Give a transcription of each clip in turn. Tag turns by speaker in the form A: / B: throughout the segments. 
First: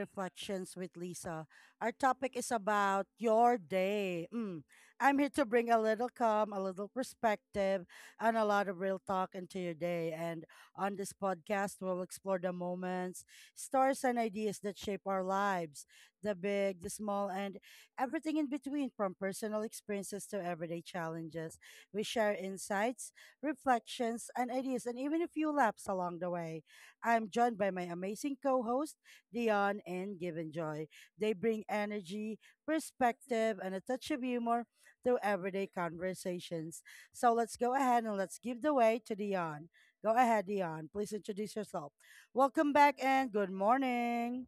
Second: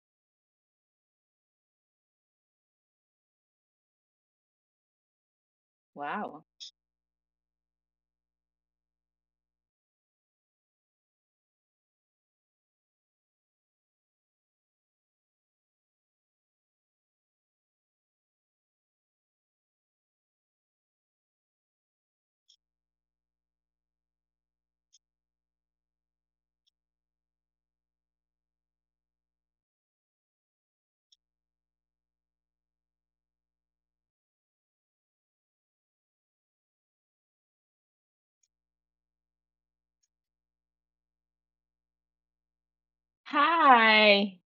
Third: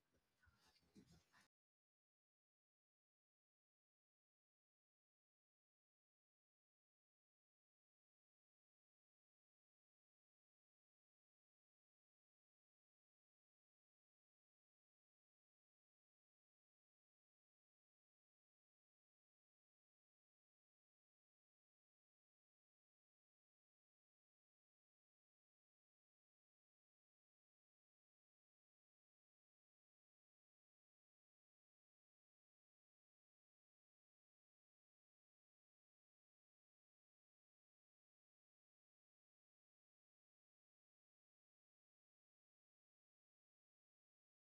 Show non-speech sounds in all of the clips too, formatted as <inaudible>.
A: Reflections with Lisa. Our topic is about your day. Mm. I'm here to bring a little
B: Wow.
A: calm, a little perspective, and a lot of real talk into your day. And on this podcast, we'll explore the moments, stories, and ideas that shape our lives the big, the small, and everything in between, from personal experiences to everyday challenges. We share insights, reflections, and ideas, and even a few laps along the way. I'm joined by my amazing co host, Dion and Given Joy. They bring energy, perspective, and a touch of humor to everyday conversations. So let's go ahead and let's give the way to Dion. Go ahead, Dion. Please introduce yourself. Welcome back and good
B: Hi.
A: morning.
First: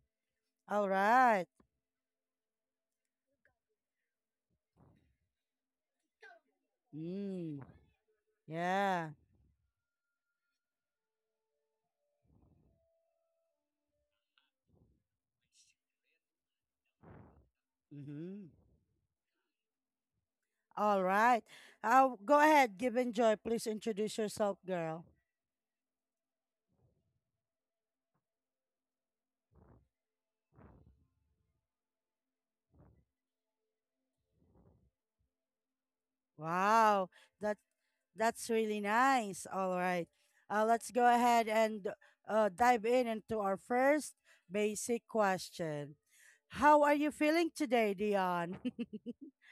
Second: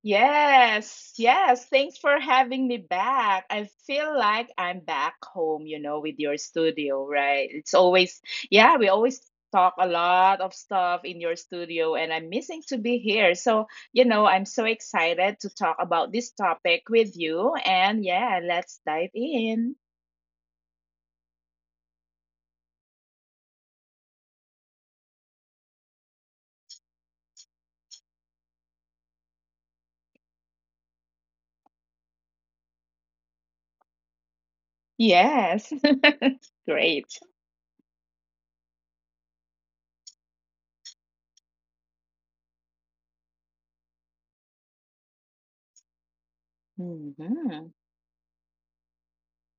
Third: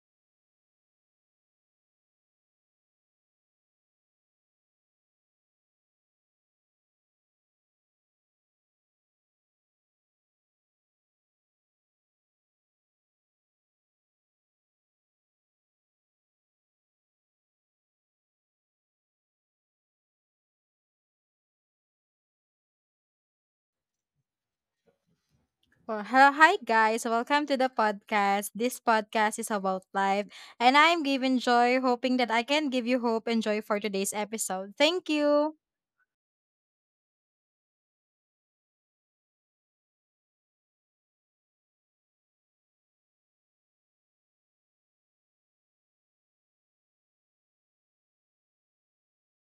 A: All
B: Yes.
A: right.
B: Yes. Thanks for having me back. I feel like I'm back home, with your studio, right?
A: Mm,
B: It's always, yeah, we
A: yeah.
B: always talk a lot of stuff in your studio, and I'm missing to be here. So, I'm so excited to talk about this topic with you. And
A: Mm-hmm.
B: yeah, let's dive in.
A: All right. Go ahead, Given Joy. Please introduce yourself, girl.
C: Well, hello, hi guys. Welcome to the podcast. This podcast is about life, and I'm giving joy, hoping that I can give you hope and joy for today's episode. Thank you.
B: Yes. <laughs>
A: Wow.
B: Great.
A: That That's really nice. All right. Let's go ahead and dive in into our first basic question. How are you feeling
B: Hmm.
A: today, Dion?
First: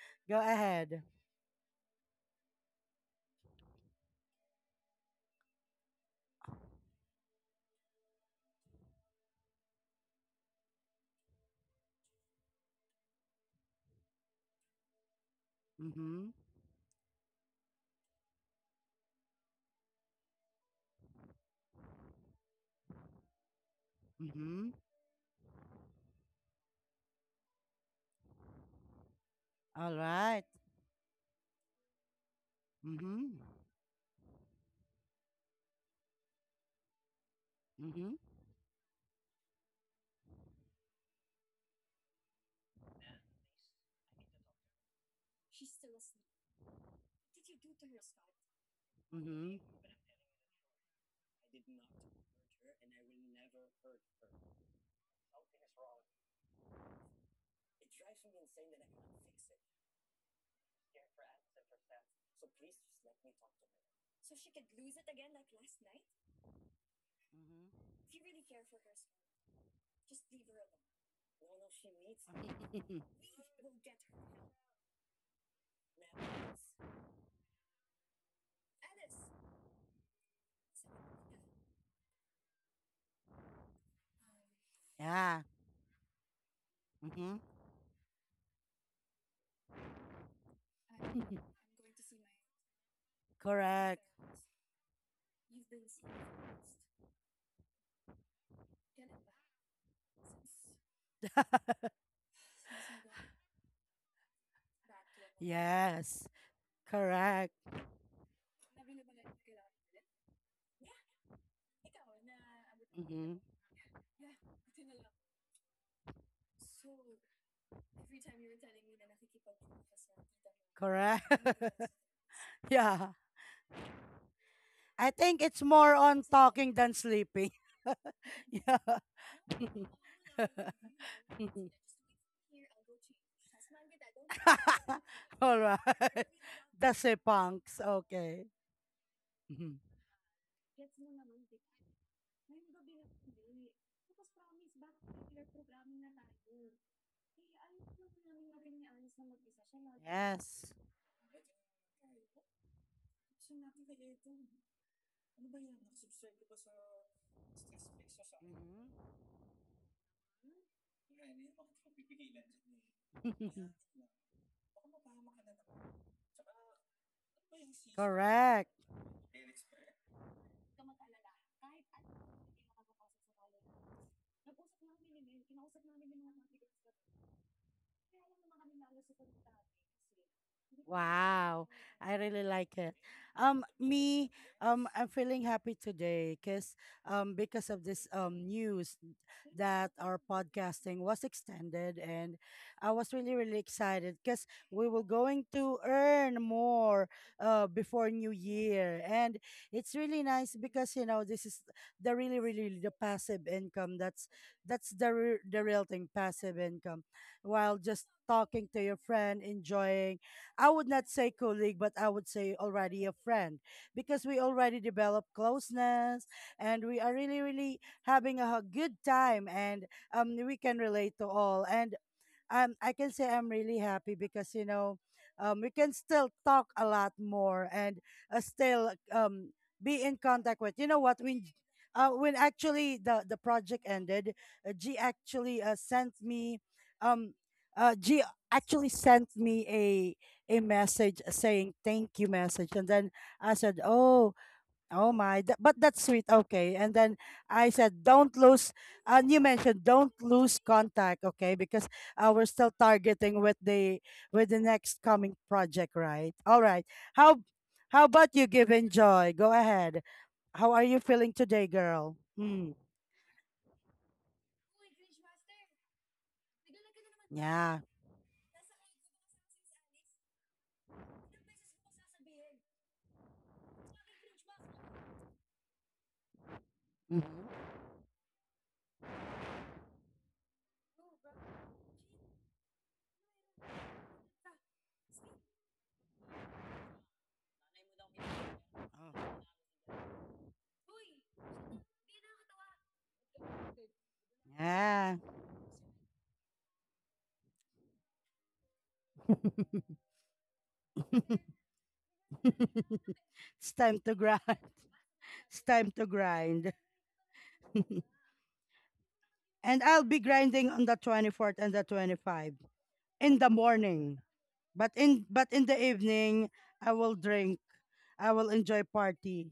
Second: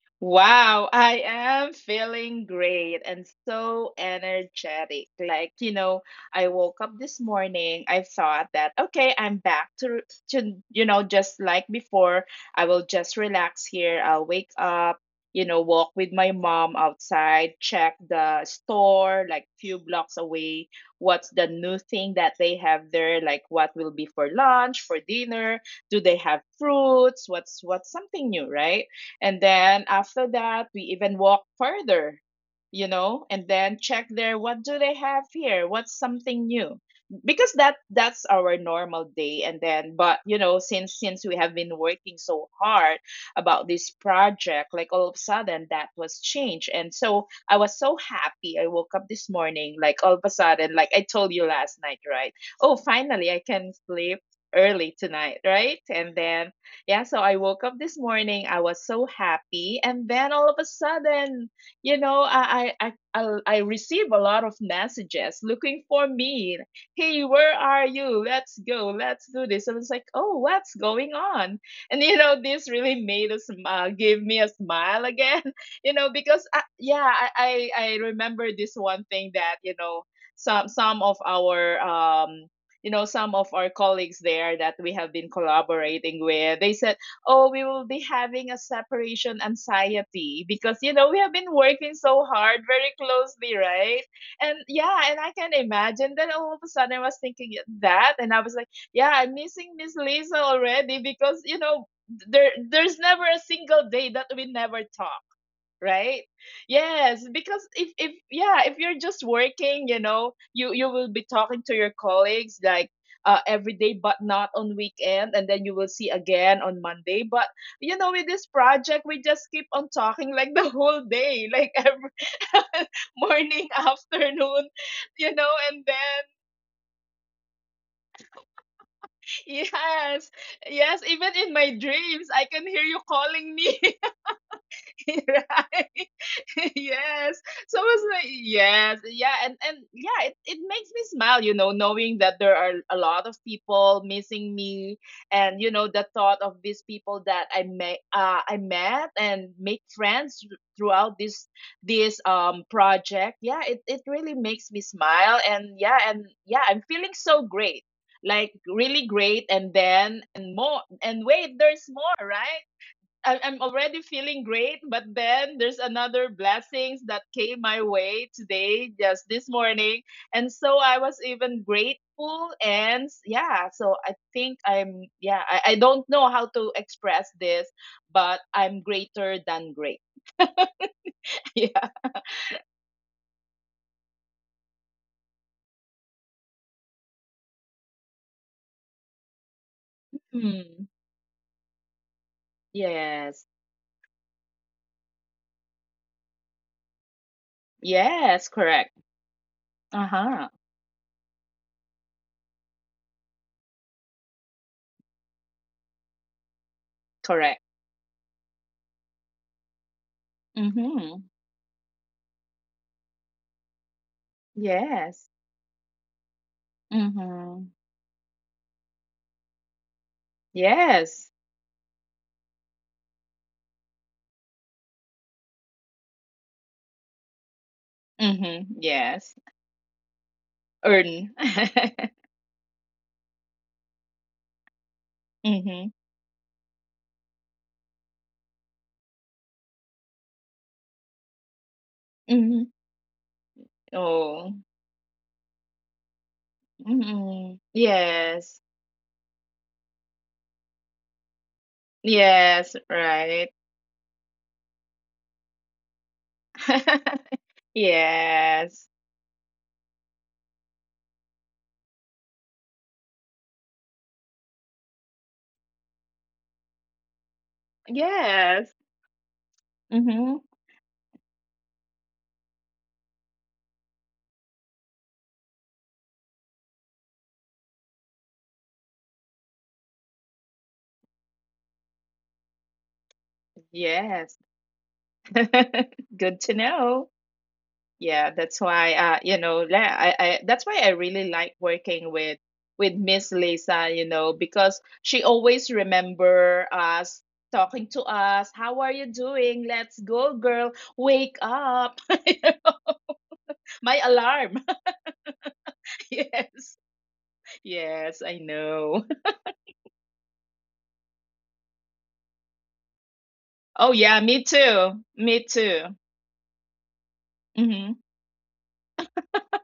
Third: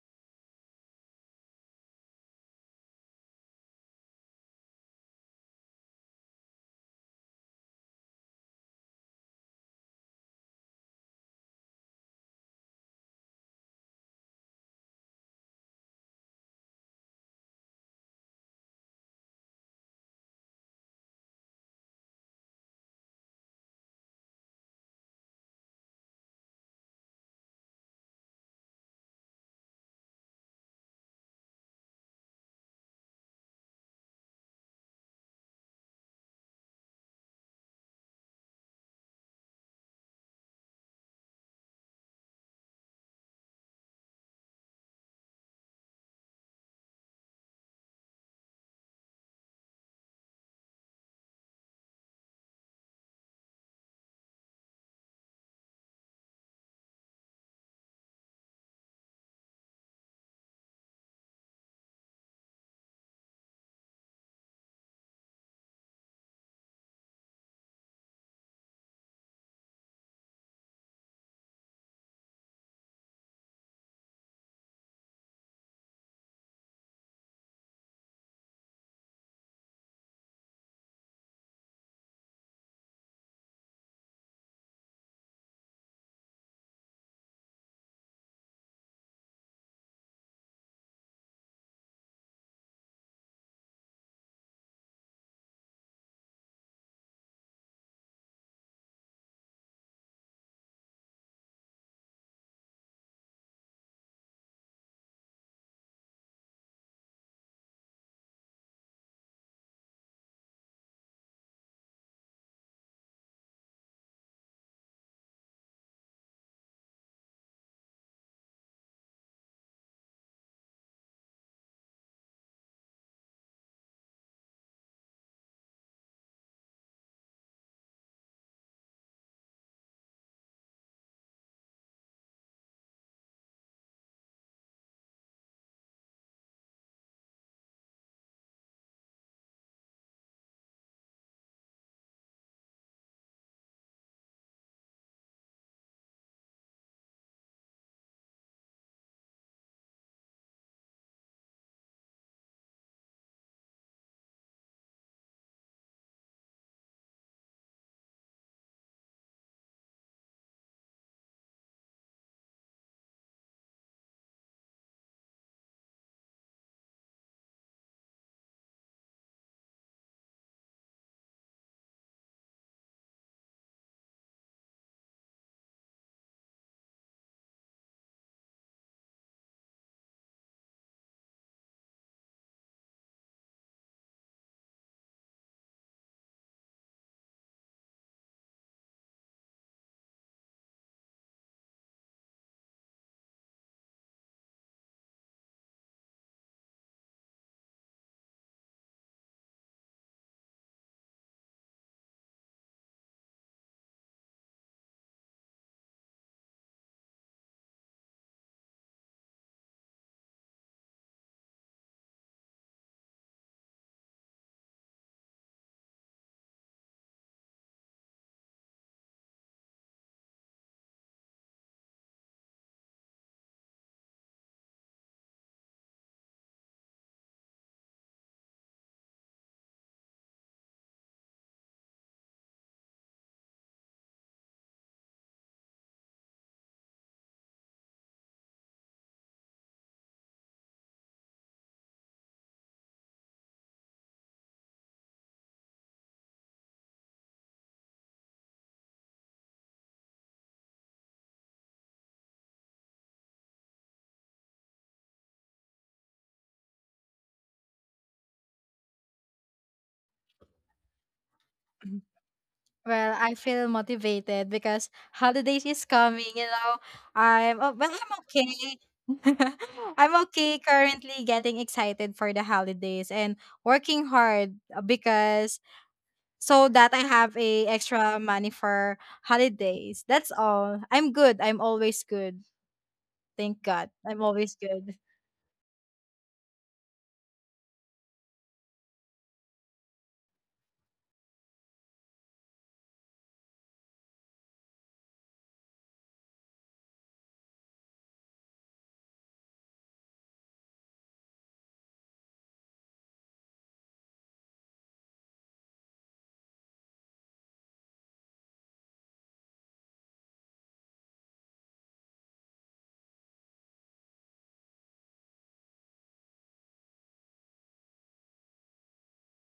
A: <laughs> Go
B: Wow,
A: ahead.
B: I am feeling great and so energetic. Like, I woke up this morning. I thought that, okay, I'm back to, just like before. I will just relax here. I'll wake up, walk with
A: Mm-hmm.
B: my mom outside, check the store like few blocks away. What's the new thing that they have there? Like, what will be for
A: Mm-hmm.
B: lunch, for dinner? Do they have fruits? What's something new, right? And then
A: All
B: after
A: right.
B: that, we even walk further,
A: Mm-hmm.
B: and then check there. What do they have here? What's something new? Because that
A: Mm-hmm.
B: that's our normal day. And then, but since we have been working so hard about this project, like all of a sudden that was changed, and so I was so happy. I woke up this
A: Mm-hmm.
B: morning, like all of a sudden, like I told you last night, right? Oh, finally I can sleep early tonight, right? And then, yeah, so I woke up this morning. I was so happy, and then, all of a sudden, I receive a lot of messages looking for me. Hey, where are you? Let's go. Let's do this. And it's like, oh, what's going on? And this really
A: Mm-hmm.
B: made us give me a smile again. <laughs> Because I, yeah, I remember this one thing that you know some of our you know some of our colleagues there that we have
A: <laughs>
B: been
A: Yeah.
B: collaborating with, they said, oh,
A: Mm-hmm.
B: we will be having a separation anxiety because we have been working so hard, very closely,
A: <laughs>
B: right.
A: Correct.
B: And yeah, and I can imagine that all of a sudden I was thinking that. And I was like, yeah, I'm missing Miss Lisa already because there's never a single day that we never talk,
A: <laughs>
B: right.
A: Yes.
B: Yes, because
A: Correct.
B: if you're just working, you will be talking to your colleagues like,
A: Mm-hmm.
B: every day, but not on weekend, and then you will see again on Monday. But with this project, we just keep on talking like <laughs> the whole
A: Correct.
B: day, like every
A: <laughs>
B: <laughs>
A: Yeah.
B: morning, afternoon,
A: I think it's
B: and
A: more
B: then.
A: on talking than sleeping. <laughs> Yeah. <laughs>
B: <laughs> Yes, yes, even in my dreams I can hear you calling me. <laughs> <laughs>
A: All
B: Right?
A: right.
B: <laughs>
A: The
B: Yes. So I
A: Sepunks.
B: was like,
A: Okay.
B: yes, yeah, and
A: Mhm.
B: it makes me smile, knowing that there are a lot of people missing me, and the thought of these people that I met and make friends
A: Yes.
B: throughout this project. Yeah, it really makes me smile. And yeah, I'm feeling so great, like really great. And then, and more, and wait, there's more, right? I'm
A: Mhm. <laughs>
B: already feeling great, but then there's another blessings that came my way
A: Correct.
B: today, just this morning. And so I was even grateful. And yeah, so I think I don't know how to express this, but I'm greater than great. <laughs> Yeah.
A: Wow, I really like it. Me, I'm feeling happy today because of this news that our
B: Mm.
A: podcasting was extended, and I was
B: Yes.
A: really really excited because we were going to earn more before
B: Yes.
A: New
B: Correct.
A: Year, and
B: Uh
A: it's really
B: huh.
A: nice because you know this is the really really the passive income. That's the real thing, passive income,
B: Correct.
A: while just talking to your friend, enjoying.
B: Mm
A: I would not
B: hmm.
A: say colleague, but I would say already a friend because we already
B: Yes.
A: develop closeness and we
B: Mm
A: are really,
B: hmm.
A: really having a good time and we can relate
B: Yes.
A: to all. And I'm. I can say I'm really happy because you know, we can still talk a lot more and
B: Mm hmm.
A: still
B: Yes.
A: be in contact with. You know what?
B: Earn. <laughs>
A: When
B: Mm
A: uh, when actually the project ended, G actually
B: hmm.
A: sent me um uh, G a message saying thank you
B: Mhm.
A: message and then I said, Oh,
B: Oh.
A: Oh my, but that's sweet. Okay. And then
B: Mm-mm.
A: I said, don't
B: Yes.
A: lose, and you mentioned don't lose contact. Okay. Because we're
B: Yes,
A: still targeting
B: right.
A: with the next coming project, right? All right.
B: <laughs>
A: How, how about you,
B: Yes.
A: Given Joy? Go ahead. How are you feeling today, girl? Hmm.
C: Well, I feel motivated because holidays is coming. I'm
A: Yeah.
C: I'm
B: Yes.
C: okay. <laughs> I'm
B: Mm-hmm.
C: okay currently getting excited for the holidays and working hard because so that I have
A: Mhm.
C: a extra money for holidays. That's all. I'm good. I'm always good. Thank God.
B: Yes.
C: I'm always good.
B: <laughs> Good to know. Yeah, that's why you
A: Oh,
B: know, la- I that's why I really like working with Miss Lisa, because she
A: Yeah.
B: always remember us, talking to us. How are you doing? Let's go, girl. Wake up. <laughs>
A: It's
B: My
A: time to grind.
B: alarm.
A: <laughs> It's time
B: <laughs>
A: to
B: Yes.
A: grind.
B: Yes, I know. <laughs>
A: And I'll be grinding on the 24th and the 25th in the
B: Oh yeah,
A: morning.
B: me
A: But
B: too.
A: in
B: Me
A: but in
B: too.
A: the evening, I will drink.
B: Hmm.
A: I will enjoy party.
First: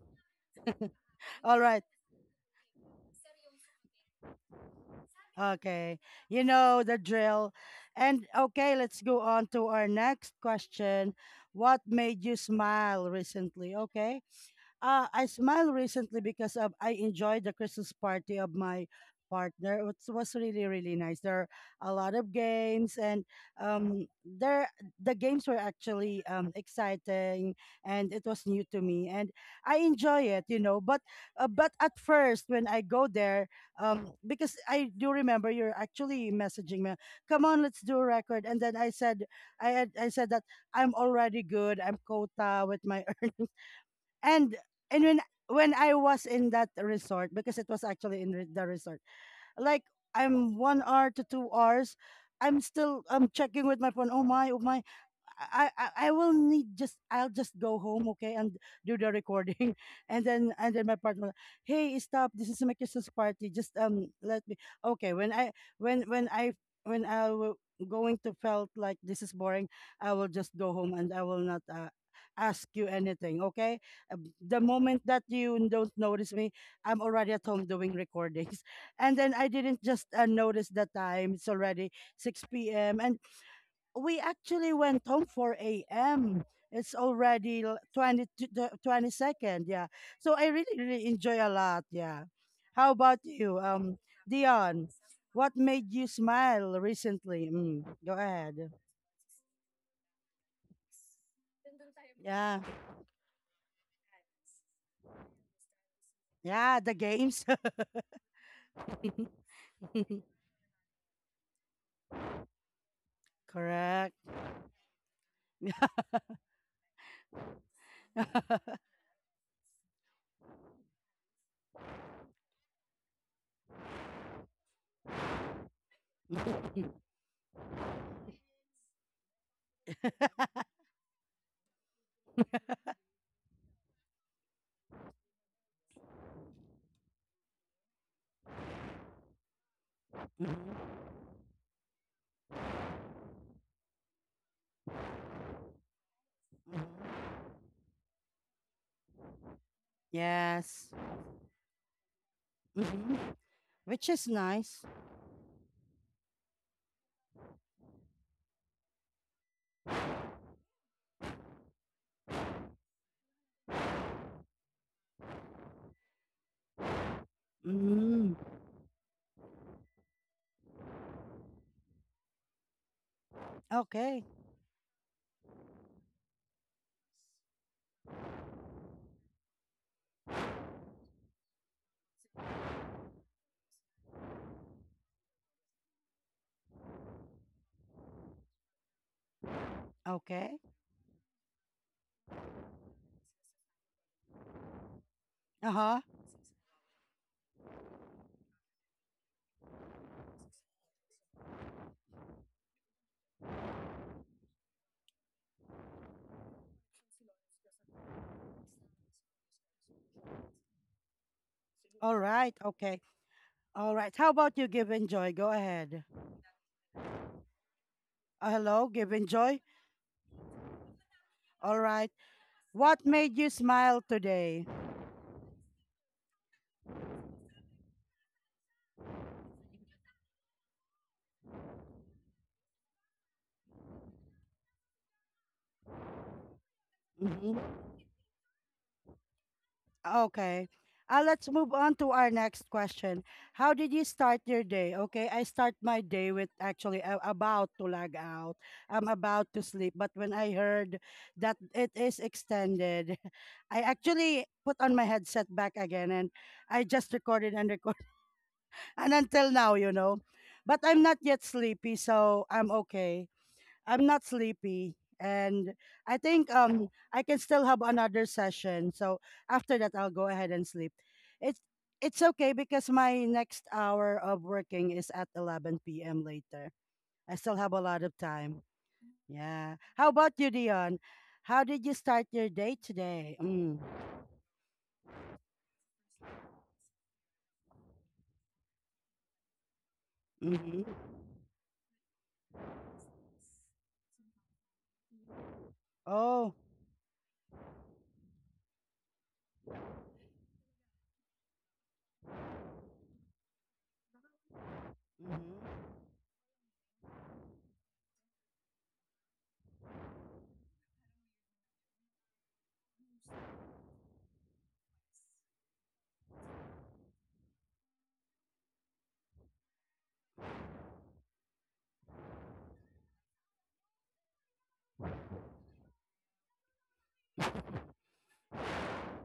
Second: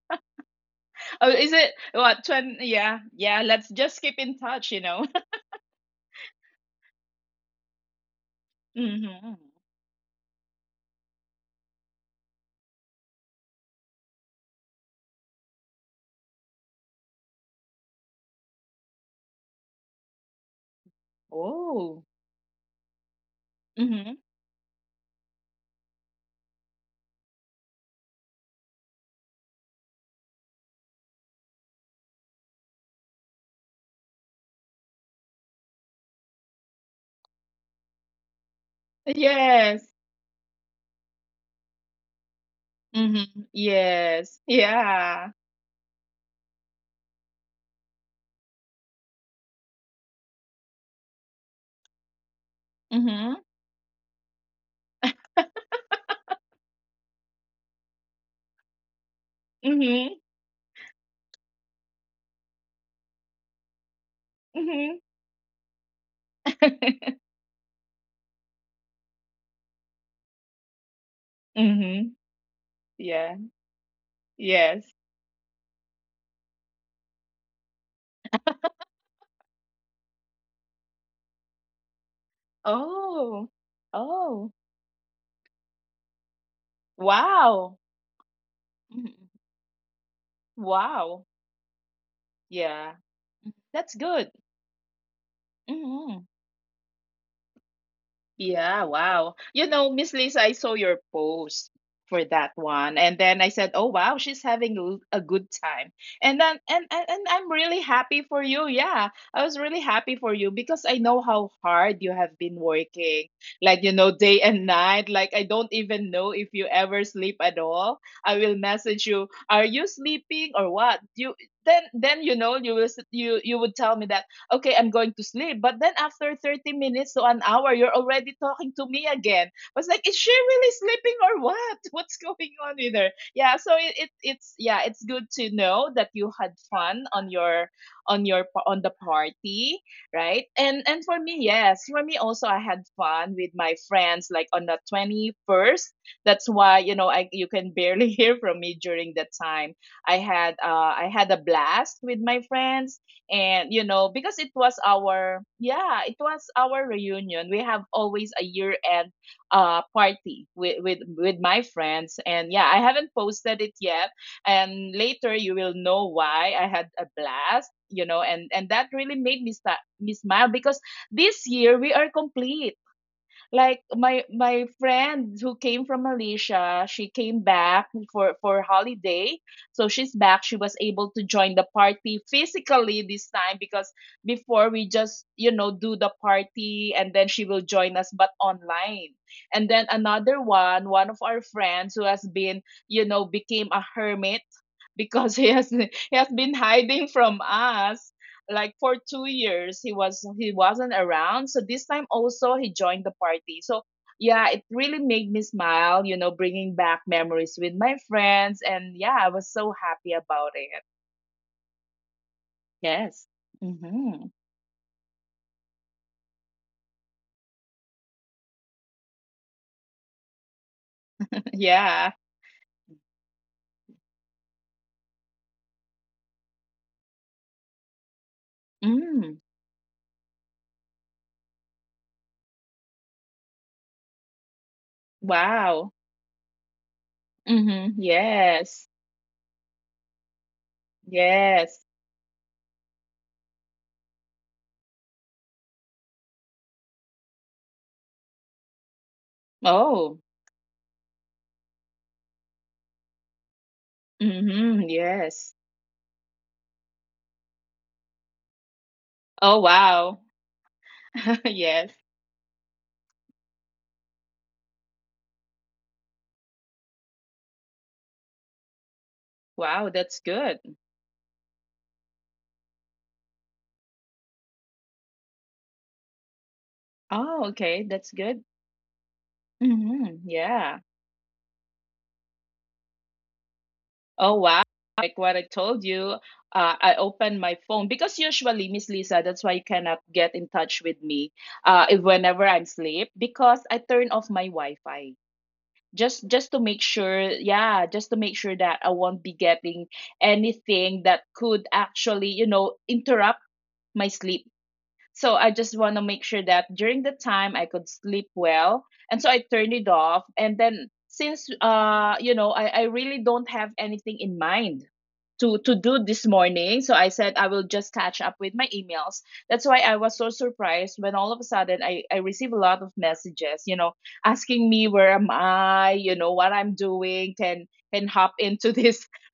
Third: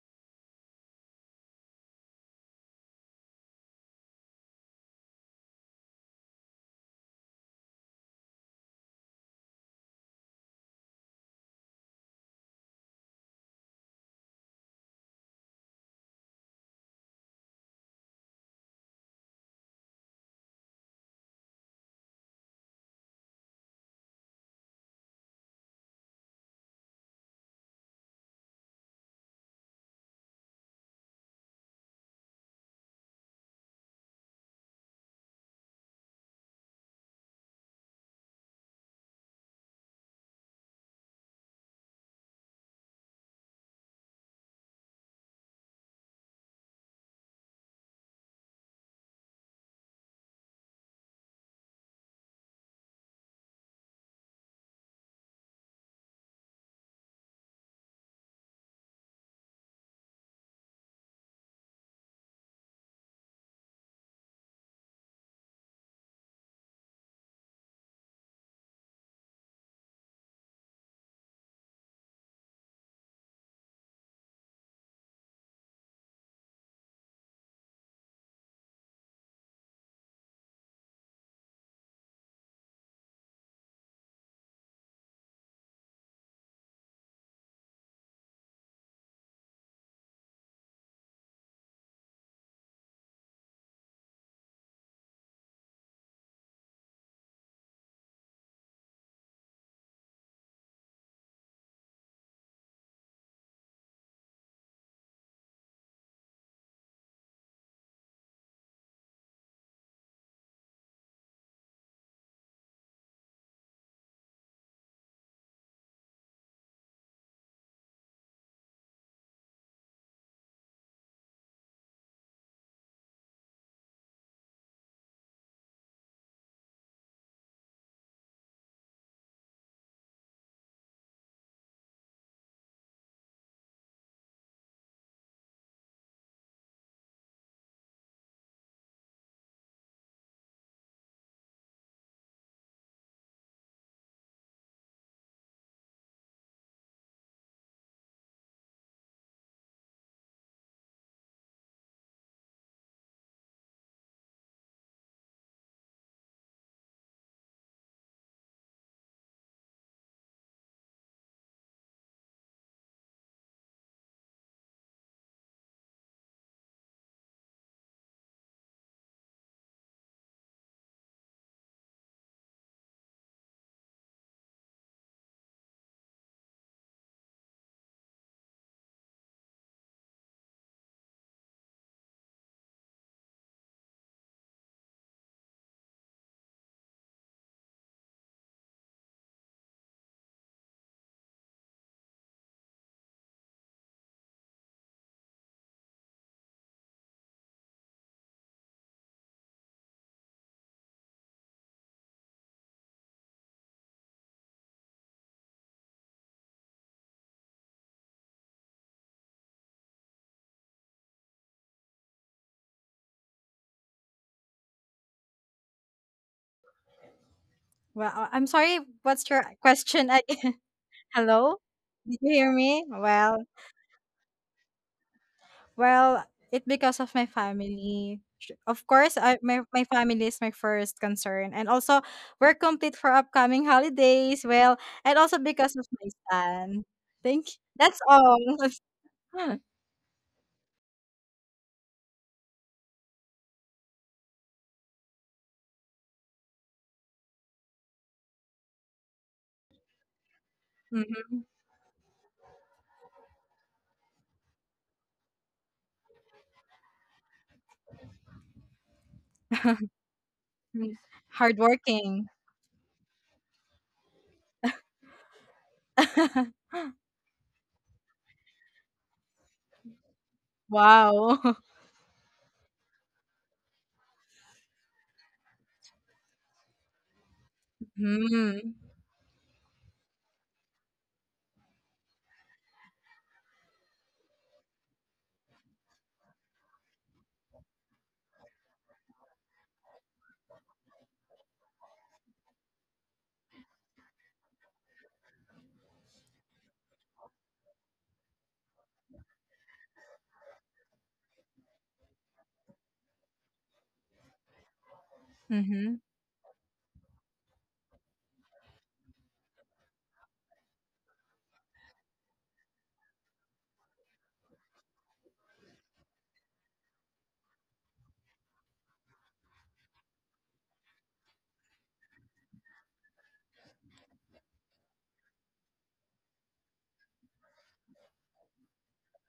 B: Oh, is
A: All
B: it
A: right.
B: what? 20? Yeah, yeah, let's just keep in touch.
A: Okay. You know the drill. And
B: <laughs>
A: okay, let's go
B: Hmm.
A: on to our next question. What made you smile recently? Okay. I smiled recently I enjoyed the Christmas party of my partner. It was really, really nice. There are a
B: Oh.
A: lot of games, and um,
B: Hmm.
A: there the games were actually exciting, and it was new to me, and I enjoy it. But at first, when I go there, because I do remember you're actually messaging me, "Come on, let's do a record," and then I said, I
B: Yes.
A: had, I said that I'm already good. I'm quota with my <laughs>
B: Hmm.
A: earnings
B: Yes.
A: and when
B: Yeah.
A: I was in that resort because it was actually in the resort, like I'm 1 hour to 2 hours, I'm still I'm
B: Hmm.
A: checking with my phone. Oh my, oh my, I'll just go home, okay, and do the recording, <laughs>
B: Hmm.
A: and then my partner, hey, stop! This is my Christmas party. Just let me.
B: Hmm.
A: Okay, when when I when I
B: <laughs>
A: w- going to felt like this is boring, I will just go home and I will not
B: Hmm.
A: ask you
B: Yeah.
A: anything, okay? The
B: Yes.
A: moment that you don't notice me, I'm already at home doing recordings, <laughs> and then I didn't just notice the time. It's already 6 p.m. and
B: Oh.
A: we
B: Oh.
A: actually went home 4 a.m. It's already
B: Wow.
A: 20 to the
B: Mhm.
A: 22nd. Yeah. So I really, really
B: Wow.
A: enjoy a lot. Yeah. How
B: Yeah.
A: about you,
B: That's good.
A: Dion? What made you
B: Hmm.
A: smile recently? Go ahead.
B: Yeah, wow. You know, Miss Lisa, I saw your post for that
A: Yeah.
B: one. And then I said, "Oh, wow, she's having a good time." And then,
A: Yeah.
B: and,
A: The
B: and and
A: games.
B: I'm really happy for you. Yeah. I was really happy
A: <laughs>
B: for you because I know how hard you have been working. Like,
A: Correct. <laughs>
B: day and night. Like, I don't even know if you ever sleep at all. I will message you, "Are you sleeping or what?" You then you will you would tell me that, okay, I'm going to sleep. But then, after 30 minutes to an hour, you're already talking to me again. I was like, is she really sleeping or what? <laughs> What's going on with her? Yeah, so it's good to know that you had fun on your on the party, right? And
A: Mhm,
B: and for me, yes, for me also I had fun with my friends like on the 21st. That's why, you know,
A: mhm.
B: I you can barely <laughs> hear from me during that time.
A: Yes.
B: I had a blast with my friends.
A: Mhm.
B: And
A: Which is
B: because it was
A: nice.
B: our yeah, it was our reunion. We have always a year end, party with my friends. And yeah, I haven't posted it yet, and later you will know why I had a blast, you know
A: Mm.
B: and and that really made me start me smile because this year we are complete, like my
A: Okay.
B: my friend who came from Malaysia. She came back for holiday. So she's back. She was able to join the party physically this time because before we just, do the party, and then she will join us, but online. And then another
A: Okay.
B: one of our friends who has been, became a hermit because <laughs>
A: Uh
B: he
A: huh.
B: has been hiding from us like for 2 years. He wasn't around, so this time also he joined the party. So yeah, it really made me smile, bringing back memories with my friends. And yeah, I was so happy about it.
A: All right. Okay.
B: Yes.
A: All right.
B: Mm-hmm.
A: How about you, Give and Joy? Go ahead.
C: Well, I'm sorry.
A: Hello, Give and
C: What's your
A: Joy.
C: question again? <laughs>
B: <laughs>
C: Hello?
A: All right.
B: Yeah.
C: Did you hear me?
A: What made
C: Well,
A: you smile today?
C: well, it because of my family. Of course,
B: Mm.
C: my family is my first concern. And also, we're complete for upcoming holidays. Well, and also because of
B: Wow.
C: my son. Thank you.
A: hmm
B: Mm-hmm.
C: That's all.
B: Yes.
C: <laughs>
A: Okay. Let's move
B: Yes.
A: on to our next question. How did you start your day? Okay, I start my day with actually I'm about to lag out. I'm about to sleep, but
B: Oh.
A: when I heard
C: Mhm.
A: that it is extended, <laughs> I actually put
B: Mm-hmm.
A: on my headset
B: Yes.
A: back again and I just recorded and recorded. And until
B: Oh,
A: now, you
C: <laughs>
A: know.
B: wow.
A: But I'm not yet
B: <laughs> Yes.
A: sleepy,
C: Hardworking.
A: so I'm okay. I'm not sleepy, and I think
C: <laughs>
A: I can still have another session. So after
B: Wow,
A: that, I'll
B: that's
A: go ahead
B: good.
A: and sleep.
C: Wow.
A: It's
C: <laughs>
A: it's okay because my next hour of working is at 11 p.m. later. I
B: Oh,
A: still have a
B: okay,
A: lot
B: that's
A: of
B: good.
A: time.
C: Mm-hmm.
A: Yeah. How
B: Hmm.
A: about you,
B: Yeah.
A: Dion? How did you start your day today? Mm.
B: Oh, wow. Like what I told you, I opened my phone because usually, Miss Lisa, that's why you cannot get in touch
A: hmm
B: with me, if whenever I'm asleep, because I turn off my Wi-Fi just
A: Oh.
B: to make sure, yeah, just to make sure that I won't be getting anything that could actually, interrupt my sleep. So I just
A: mhm.
B: want to make sure that during the time I could sleep well. And so I turned it off. And then, since I really don't have anything in mind to do this morning. So I said I will just catch up with my emails. That's why I was so surprised when all of a sudden I received a lot of messages, asking me where am I, what I'm doing, can hop into this <laughs>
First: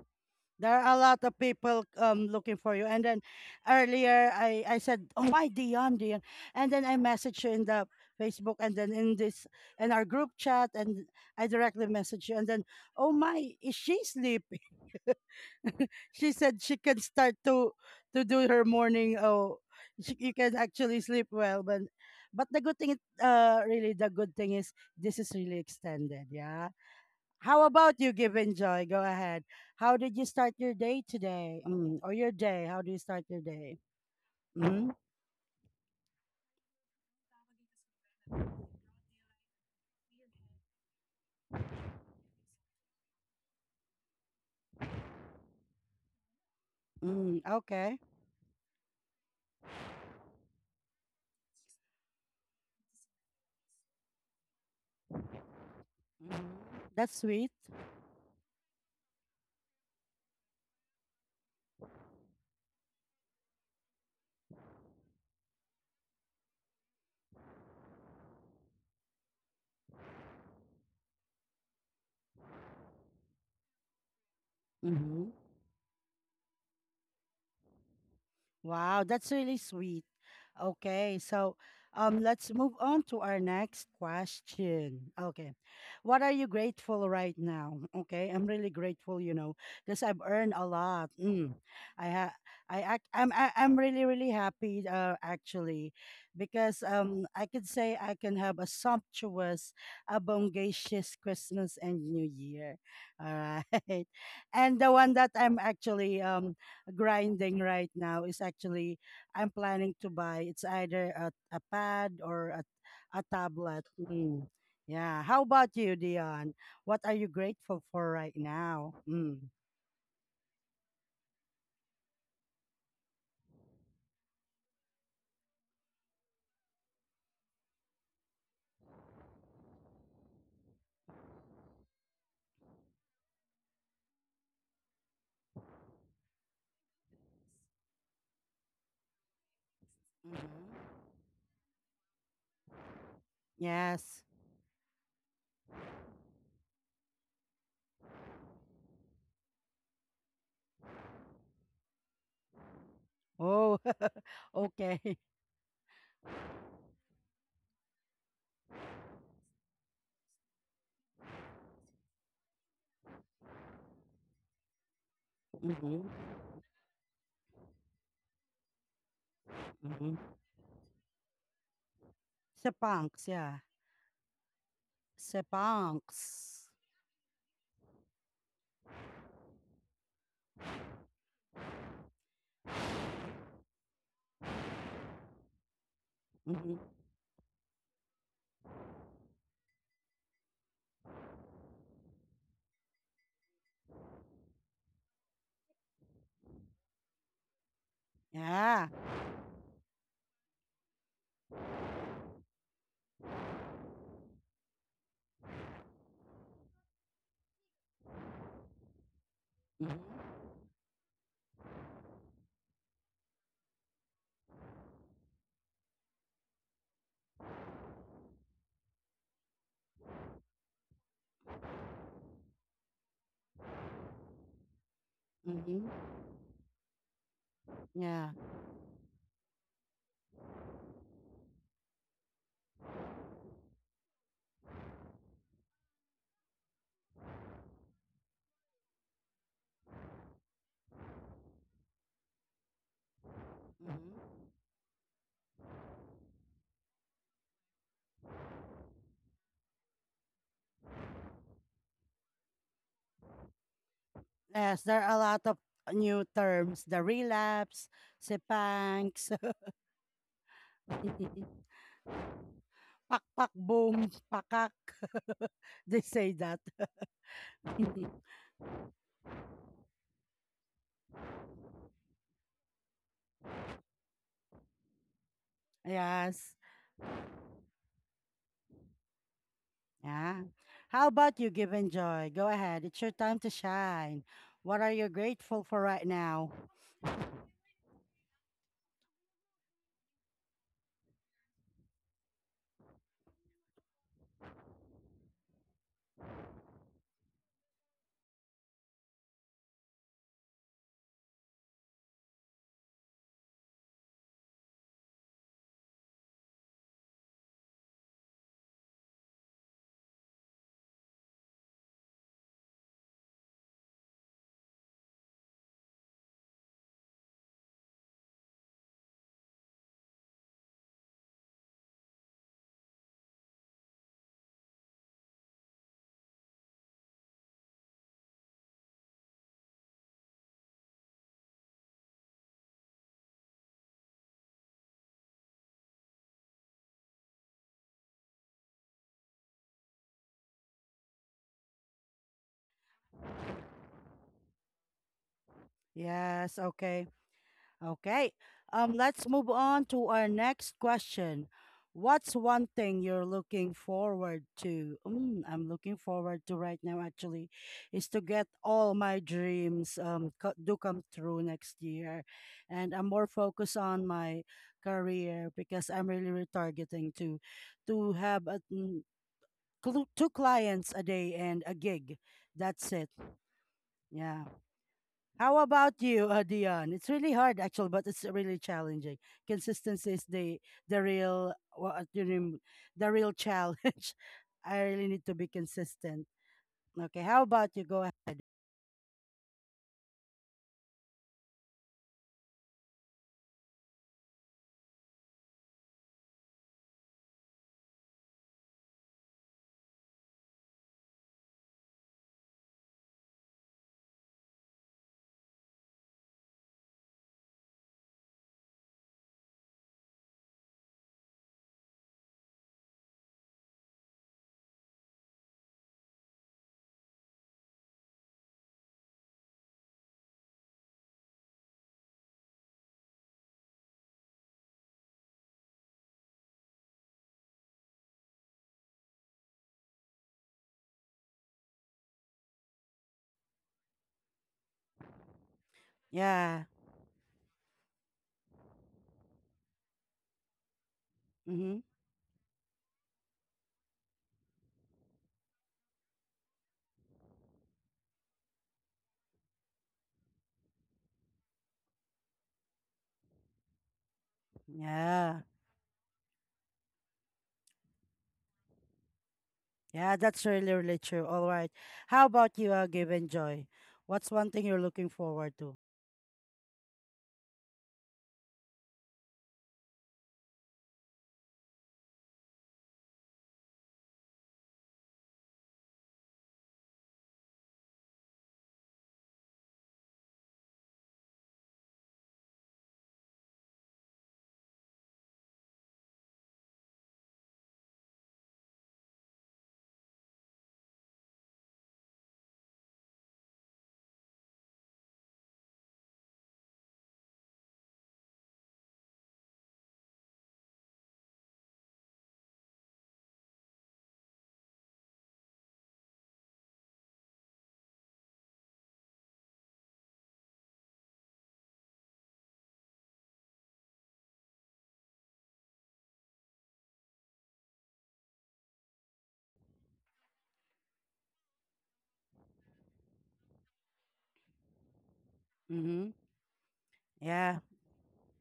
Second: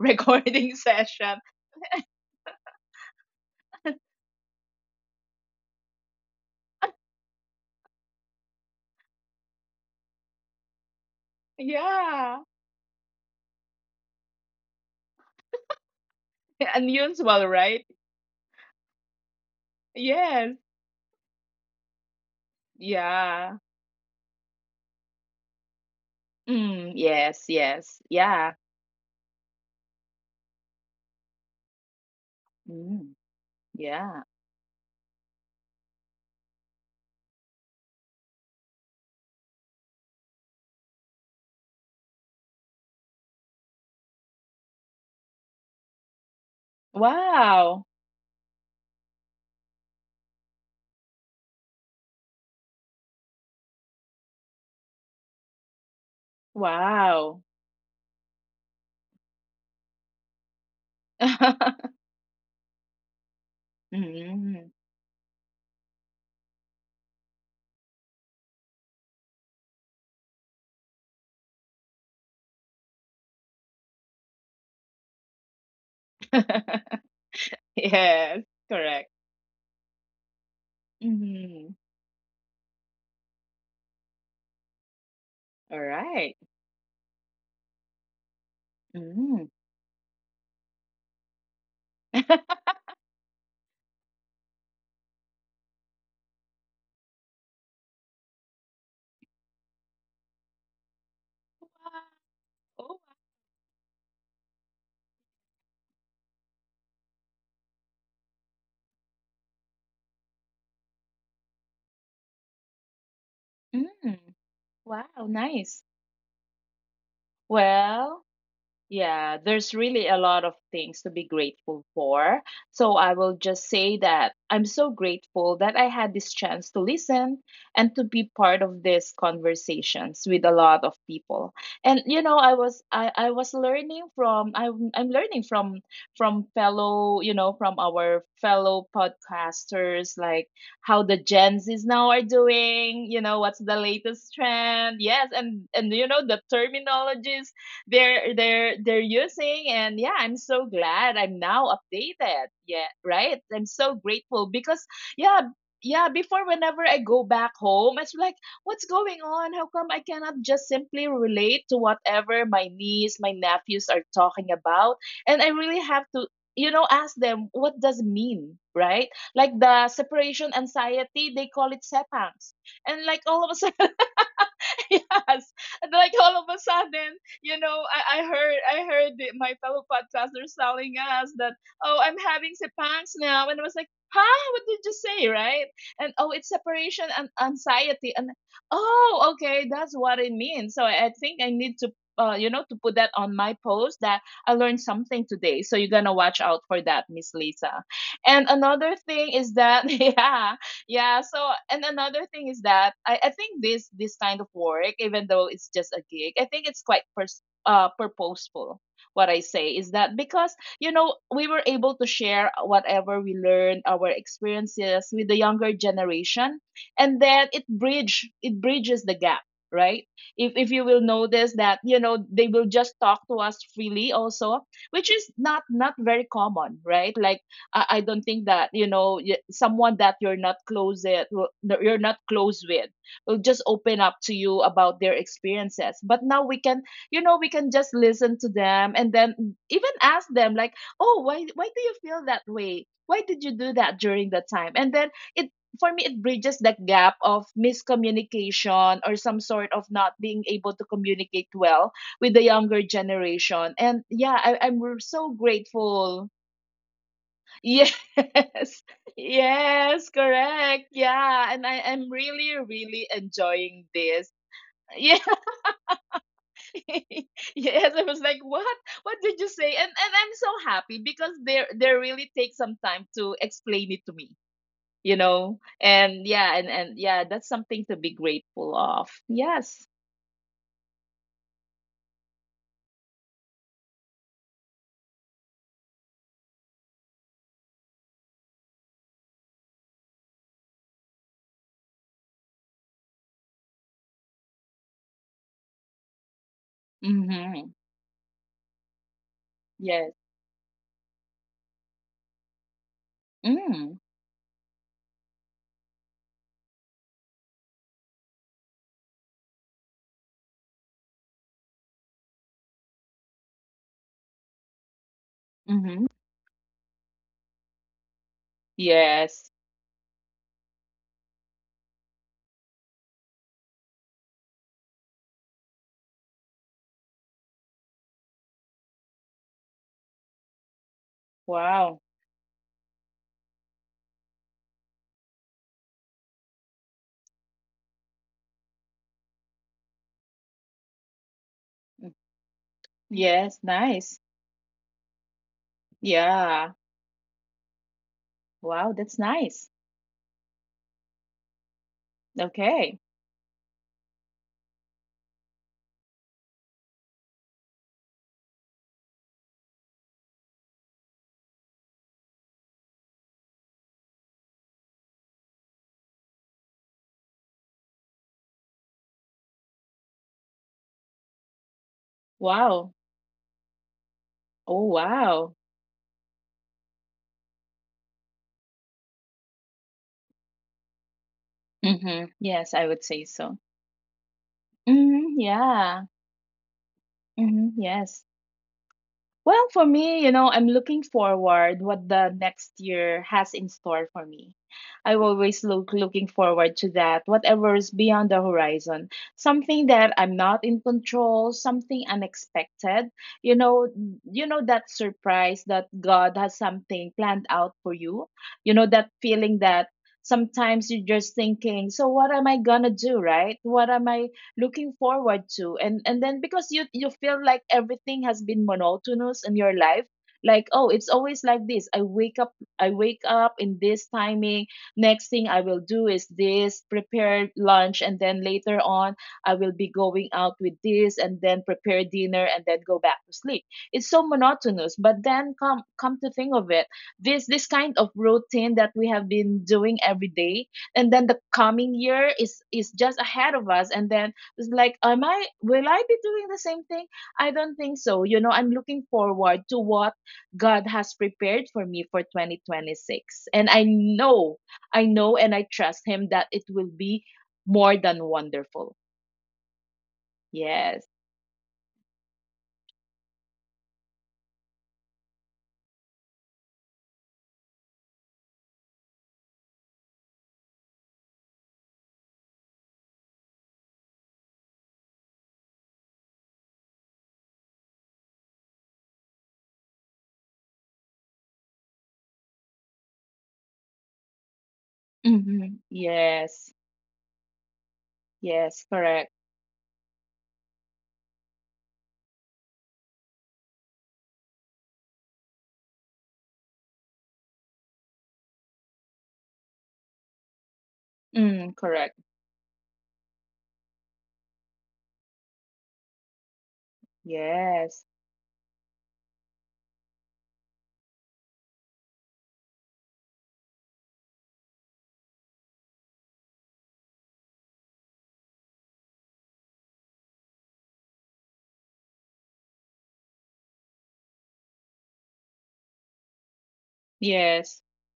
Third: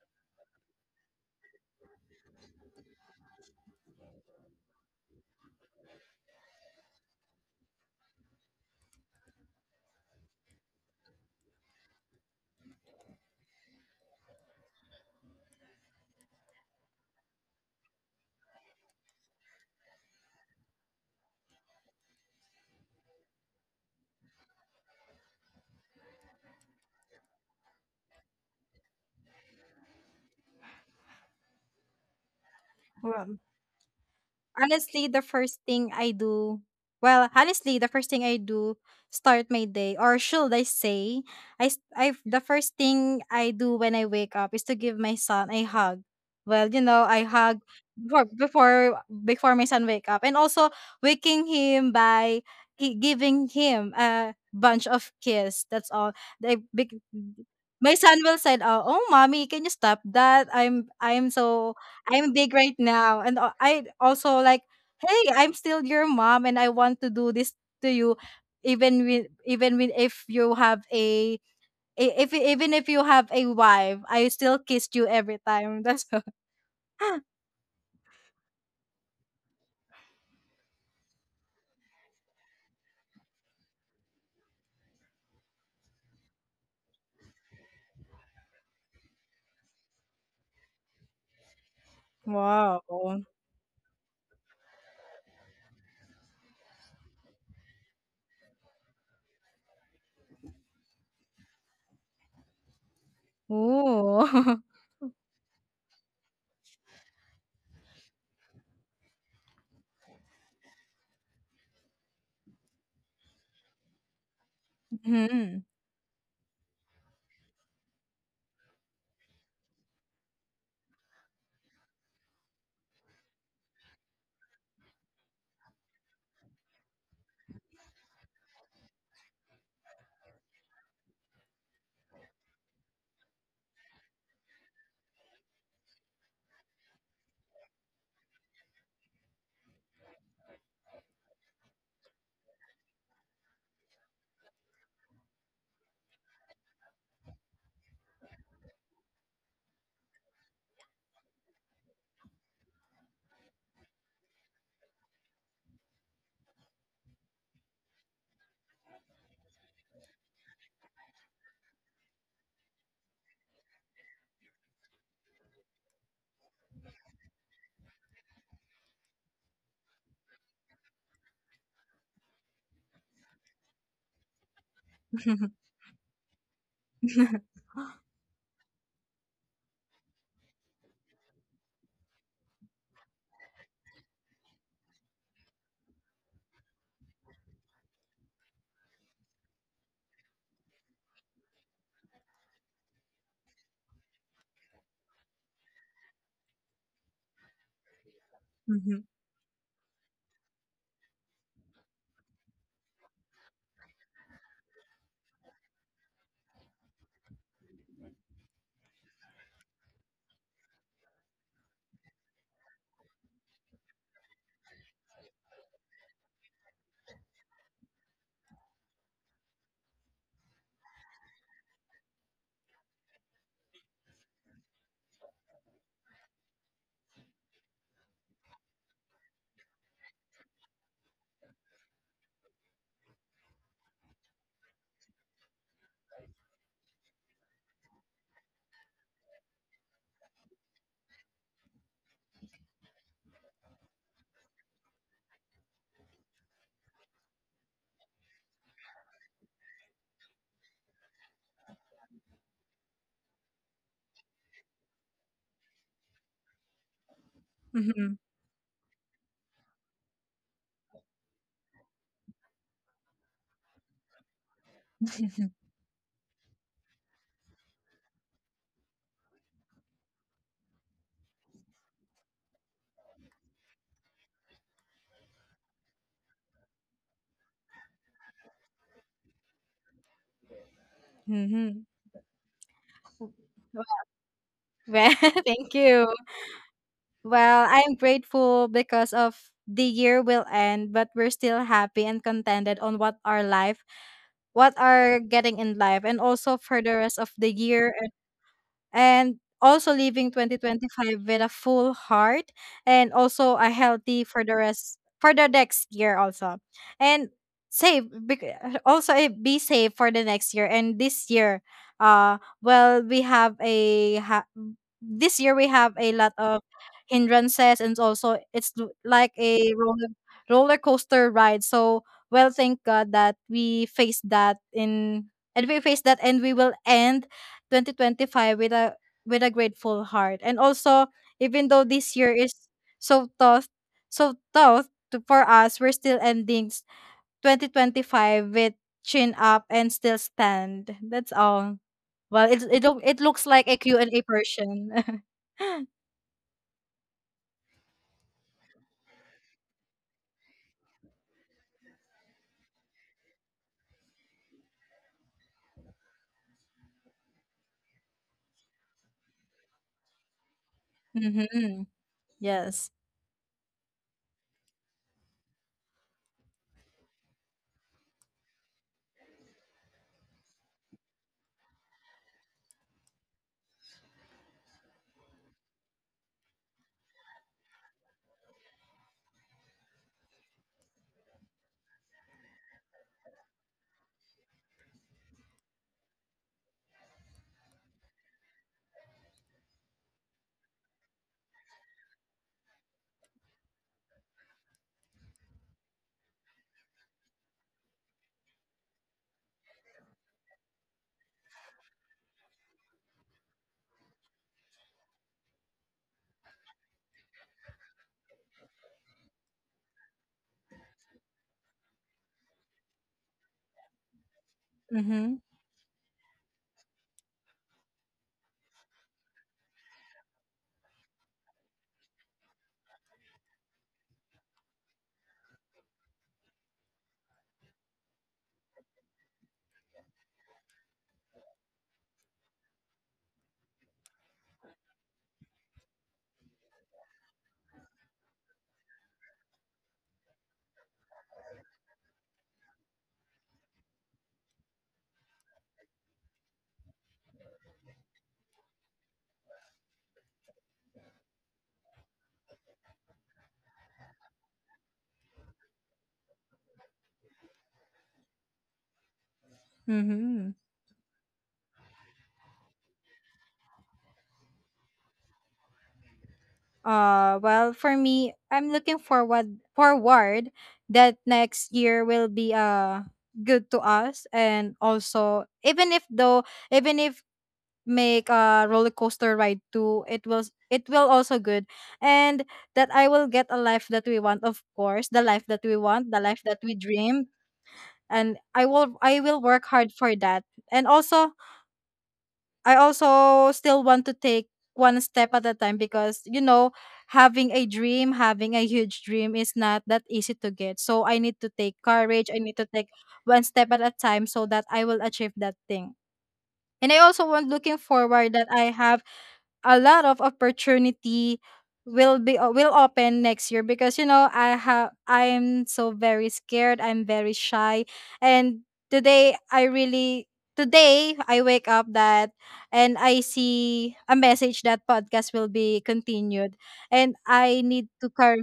A: There
B: recording
A: are a lot of
B: session.
A: people looking for you. And then earlier I said, "Oh my Dion, Dion," and then I messaged you in the Facebook and then in our group chat and I directly messaged you
B: Yeah.
A: and then, "Oh my, is she sleeping?" <laughs> she said
B: <laughs>
A: she can start
B: Unusual,
A: to
B: right?
A: to do her morning. Oh, she, you
B: Yes.
A: can actually sleep well, but the good thing,
B: Yeah.
A: really the good thing is this is really extended. Yeah,
B: Mm, yes,
A: how about
B: yes.
A: you, Give
B: Yeah.
A: and Joy? Go ahead. How did you start your day today? Or your day? How do you
B: Mm,
A: start
C: Well.
A: your day?
B: yeah.
A: Mm-hmm.
C: Honestly, the first thing I do, honestly, the first thing I do start my day, or should I say, I, the first thing I do when I wake up is to give my son a hug. Well, I
A: Mm,
C: hug
B: Wow.
A: okay.
C: before before, before my son wake up, and also waking him by giving him a bunch of kiss. That's all.
A: hmm
C: They, bec-
A: That's sweet.
B: Wow.
C: my son will say, "Oh, oh, mommy, can you stop that? I'm so
B: <laughs>
C: I'm big right now." And I also like,
B: Mm.
C: "Hey, I'm still your mom and I want to do this to you even with if you have a if you have a wife, I still kissed you
A: Mm-hmm.
C: every time." That's <laughs>
B: <laughs> Yes,
A: Wow, that's
B: correct.
A: really sweet. Okay, so
B: Mhm.
A: let's move on to our next question. Okay,
B: All
A: what are you
B: right.
A: grateful right now? Okay, I'm really grateful,
B: Mm.
A: because I've earned a lot. Mm. I ha I
C: wow.
B: <laughs>
A: act I'm I, I'm really really happy actually, because I could say I can have a sumptuous, a bongacious Christmas and New
B: Wow.
A: Year.
B: Oh,
A: All right,
C: Ooh.
A: <laughs>
C: <laughs>
A: and the one that I'm actually grinding right now is actually I'm planning to buy it's either a pad or a tablet. Mm.
B: mm. Wow,
A: Yeah. How
C: Mhm.
A: about you,
B: nice.
A: Dion? What are you grateful for right
B: Well,
A: now? Mm.
B: yeah, there's really a lot of things to be grateful for. So I will just say that I'm so grateful that I had this chance to listen and to be part of these conversations with a lot of people. And you know, I was learning from I'm learning from fellow, from our fellow podcasters, like
A: hmm
B: how the Gen Zs now are doing, what's the
A: Yes.
B: latest trend. Yes, and you know the terminologies they're using. And yeah, I'm so glad I'm now updated. Yeah, right, I'm
A: Oh,
B: so
A: <laughs>
B: grateful because
A: okay.
B: yeah, yeah, before, whenever I go back home, it's like, what's going on? How come I cannot just simply relate to whatever my niece, my nephews are talking about? And I really
A: Mm-hmm.
B: have to, you know, ask them what does it mean, right? Like the
A: Mm-hmm.
B: separation anxiety, they call it sepangs. And like
A: Sepangs,
B: all of a <laughs>
A: yeah.
B: sudden. <laughs> Yes.
C: <laughs>
B: And like all of a
A: Sepangs.
B: sudden, you know, I heard I heard my fellow podcasters telling us that, oh, I'm having sepangs now. And I was like, huh, what did you say, right? And, oh, it's
A: Mm-hmm.
B: separation and anxiety. And oh, okay, that's what it means. So I think I need to, you know, to put that on my post that I learned something today. So you're gonna watch out for that, Miss Lisa. And
A: Yeah.
B: another
C: Mhm.
B: thing is that <laughs> yeah. Yeah, so, and another thing is that I think this kind of work, even though it's just a gig, I think it's quite purposeful. What I say
A: Mm-hmm.
B: is that, because, you know, we were able to share whatever we learned, our experiences, with the younger generation, and then it bridges the gap, right? If you will notice that, you know, they will just talk to us freely also, which is not
A: Mm-hmm.
B: very common, right? Like, I
A: Yeah.
B: don't think that, you know, someone that you're not close, that you're not close with, will just open up to you about their experiences. But now we can, you know, we can just listen to them, and then even ask them, like, oh, why do you feel that way? Why did you do that during
A: hmm
B: that time? And then it for me it bridges that gap of miscommunication, or some sort of not being able to communicate well with the younger generation. And yeah, I, i'm
A: Yes, there
B: r-
A: are a
B: so
A: lot of new
B: grateful.
A: terms. The relapse,
B: Yes.
C: Mhm.
B: <laughs>
A: sepangs,
B: Yes, correct.
A: <laughs>
B: Yeah, and I am really, really
A: pakpak
B: enjoying
A: boom,
B: this.
A: pakak.
B: Yeah,
A: <laughs> They say that.
B: <laughs>
A: <laughs>
B: yes, I was like, what? What did you say? And I'm so happy because they really take some time to explain it to me, you know. And
A: Yes.
B: yeah, and yeah, that's something to be grateful of. Yes.
A: Yeah. How about you,
C: Mhm.
A: Given Joy? Go ahead. It's your time to shine. What are you
C: Well, <laughs>
A: grateful
C: thank
A: for right
C: you.
A: now?
C: Well, I'm grateful because of the year will end, but we're still happy and contented on what our life what are getting in life and also for the rest of the
B: Mm-hmm.
C: year and also
B: Yes.
C: leaving 2025 with a full heart and also a
B: Mm.
C: healthy for the rest for the next year also and save bec- also be safe for the next year and this year well we have a ha- this year we have a
B: Mm-hmm.
C: lot of hindrances and also like
B: Yes.
C: a roller coaster ride so well thank God that we faced that and we will end 2025 with a grateful heart. And also, even though this
B: Wow.
C: year is so tough, for us, we're still 2025 with chin up and still stand. That's all.
B: Mm.
C: Well, it looks like a
B: Yes.
C: Q and A
B: Nice.
C: person. <laughs>
A: Yes,
B: Yeah.
A: okay. Okay.
B: Wow.
A: Let's
B: That's
A: move on
B: nice.
A: to our next question. What's one thing
B: Okay.
A: you're looking forward to? I'm looking forward to right now actually is to get all my dreams do come true next
C: Mm-hmm.
A: year.
C: Yes.
A: And I'm more focused on my career because I'm really retargeting to have two clients a day and a gig. That's it.
B: Wow.
A: Yeah.
B: Oh,
A: How
B: wow.
A: about you, Dion? It's really hard, actually, but it's really challenging. Consistency is the real what you
B: Hmm.
A: name-
B: Yes, I
A: the
B: would
A: real
B: say so.
A: challenge. <laughs> I really need to be
B: Hmm.
A: consistent.
B: Yeah.
A: Okay, how about you?
B: Hmm.
A: Go ahead.
B: Yes. Well, for me, you know, I'm looking forward what the next year has in store for me. I always looking forward to that, whatever is beyond the horizon. Something that I'm not in control, something unexpected. You know, you know that surprise that God has something planned out for you. You know that feeling that sometimes you're just thinking, so what am I gonna do, right? What am I looking
C: Mm-hmm.
B: forward to? And then, because you feel like everything has been monotonous in your life, like, oh, it's always like this. I wake up, I wake up in this timing, next thing I will do is this, prepare lunch, and then later on I will be going out with this, and then prepare dinner, and then go back to sleep. It's so monotonous. But then come to
A: Yeah.
B: think of it, this kind of routine that we have been doing every day, and then the
A: Mm-hmm.
B: coming year is just ahead of us, and then was like, am I, will I be doing the same thing? I don't think so. You know, I'm looking forward to what God has prepared for me for 2026. And I know, i
A: Yeah.
B: know and I trust him that it will be more than wonderful.
A: Yeah, that's
C: Mm-hmm.
A: really, really
B: Yes.
A: true. All right. How about you, Given Joy? What's one thing you're looking forward to?
C: Well, for me, I'm looking forward that next year will be good to us, and also even if make a roller coaster ride too, it will also good, and that I will get a life that we want, of course, the life that we
B: Hmm.
C: want, the life that we
B: Yes.
C: dream, and
B: Yes,
C: I will
B: correct.
C: work hard for that, and also I also still want to take one step at a time because you know having a dream, having a huge dream is not that easy to get. So I need to take
B: Mm,
C: courage. I
B: correct.
C: need to take one step at a time so that I will achieve that thing. And I also want looking
B: Yes.
C: forward that I have a lot of opportunity will open next year because I'm so very scared, I'm very shy and today I really today I wake up that and I see a message that podcast will be
A: Mm-hmm.
C: continued and
A: Yeah.
B: Yes.
C: to car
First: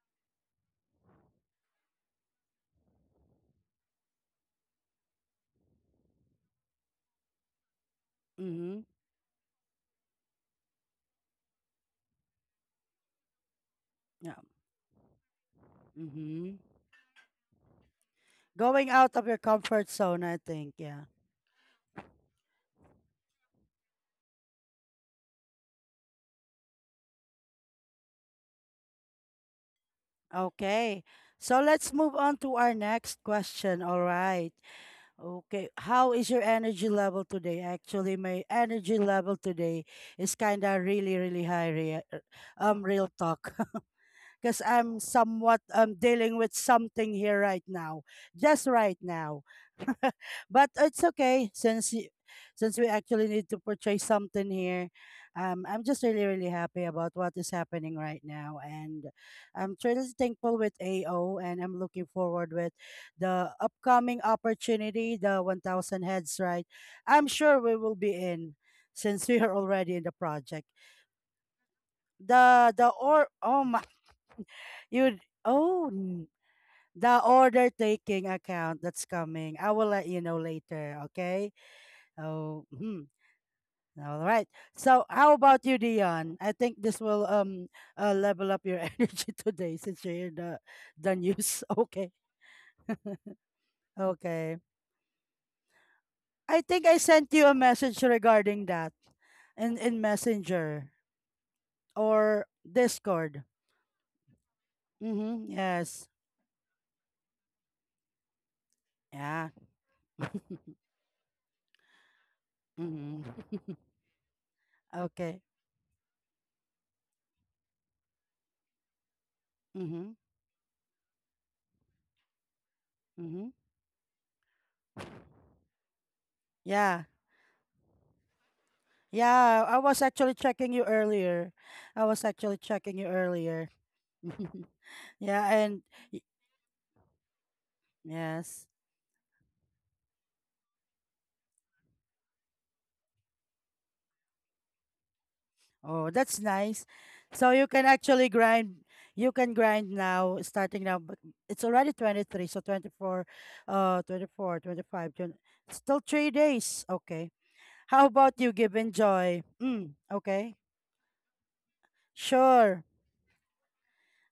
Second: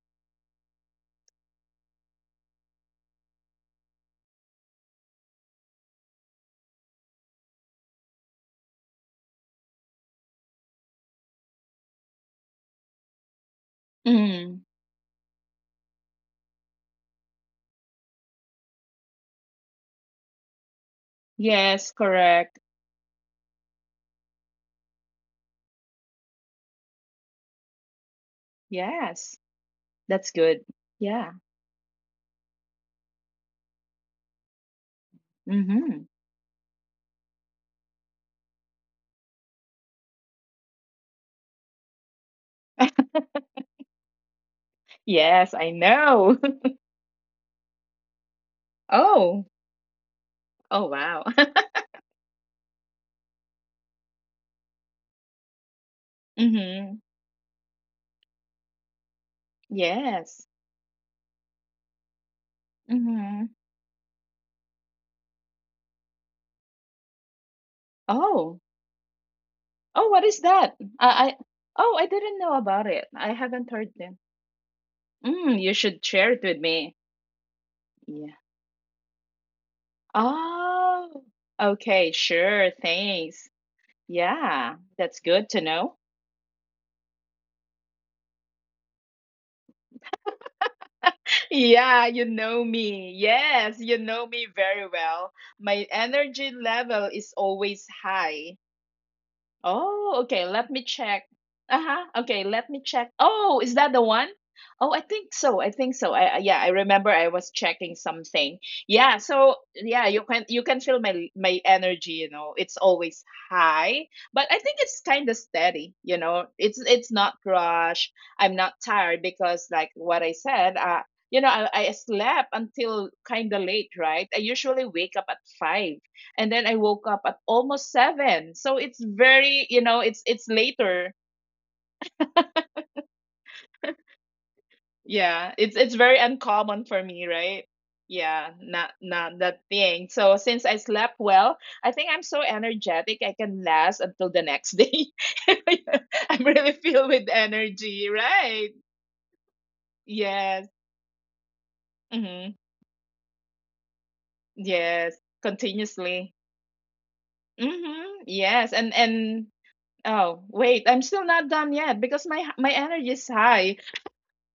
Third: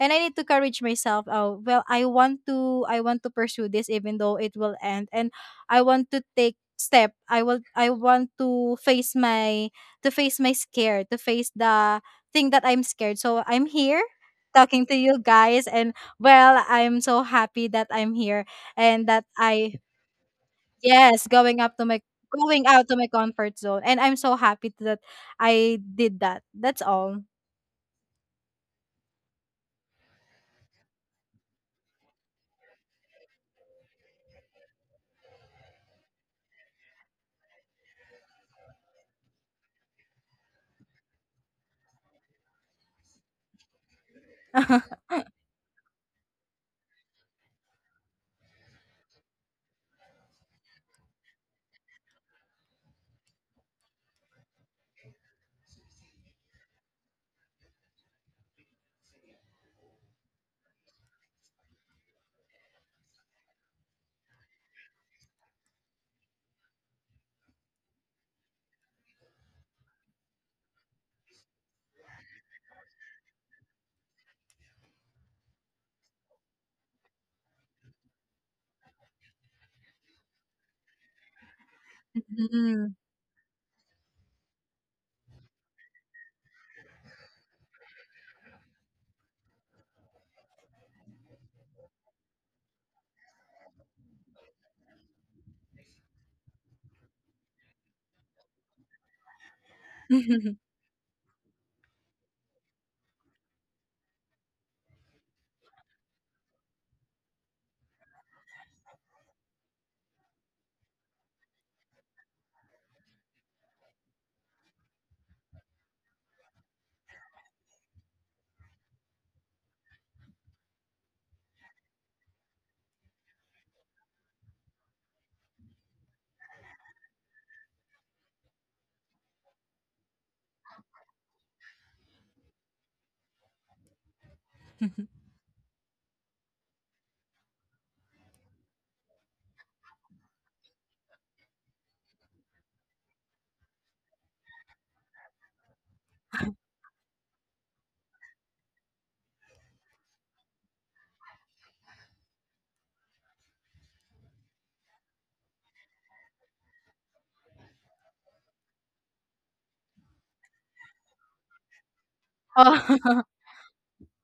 C: and I need to courage myself. Oh well, I want to pursue this even though it will end and I want to take step I will I want
A: Mm-hmm.
C: to face my scare, to face the thing that I'm scared. So I'm here
A: Yeah.
B: Mm,
C: talking to you guys and
A: Mm-hmm.
C: well, I'm so happy that I'm here
A: Going
C: and
A: out of
C: that
A: your
C: I
A: comfort zone, I think. Yeah.
C: yes,
B: yes, correct.
C: going out to my comfort zone and I'm so happy that I did that. That's all. <laughs>
B: Yes, that's good.
A: Okay.
B: Yeah.
A: So let's move on to our next question. All right. Okay.
B: Mm-hmm.
A: How is your energy level today? Actually, my energy level today is kind of really, really high.
B: <laughs>
A: Real talk. <laughs> Because I'm
B: Yes,
A: somewhat
B: I know.
A: dealing with
B: <laughs>
A: something here right now, just right now.
B: Oh.
A: <laughs> But
B: Oh,
A: it's
B: wow.
A: okay
B: <laughs>
A: since we actually need to purchase something here. I'm just really really happy
B: Mhm.
A: about what is happening right now, and I'm truly
B: Yes.
A: thankful with AO, and I'm looking forward with
B: Mhm.
A: the upcoming opportunity, the 1,000 heads. Right, I'm sure we will be
B: Oh.
A: in since we are already in
B: Oh,
A: the
B: what is
A: project.
B: that? I Oh, I didn't know about
A: The
B: it. I
A: or oh
B: haven't
A: my
B: heard them.
A: you
B: Mm, you
A: oh
B: should share it with me.
A: the order taking
B: Yeah.
A: account that's coming. I will let you know later,
B: Oh.
A: okay?
B: Okay, sure.
A: Oh,
C: Mhm.
A: mhm.
B: Thanks.
A: All right.
B: Yeah,
A: So,
B: that's
A: how
B: good to
A: about you,
B: know.
A: Dion? I think this will level up your <laughs> energy today since you hear the
B: <laughs>
A: news. <laughs>
B: Yeah,
A: Okay,
B: you know me. Yes, you know me
A: okay.
B: very well. My energy
A: I think I
B: level is
A: sent you a
B: always
A: message
B: high.
A: regarding that in
B: Oh, okay. Let me
C: <laughs>
A: Messenger
B: check. Uh-huh. Okay,
A: or
B: let me check.
A: Discord.
B: Oh, is that the one? Oh, I think
A: Mm-hmm.
B: so. I think so.
A: Yes.
B: Yeah, I remember I was checking something. Yeah, so
A: Yeah.
B: yeah, you
A: <laughs>
B: can feel my energy, you know. It's always
A: Mm-hmm. <laughs>
B: high, but I think it's kind of
A: Okay.
B: steady, you know. It's not rush. I'm not tired because, like what
A: Mm-hmm.
B: I said, you know, I slept until kind of
A: Mm-hmm.
B: late, right? I usually wake up at 5, and then I woke up
A: Yeah.
B: at almost seven. So it's very,
A: Yeah,
B: you
A: I
B: know,
A: was
B: it's
A: actually checking you
B: later.
A: earlier. I was actually checking you earlier. <laughs>
B: Yeah,
A: Yeah,
B: it's
A: and
B: very
A: y-
B: uncommon for me, right? Yeah,
A: yes.
B: not that thing. So since I slept well, I think I'm so energetic I can last until the next day. <laughs>
A: Oh,
B: I'm
A: that's
B: really
A: nice.
B: filled with
A: So you can
B: energy,
A: actually
B: right?
A: grind. You can grind now,
B: Yes.
A: starting now. But it's already
B: Mm-hmm.
A: 23, so 24, 24,
B: Yes.
A: 25, 20, still
B: Continuously.
A: 3 days. Okay.
B: Mm-hmm.
A: How about
B: Yes.
A: you,
B: And
A: Given
B: and
A: Joy? Mm,
B: oh
A: okay.
B: wait, I'm still not done yet, because my
A: Sure.
B: energy is
C: Oh.
B: high.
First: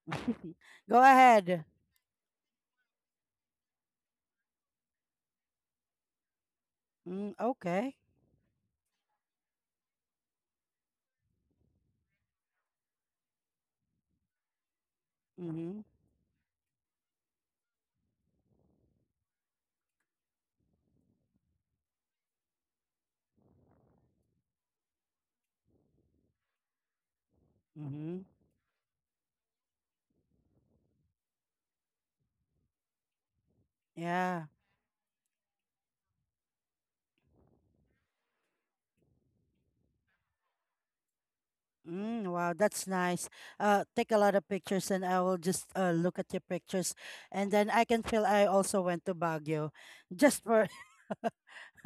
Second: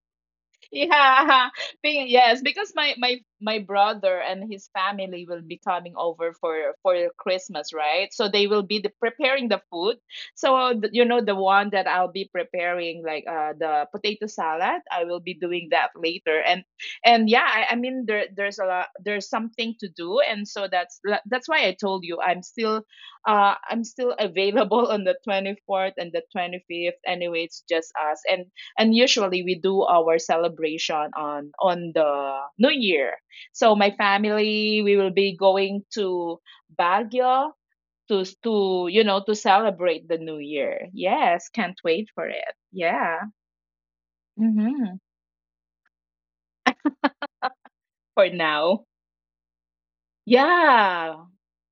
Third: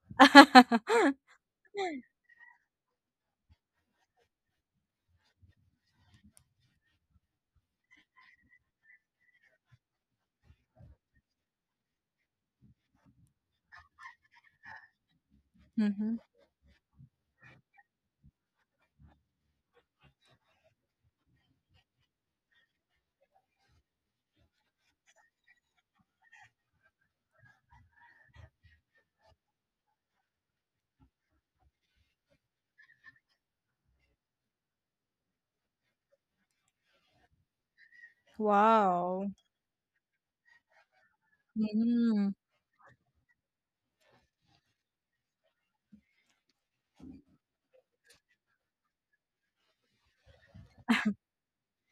A: <laughs> Go
C: <laughs>
B: Yeah,
A: ahead.
B: <laughs> being yes, because my brother and his family will be coming over for
A: Mm,
B: Christmas,
A: okay.
B: right? So they will be preparing the food. So you know the one that I'll be preparing, like, the potato salad. I will be doing
A: Mm-hmm.
B: that
C: Mhm.
B: later, and yeah, I mean, there's a lot, there's something to do, and so that's why I told you I'm still available <laughs> on the 24th and the 25th. Anyway, it's just us,
A: Mm-hmm.
B: and usually we do our celebration on the new year. So my
A: Yeah.
B: family, we will be going to Baguio, to, you know,
C: Wow.
B: to celebrate the new year. Yes, can't wait
A: Mm,
B: for
C: Mm.
B: it.
A: wow, that's
B: Yeah.
A: nice. Take a lot of pictures,
B: Mm-hmm.
A: and I will just look at your pictures, and then I can feel
B: For
A: I also
B: now.
A: went to Baguio, just for
B: Yeah.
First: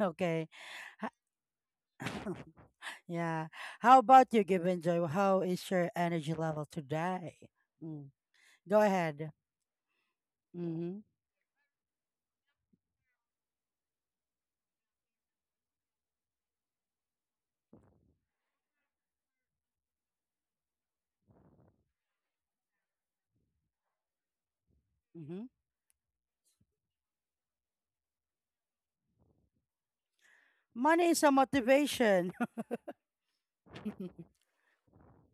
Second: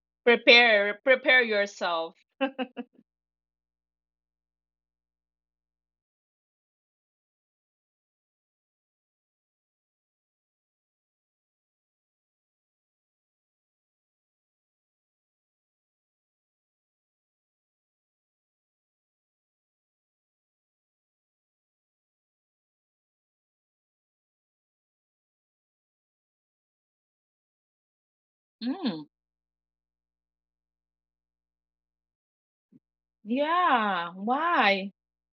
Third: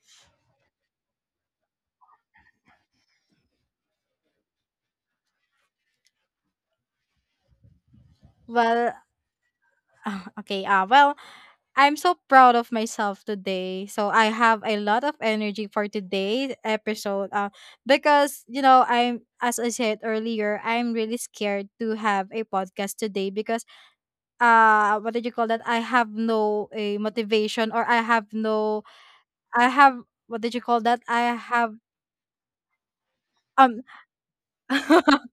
A: <laughs> okay.
B: Prepare prepare yourself.
A: <laughs> Yeah. How about you, Given Joy? How is your energy level today? Mm. Go
C: Well,
A: ahead.
C: <sighs> okay.
A: Mm-hmm.
C: Well, I'm so proud of myself today. So I have a lot of energy for today's episode. Because you know, I'm as I said earlier, I'm really scared to have a podcast today because what did you
A: Mm-hmm.
C: call that? I have no a motivation or I have no
B: Mm.
C: I have what did you call that?
A: Money is a
C: I have
A: motivation. <laughs>
C: um
B: Yeah, why?
C: <laughs>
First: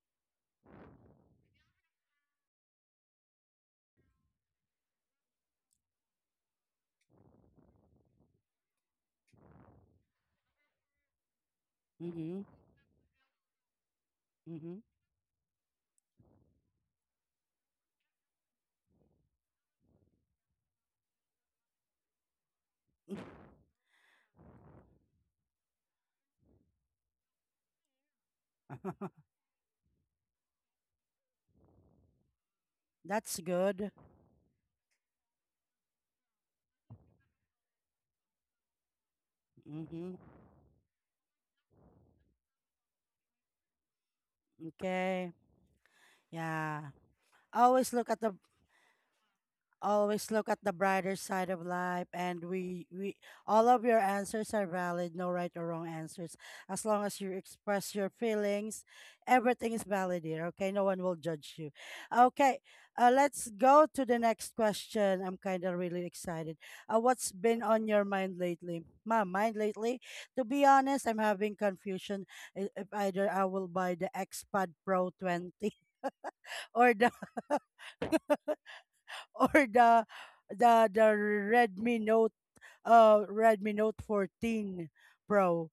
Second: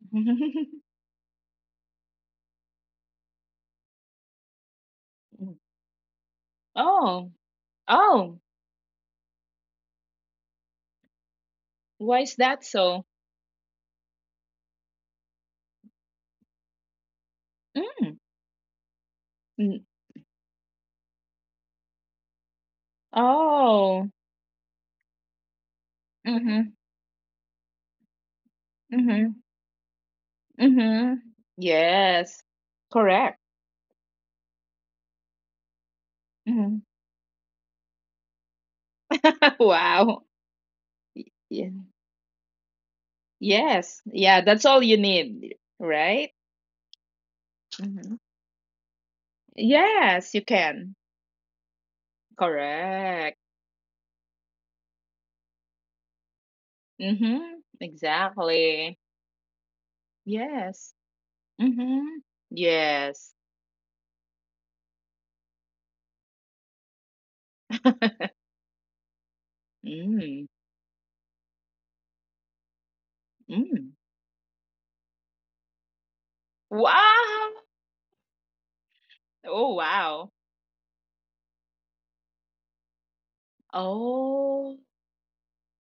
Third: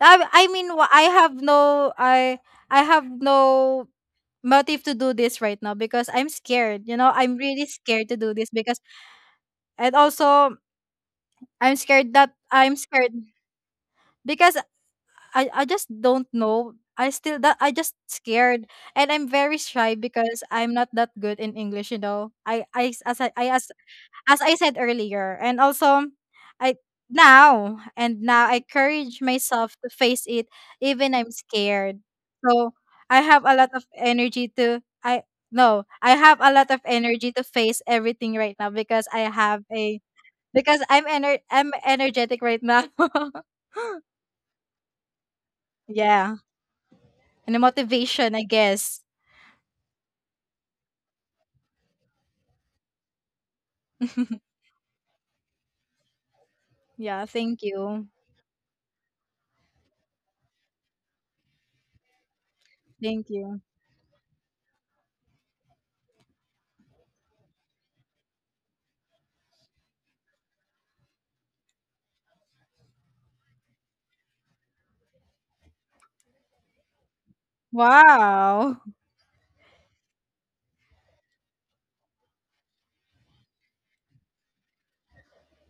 B: <laughs>
C: I have I have no motive to do this right now because I'm scared. You know,
B: Oh.
C: I'm really scared to do
B: Oh,
C: this because and also,
B: why is
A: Mm-hmm.
B: that
C: I'm
B: so?
C: scared because
A: Mm-hmm.
C: I just don't know. I still that I just
B: Mm.
C: scared and I'm very
B: Mm.
C: shy because I'm not that good in English, you know. I
B: Oh.
C: as I said earlier. And also
B: Mm-hmm.
C: I now and now I courage
B: Mhm.
C: myself to face it even
B: Mhm.
C: I'm scared.
B: Yes.
C: So I
B: Correct.
A: That's
C: have a lot of
A: good.
C: energy to I no, I have a lot
B: Mhm.
C: of energy to face everything right now because I
B: <laughs>
C: have a
B: Wow.
A: Mm-hmm.
C: because I'm I'm
B: Yeah.
C: energetic right now. <laughs>
B: Yes. Yeah, that's all you
A: Okay.
B: need, right?
C: Yeah.
A: Yeah.
C: And a
A: Always
B: Mhm.
A: look at the
C: motivation, I guess.
B: Yes,
A: always
B: you
A: look at the
B: can.
A: brighter side of life, and we
B: Correct.
A: all of your answers
C: <laughs>
A: are valid, no right or wrong answers, as long as
C: Yeah,
A: you
B: Mhm.
C: thank
A: express your
C: you.
A: feelings.
B: Exactly.
A: Everything is valid here. Okay, no
B: Yes.
A: one will judge you.
B: Mhm.
A: Okay.
B: Yes.
C: Thank
A: Let's
C: you.
A: go to the next question. I'm kind of really excited. What's been on your
B: <laughs>
A: mind lately? My mind lately,
B: Mm.
A: to be honest, I'm having confusion. If either I will
B: Mm.
A: buy the Xpad Pro 20 <laughs> or the
B: Wow.
C: Wow.
A: or
B: Oh,
A: the
B: wow.
A: the the Redmi Note Redmi Note
B: Oh.
A: 14 Pro,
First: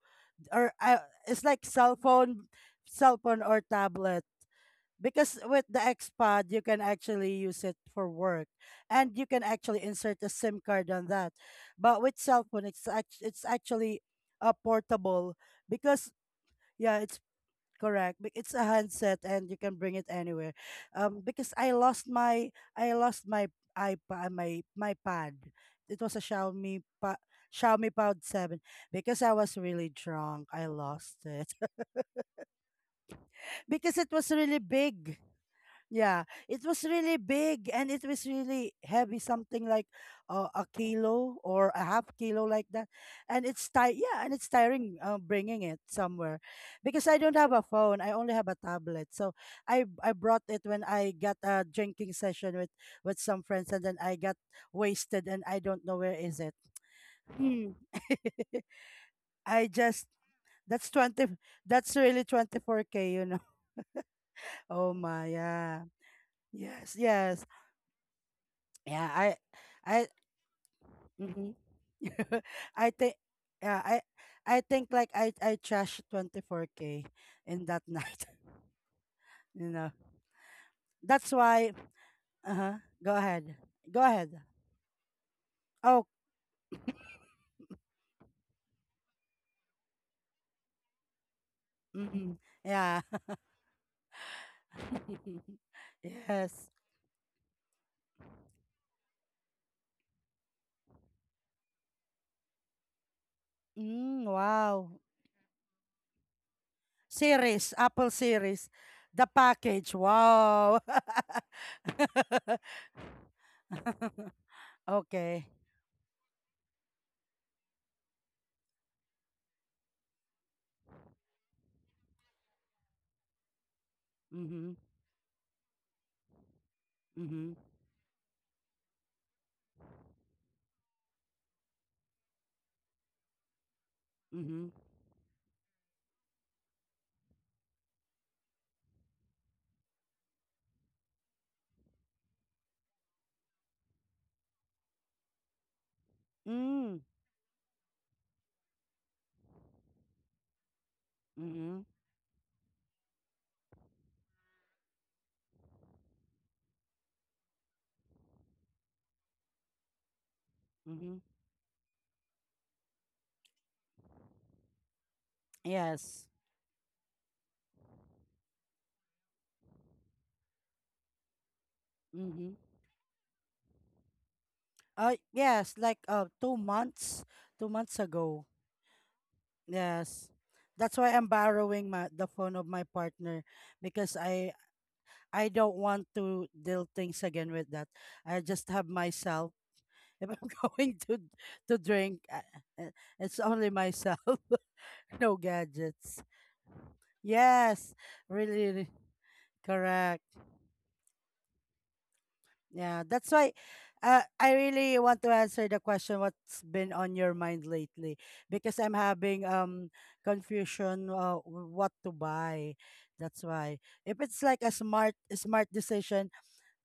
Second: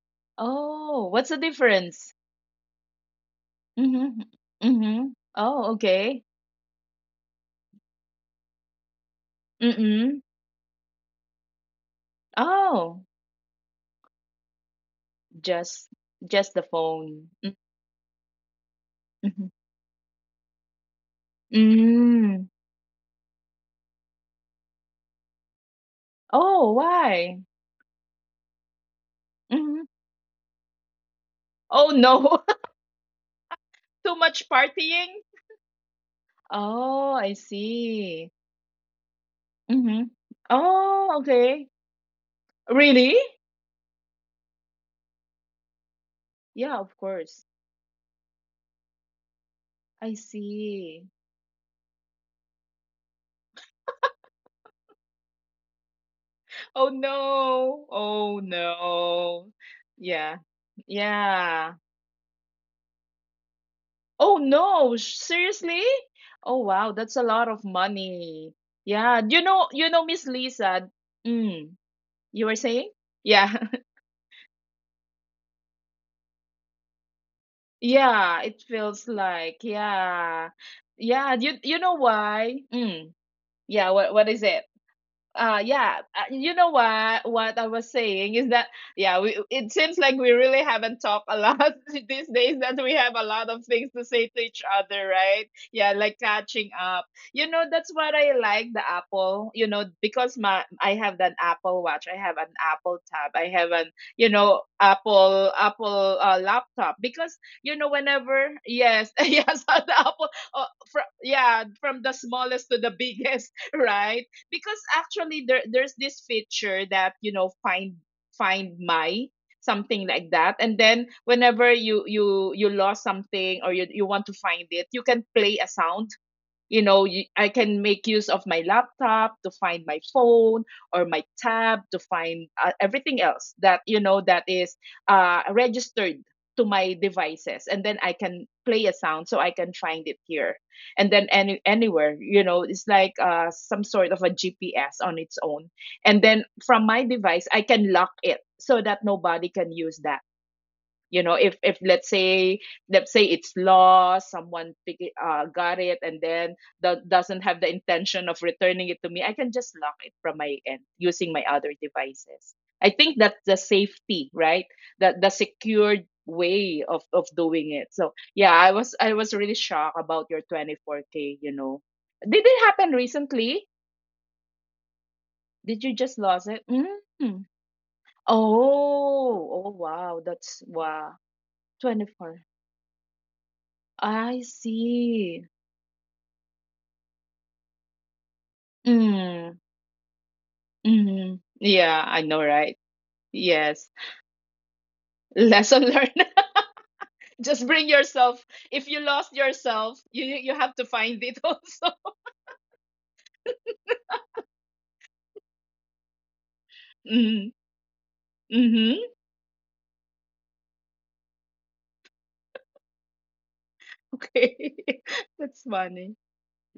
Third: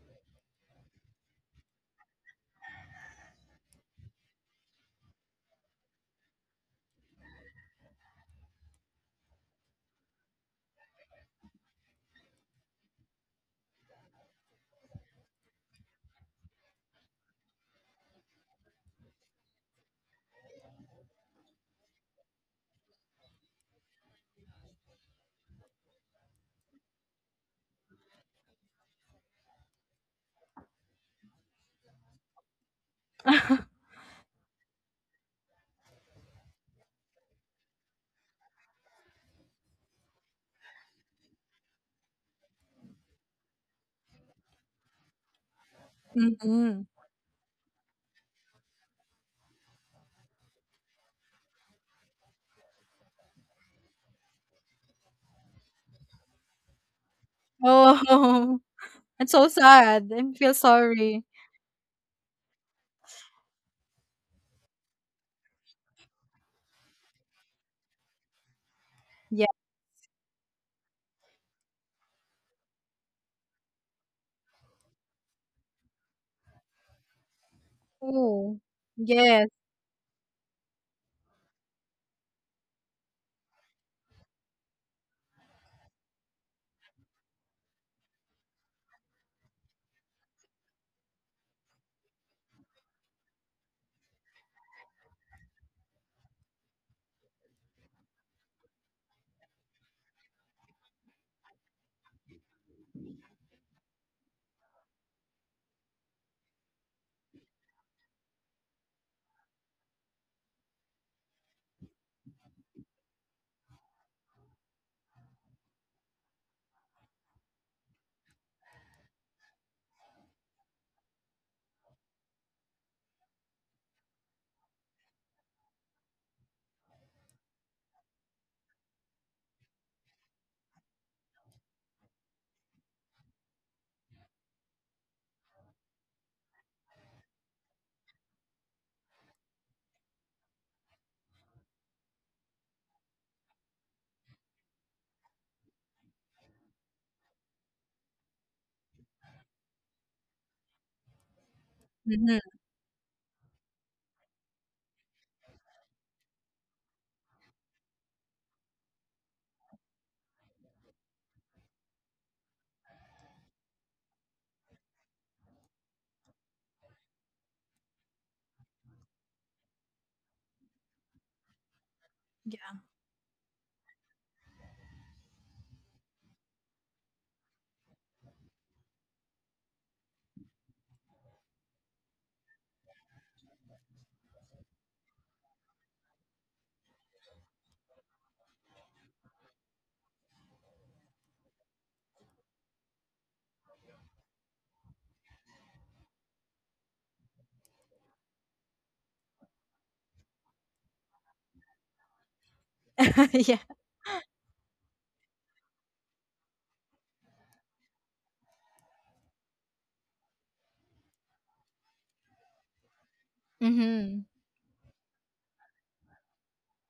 A: or
B: Oh, what's the
A: it's like
B: difference?
A: cell phone or
B: Mhm.
A: tablet.
B: Mhm.
A: Because with
B: Oh,
A: the
B: okay.
A: XPad you can actually use it for work, and you can actually insert
B: Mm-mm.
A: a SIM card on that. But with cell phone it's
B: Oh,
A: it's actually portable
B: just
A: because
B: just the
A: yeah it's
B: phone. Mm,
A: correct. But it's a handset
B: mhm.
A: and you can bring it anywhere. Because I lost
B: Mm.
A: my I lost my iPad, my pad. It was a
B: Oh, why?
A: Xiaomi Pad 7, because I was
B: Mhm.
A: really drunk. I lost it
B: Oh, no. <laughs>
A: <laughs>
C: <laughs>
A: because it
B: Too
A: was
B: much
A: really
B: partying?
A: big. Yeah, it was
B: Oh,
A: really
B: I
A: big and it was
B: see.
A: really heavy, something like
B: Mm-hmm.
A: a
B: Oh,
A: kilo
B: okay.
A: or a half kilo, like that.
B: Really?
A: And it's ti yeah, and it's tiring bringing it somewhere,
B: Yeah,
C: Hmm.
B: of
A: because I don't
B: course.
A: have a phone. I only have a tablet. So I
B: I
A: I brought it when
B: see. <laughs>
A: I got a drinking session with some friends, and then I got wasted and I don't know where is it.
B: Oh
A: Hmm.
B: no.
A: <laughs>
B: Oh
C: Oh, <laughs> I'm so
B: no.
A: I just
C: sad. I
B: Yeah.
C: feel
A: that's
C: sorry.
A: 20,
B: Yeah.
A: that's really 24k, you know. <laughs>
B: Oh no,
A: Oh my,
B: seriously?
A: yeah.
B: Oh wow,
A: Yes,
B: that's a
A: yes.
B: lot of money.
A: Yeah,
B: Yeah, you
C: Yeah.
B: know,
A: I
B: Miss Lisa.
A: Mm-hmm.
B: Mm, you were
A: <laughs>
B: saying?
A: I think
B: Yeah.
A: yeah,
B: <laughs>
A: I think like I trashed 24k in that night.
B: Yeah, it
C: Oh,
B: feels
C: yes.
B: like,
A: <laughs> You know.
B: yeah. Yeah,
A: That's
B: you
A: why
B: know why?
A: uh-huh.
B: Mm,
A: Go ahead.
B: yeah,
A: Go
B: what is
A: ahead.
B: it? Yeah
A: Oh,
B: you know what I was saying is that, yeah, it seems like we really haven't talked a lot <laughs> these
A: mm-hmm.
B: days, that we
A: Yeah.
B: have a lot of things to say to each other, right?
A: <laughs>
B: Yeah, like catching
A: Yes.
B: up. You know, that's what I like, the Apple, you know, because my I have an Apple watch, I have an Apple tab, I have an, you
A: Mm,
B: know,
A: wow.
B: Apple laptop, because, you
A: Series,
B: know,
A: Apple
B: whenever,
A: series.
B: yes. <laughs>
A: The
B: Yes, on the
A: package.
B: Apple, uh,
A: Wow.
B: yeah, from the smallest
A: <laughs>
B: to the biggest. <laughs> Right. Because actually
A: Okay.
B: there's this feature that, you know, find my, something like that. And then whenever you lost something, or you want to find
A: Mhm.
B: it, you can play a sound. You know, I
A: Mhm.
B: can make use of my laptop to find my phone, or my tab to find, everything else, that, you know, that
A: Mhm.
B: is registered to my devices. And then I can play a sound, so I can find it here. And then anywhere, you know. It's like, some sort of a GPS on its own. And then from my
A: Mm.
B: device I can lock it, so that nobody can use that. You know, if
A: Mhm.
B: let's
C: Mm-hmm.
B: say, let's say it's lost, someone pick it, got it, and then doesn't have the intention of returning it to me, I can just lock it from my end
A: Mhm.
B: using my other devices. I think that's the safety, right? That the secured
A: Yes.
B: way of doing it. So yeah, I was really shocked about your 24k, you know. Did
C: <laughs>
A: Mm-hmm.
B: it
C: Yeah.
B: happen recently?
A: Yes,
B: Did you
A: like
B: just lose
A: two
B: it?
A: months,
B: Mm.
A: 2 months ago.
B: Oh. Oh, wow,
A: Yes,
B: that's
A: that's
B: wow.
A: why I'm borrowing my the
B: 24.
A: phone of my partner because
B: I see.
A: I don't want to deal things again with that. I just have myself.
B: Mm.
A: If I'm <laughs> going to
B: Hmm. Yeah,
A: drink,
B: I know, right?
A: uh, it's only
B: Yes.
A: myself. <laughs> No
B: Lesson
A: gadgets.
B: learned. <laughs> Just bring
A: Yes,
B: yourself.
A: really, really
B: If you lost yourself,
A: correct.
B: you have to find it <laughs> also.
A: Yeah, that's why I really want to answer the question, what's been on your
B: Mm.
A: mind lately? Because I'm
B: Mm-hmm.
A: having confusion, what to buy. That's why
C: Mm-hmm.
A: if it's like a
B: Okay. <laughs>
A: smart
B: That's funny.
A: decision,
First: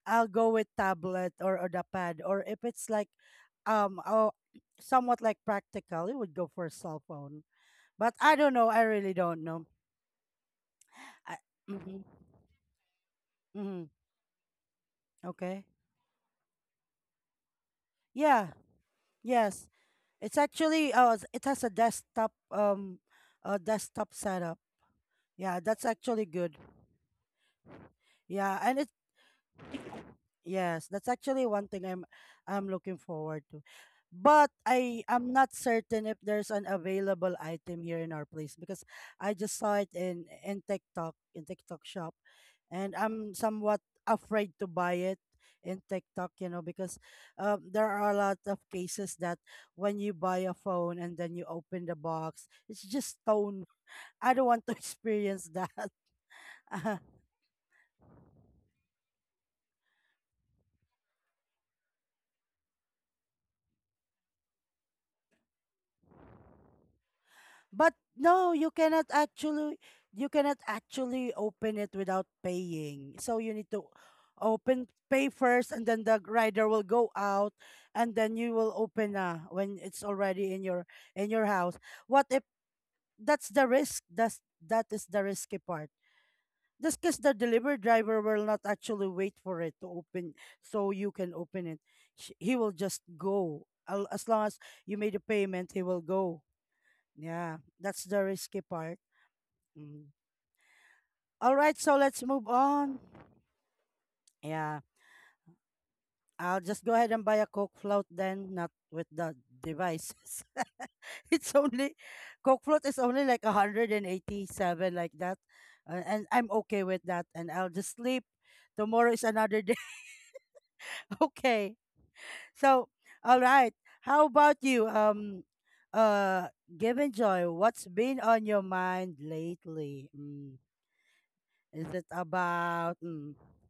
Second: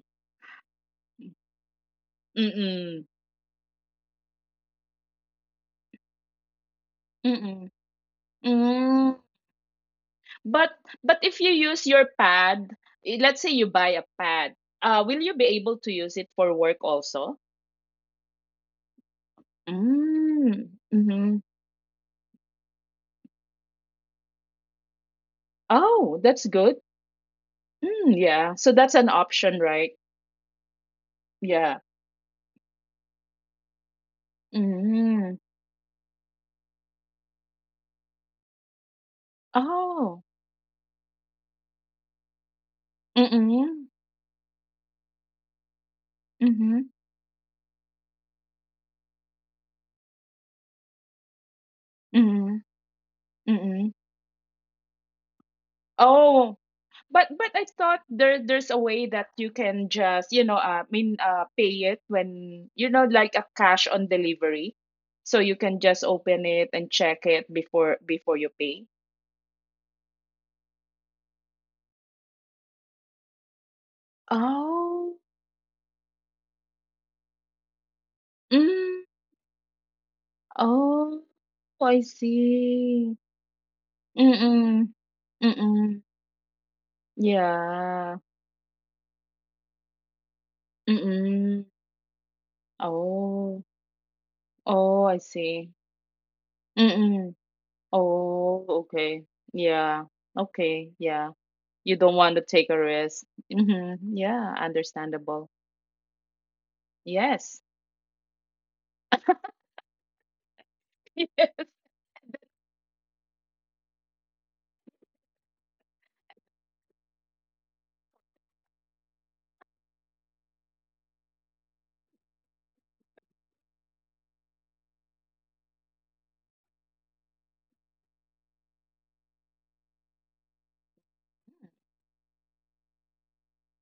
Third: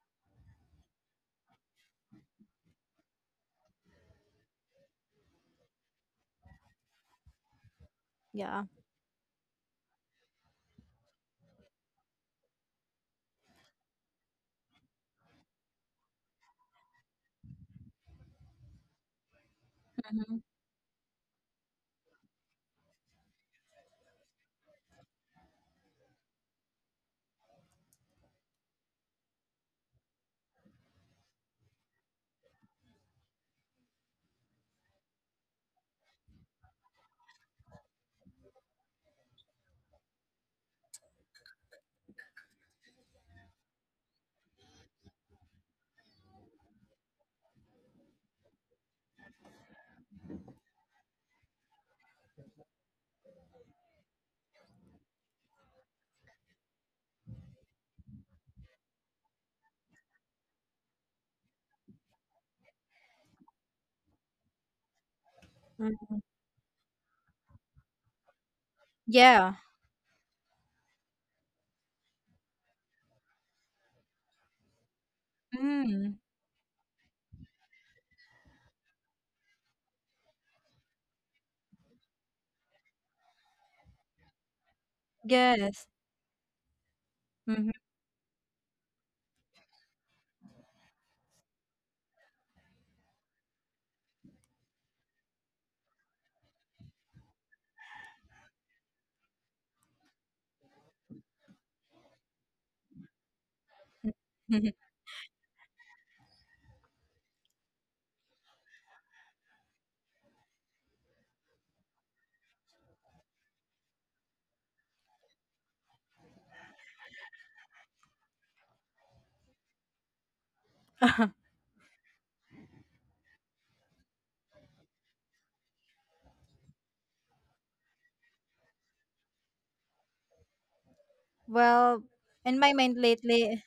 A: I'll go with tablet, or the pad, or if it's
B: Mm-mm.
A: like oh, somewhat like practical, it would go for a cell phone.
B: Mm-mm.
A: But I don't
C: Yeah.
A: know, I really
B: Mm.
A: don't know.
B: But but if
A: I,
B: you use your
A: mm-hmm.
B: pad, eh, let's say you buy
A: Mm-hmm.
B: a pad, will you be
A: Okay.
B: able to use it for work also?
A: Yeah. Yes. It's
C: Mm-hmm.
B: Mm.
A: actually
B: Mm-hmm.
A: it has a desktop, a desktop setup. Yeah, that's
B: Oh,
A: actually
B: that's
A: good.
B: good. Mm, yeah.
A: Yeah,
B: So that's
A: and
B: an option, right?
A: yes, that's actually one
B: Yeah.
A: thing I'm looking forward to. But I
B: Mm.
A: am not certain if there's an available item here in our place, because I just saw it
B: Oh.
A: in TikTok, in TikTok shop, and I'm
B: Mm-mm.
A: somewhat afraid to buy it in TikTok, you know,
B: Mm-hmm.
A: because there are a lot of cases that when you buy a phone and then you open the
B: Mm-hmm.
A: box, it's just stone.
B: Mm-hmm.
A: I don't want to <laughs> experience that.
B: Oh.
A: <laughs>
B: But I thought there's a way that you can just, you know, I mean pay it when, you know, like a cash on delivery. So you can just open it and check it
A: But
B: before you
A: no, you
B: pay.
A: cannot
C: Yeah.
A: actually open it without paying. So you need to open
B: Oh.
A: pay first, and then
C: Mm,
A: the rider will go out, and then you will
B: Mm.
A: open when it's already in your
B: Oh.
A: house.
B: I
A: What if
B: see.
A: that's the risk?
B: Mm-mm.
A: That is the risky
C: yes.
A: part.
B: Mm-mm.
A: Just because the
C: Mhm.
A: delivery
B: Yeah.
A: driver will not actually wait for it to open so you can
B: Mm-mm.
A: open it. He will just
B: Oh.
A: go. As long as
B: Oh,
A: you
B: I
A: made a
B: see.
A: payment, he will go.
B: Mm-mm.
A: Yeah, that's the
B: Oh,
A: risky part.
B: okay. Yeah.
A: Mm.
B: Okay. Yeah.
A: All right,
B: You
A: so
B: don't
A: let's
B: want to
A: move
B: take a
A: on.
B: risk. Mm-hmm. Yeah,
A: Yeah,
B: understandable.
A: I'll just go ahead and buy a
B: Yes.
A: Coke float then, not with the devices.
B: <laughs>
A: <laughs>
B: Yes.
A: It's only Coke float is only like 187, like that. And I'm okay with that, and I'll just sleep. Tomorrow is another day. <laughs>
C: <laughs>
A: Okay. So, all right. How about you? Given Joy, what's been on your mind lately? Mm. Is
C: well,
A: it
C: in my
A: about
C: mind
A: mm,
C: lately,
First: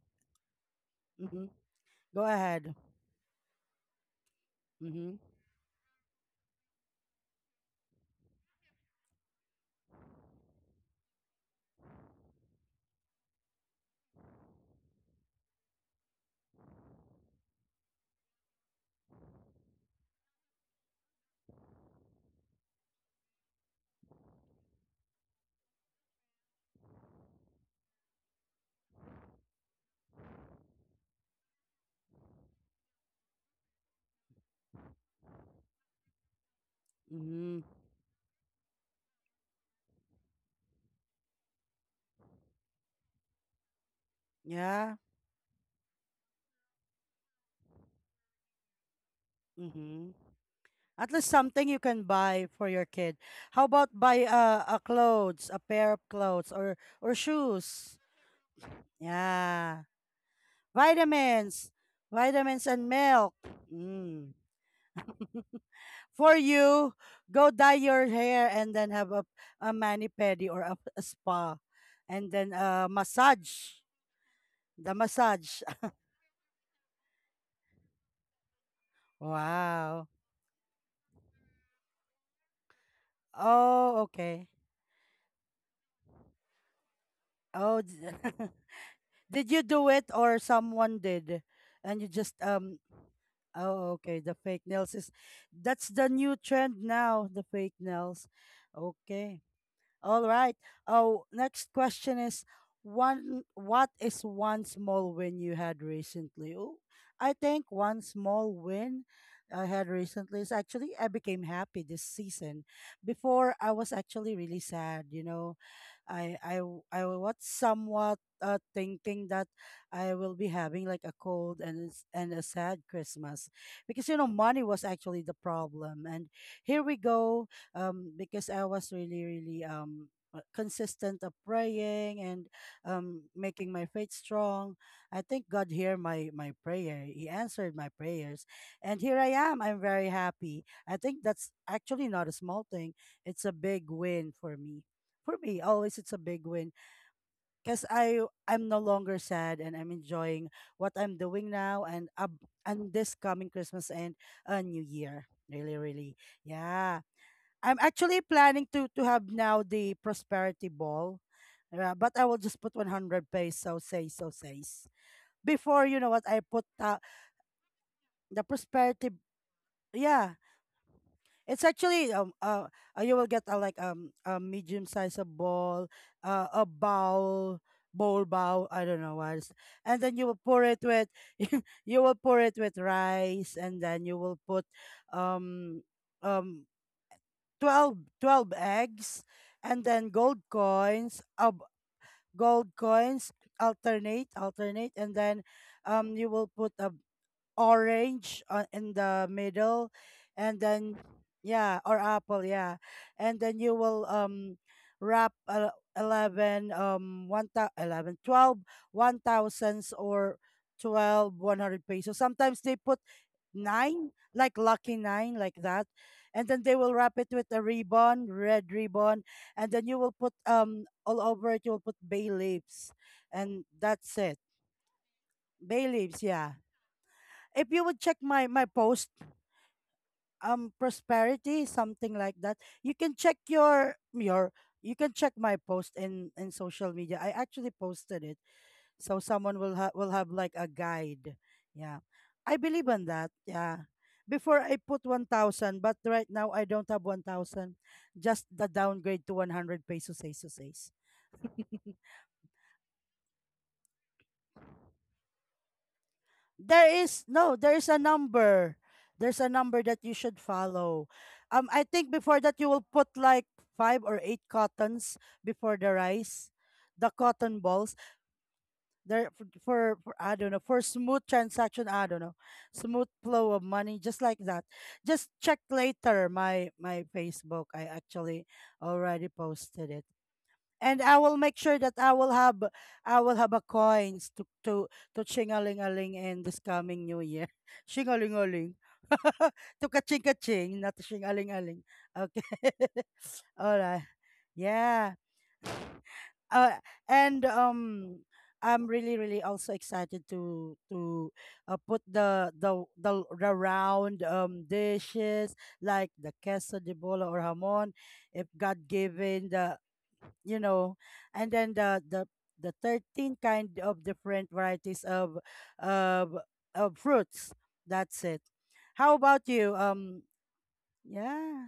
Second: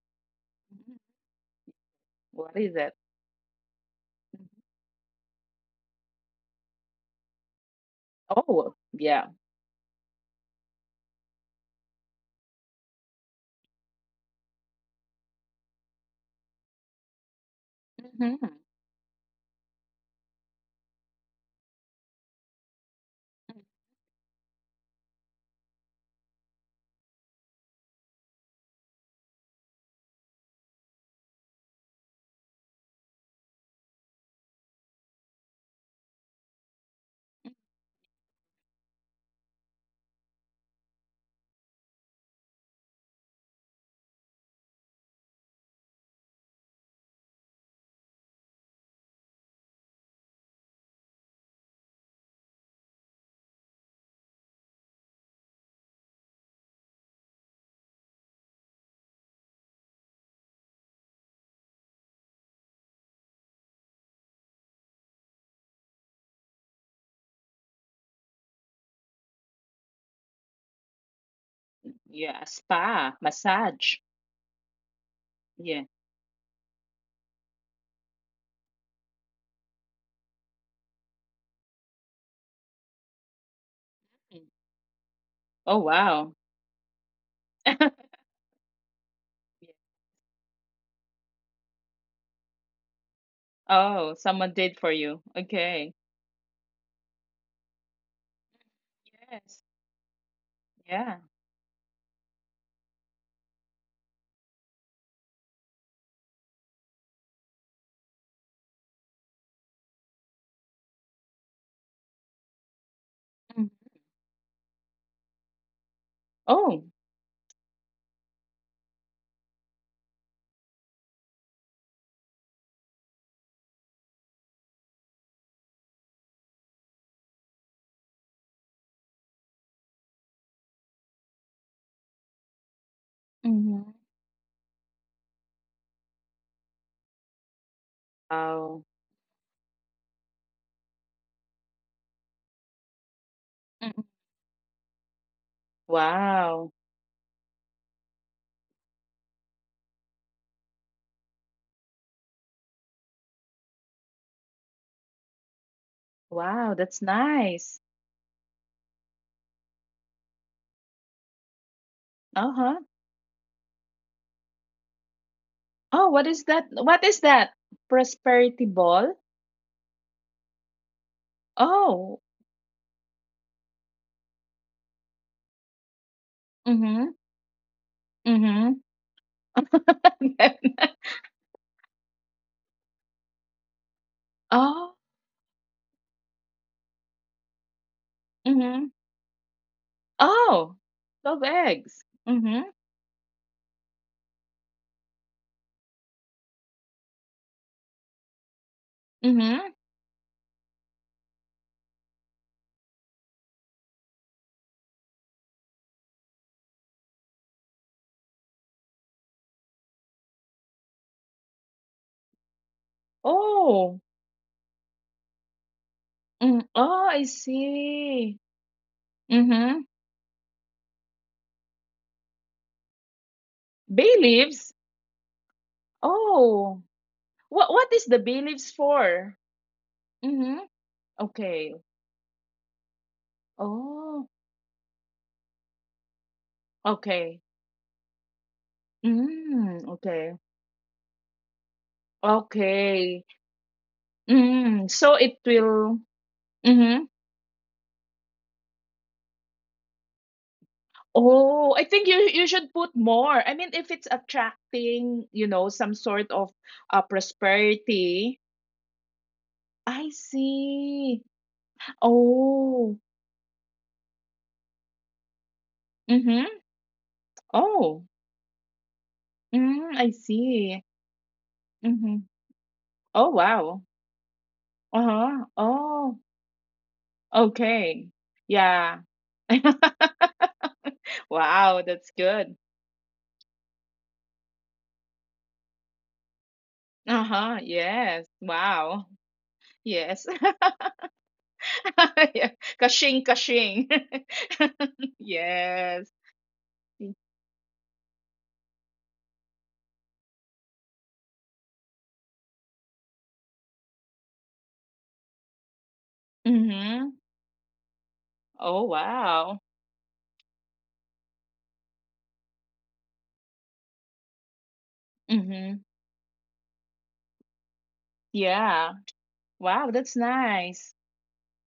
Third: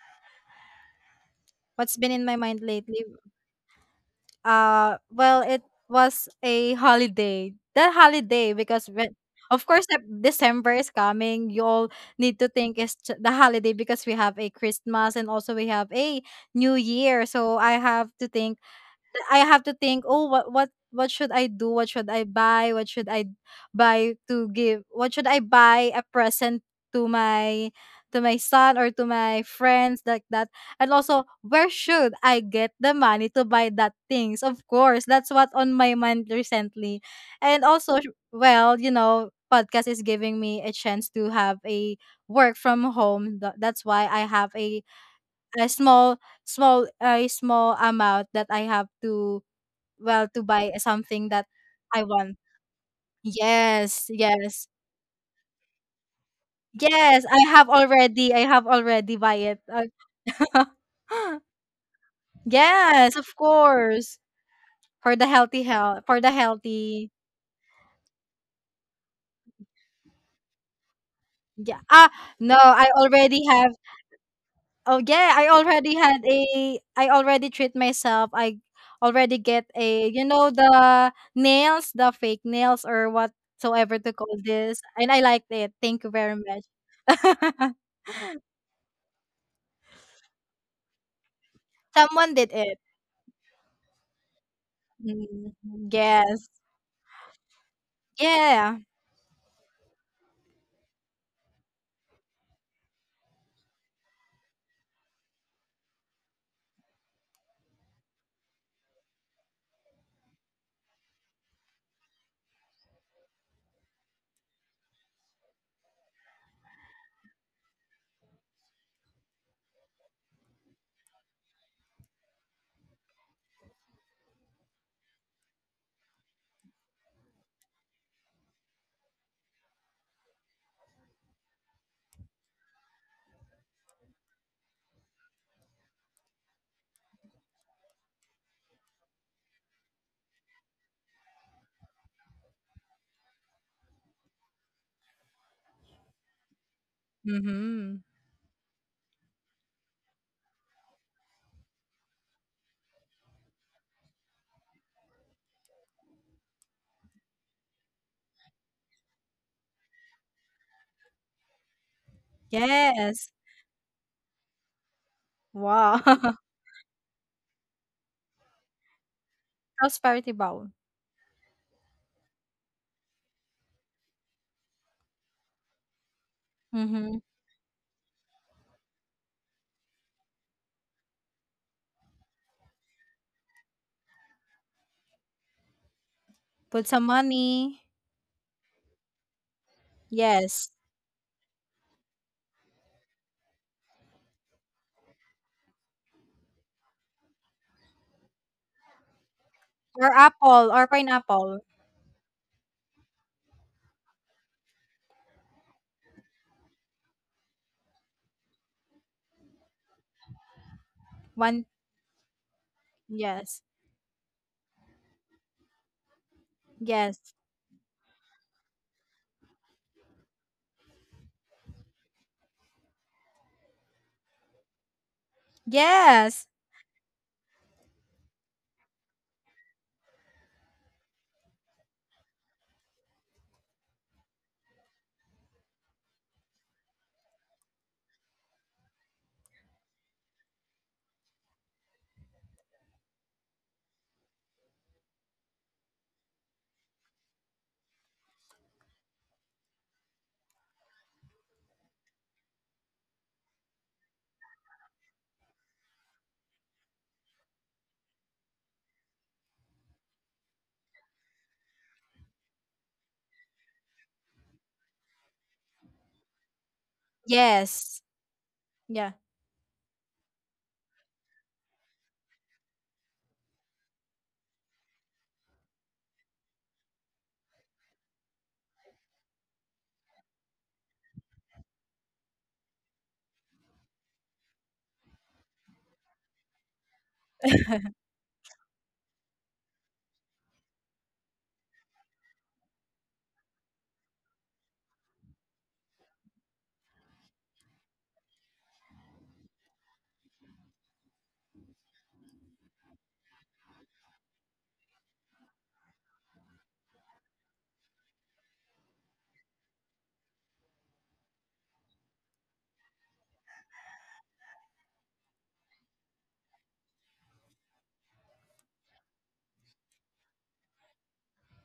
A: mhm.
C: what's been
A: Go
C: in my
B: What
C: mind
A: ahead.
B: is it?
C: lately.
A: Mm-hmm.
C: Well, it was a holiday. That holiday
B: Oh,
C: because when
B: yeah.
C: of course that December is coming, you all need to think it's the holiday because we have a Christmas and also we have a New Year. So
B: Hmm.
C: I have to think, oh, what should I do? What should I buy? What should I buy to give? What should I buy a present to my to my son or to my friends like that? And also, where should I get the money to buy that things? Of course, that's what on my mind recently.
A: Mm-hmm.
C: And also, well, you know, podcast is giving me a chance to have a work from home. That's why I have
A: Yeah.
C: a small small a small amount that I have to
A: Mm-hmm.
C: well to buy
A: At
C: something
A: least
C: that
A: something you
C: I
A: can
C: want.
A: buy for your kid. How about
C: Yes,
A: buy
C: yes.
A: a clothes, a pair of clothes or
C: Yes, I have
A: shoes?
C: already. I have already buy it.
A: Yeah.
C: <laughs>
A: Vitamins. Vitamins and
C: Yes, of
A: milk.
C: course.
A: Mm.
C: For the healthy health, for
A: For
C: the
A: you,
C: healthy.
A: go dye your hair and then have a mani pedi or a spa
C: Yeah. Ah,
A: and
B: Yeah,
A: then
C: no,
A: a
C: I
B: spa,
C: already
A: massage.
C: have.
B: massage.
A: The
C: Oh yeah,
A: massage.
B: Yeah.
A: <laughs>
C: I already treat myself. I already get
A: Wow.
C: a you know the nails, the fake nails or
A: Oh,
C: whatsoever to call
B: Mm.
A: okay.
C: this. And I liked
B: Oh,
C: it. Thank you
B: wow. <laughs>
C: very much.
A: Oh,
C: <laughs>
A: <laughs> did you
B: Yeah.
A: do it or someone did? And you just
C: Someone did it.
A: oh
B: Oh,
A: okay, the
B: someone
A: fake
B: did for
A: nails is
B: you.
C: Mm,
A: that's
B: Okay.
A: the new
C: yes.
A: trend now, the fake nails.
C: Yeah.
A: Okay.
B: Yes.
A: All right.
B: Yeah.
A: Oh, next question is one, what is one small win you had recently? Oh, I think one small win I had recently is actually I became happy this season. Before
B: Mm.
A: I was actually really sad, you know.
B: Oh.
A: I was somewhat thinking that I will be having like a cold and and a sad Christmas, because you know money was actually the problem, and here we go. Because I was really really consistent of praying, and making my
B: Mm-hmm.
A: faith strong. I think God heard my prayer, he answered my prayers,
B: Wow.
A: and here I am. I'm very happy. I think that's actually not a small thing, it's a big
B: Mm.
A: win for me. For me, always it's a big win,
B: Wow.
A: because
C: Mhm.
A: I'm no longer sad, and I'm enjoying what I'm doing now, and up and this coming Christmas, and a New Year. Really, really,
B: Wow,
A: yeah.
B: that's
A: I'm
B: nice.
A: actually planning to have now the prosperity ball, but I will just put
B: Uh-huh.
C: Yes.
A: 100 pesos, say so says. Before
C: Wow.
A: you
B: Oh,
A: know
B: what
A: what
C: <laughs>
B: is
A: I
B: that?
A: put
B: What is that?
A: the
B: Prosperity
A: prosperity,
B: ball?
C: Prosperity
A: yeah,
C: bowl.
A: it's actually
B: Oh.
A: you will get a like a medium size of ball, a
B: Mm-hmm.
C: Mhm.
A: bowl, bowl.
B: Mm-hmm.
A: I don't know what, and then you will pour it with
B: <laughs>
A: <laughs> you will pour it with rice, and then you will put
B: Oh.
A: um um
C: Put some money.
A: 12
B: Mm-hmm.
A: eggs, and then gold
C: Yes.
B: Oh.
A: coins,
B: 12 eggs.
A: gold
B: Mm-hmm.
A: coins alternate alternate, and then you will put a orange on in the
B: Mm-hmm.
A: middle,
C: Or
A: and
C: apple or
A: then
C: pineapple.
A: yeah or apple yeah, and then you will wrap 11 1 thou- 11 twelve one thousands, or 12 one
C: One.
A: hundred pesos, sometimes they put
C: Yes.
B: Oh.
A: 9, like lucky 9, like that. And then
B: Mm.
A: they will wrap
B: Oh,
A: it
B: I
C: Yes.
A: with a ribbon,
B: see.
A: red ribbon, and then
B: Mm-hmm.
A: you will put all over it you will put bay leaves, and that's
B: Bay
A: it.
B: leaves?
A: Bay leaves,
C: Yes.
A: yeah,
B: Oh.
A: if
B: What
A: you would
B: what is
A: check
B: the bay
A: my
B: leaves
A: post.
B: for? Mm-hmm.
A: Prosperity
B: Okay.
A: something like that, you can check
B: Oh.
A: you can check my post in social media. I
B: Okay.
A: actually posted it, so someone
B: Mm,
A: will have
B: okay.
A: like a guide, yeah. I believe in that,
B: Okay.
A: yeah. Before I put
B: So it
A: 1000, but
B: will
A: right now I don't have
B: mhm.
A: 1000, just the downgrade to 100 pesos, pesos, pesos.
B: Oh, I
A: <laughs>
B: think you should put more. I mean, if it's attracting, some sort of
A: There is no, there is a
B: prosperity.
A: number. There's a number that you
B: I
A: should follow.
B: see.
A: I think before that you will
B: Oh.
A: put like five or eight cottons before the rice,
B: Mhm.
A: the cotton balls.
C: Yes.
B: Oh.
C: Yeah.
A: There
B: I
A: for I don't know for
B: see.
A: smooth transaction. I don't
B: Mhm.
A: know, smooth
B: Oh,
A: flow of
B: wow.
A: money, just like that. Just
B: Uh-huh.
A: check
B: Oh.
A: later my Facebook. I
B: Okay.
A: actually
B: Yeah.
A: already posted it,
B: <laughs>
A: and I will make sure
B: Wow,
A: that
B: that's good.
A: I will have a coins to to chingalingaling in this coming new year.
B: Uh-huh.
A: <laughs>
B: Yes.
A: Chingalingaling.
B: Wow.
A: <laughs> To kaching
B: Yes. <laughs>
A: kaching, <laughs> not chingalingaling. Okay.
B: <laughs> Yeah. Kashing,
A: <laughs> All
B: kashing.
A: right. Yeah.
B: <laughs> Yes.
A: Uh, and I'm really really also excited to put the round dishes, like the queso de
B: Mm-hmm.
A: bola or hamon, if
B: Oh,
A: God given
B: wow.
A: the you know, and then the 13 kind of different varieties of
B: Mm-hmm.
A: of of fruits. That's it.
B: Yeah.
A: How about you,
B: Wow, that's nice.
A: yeah,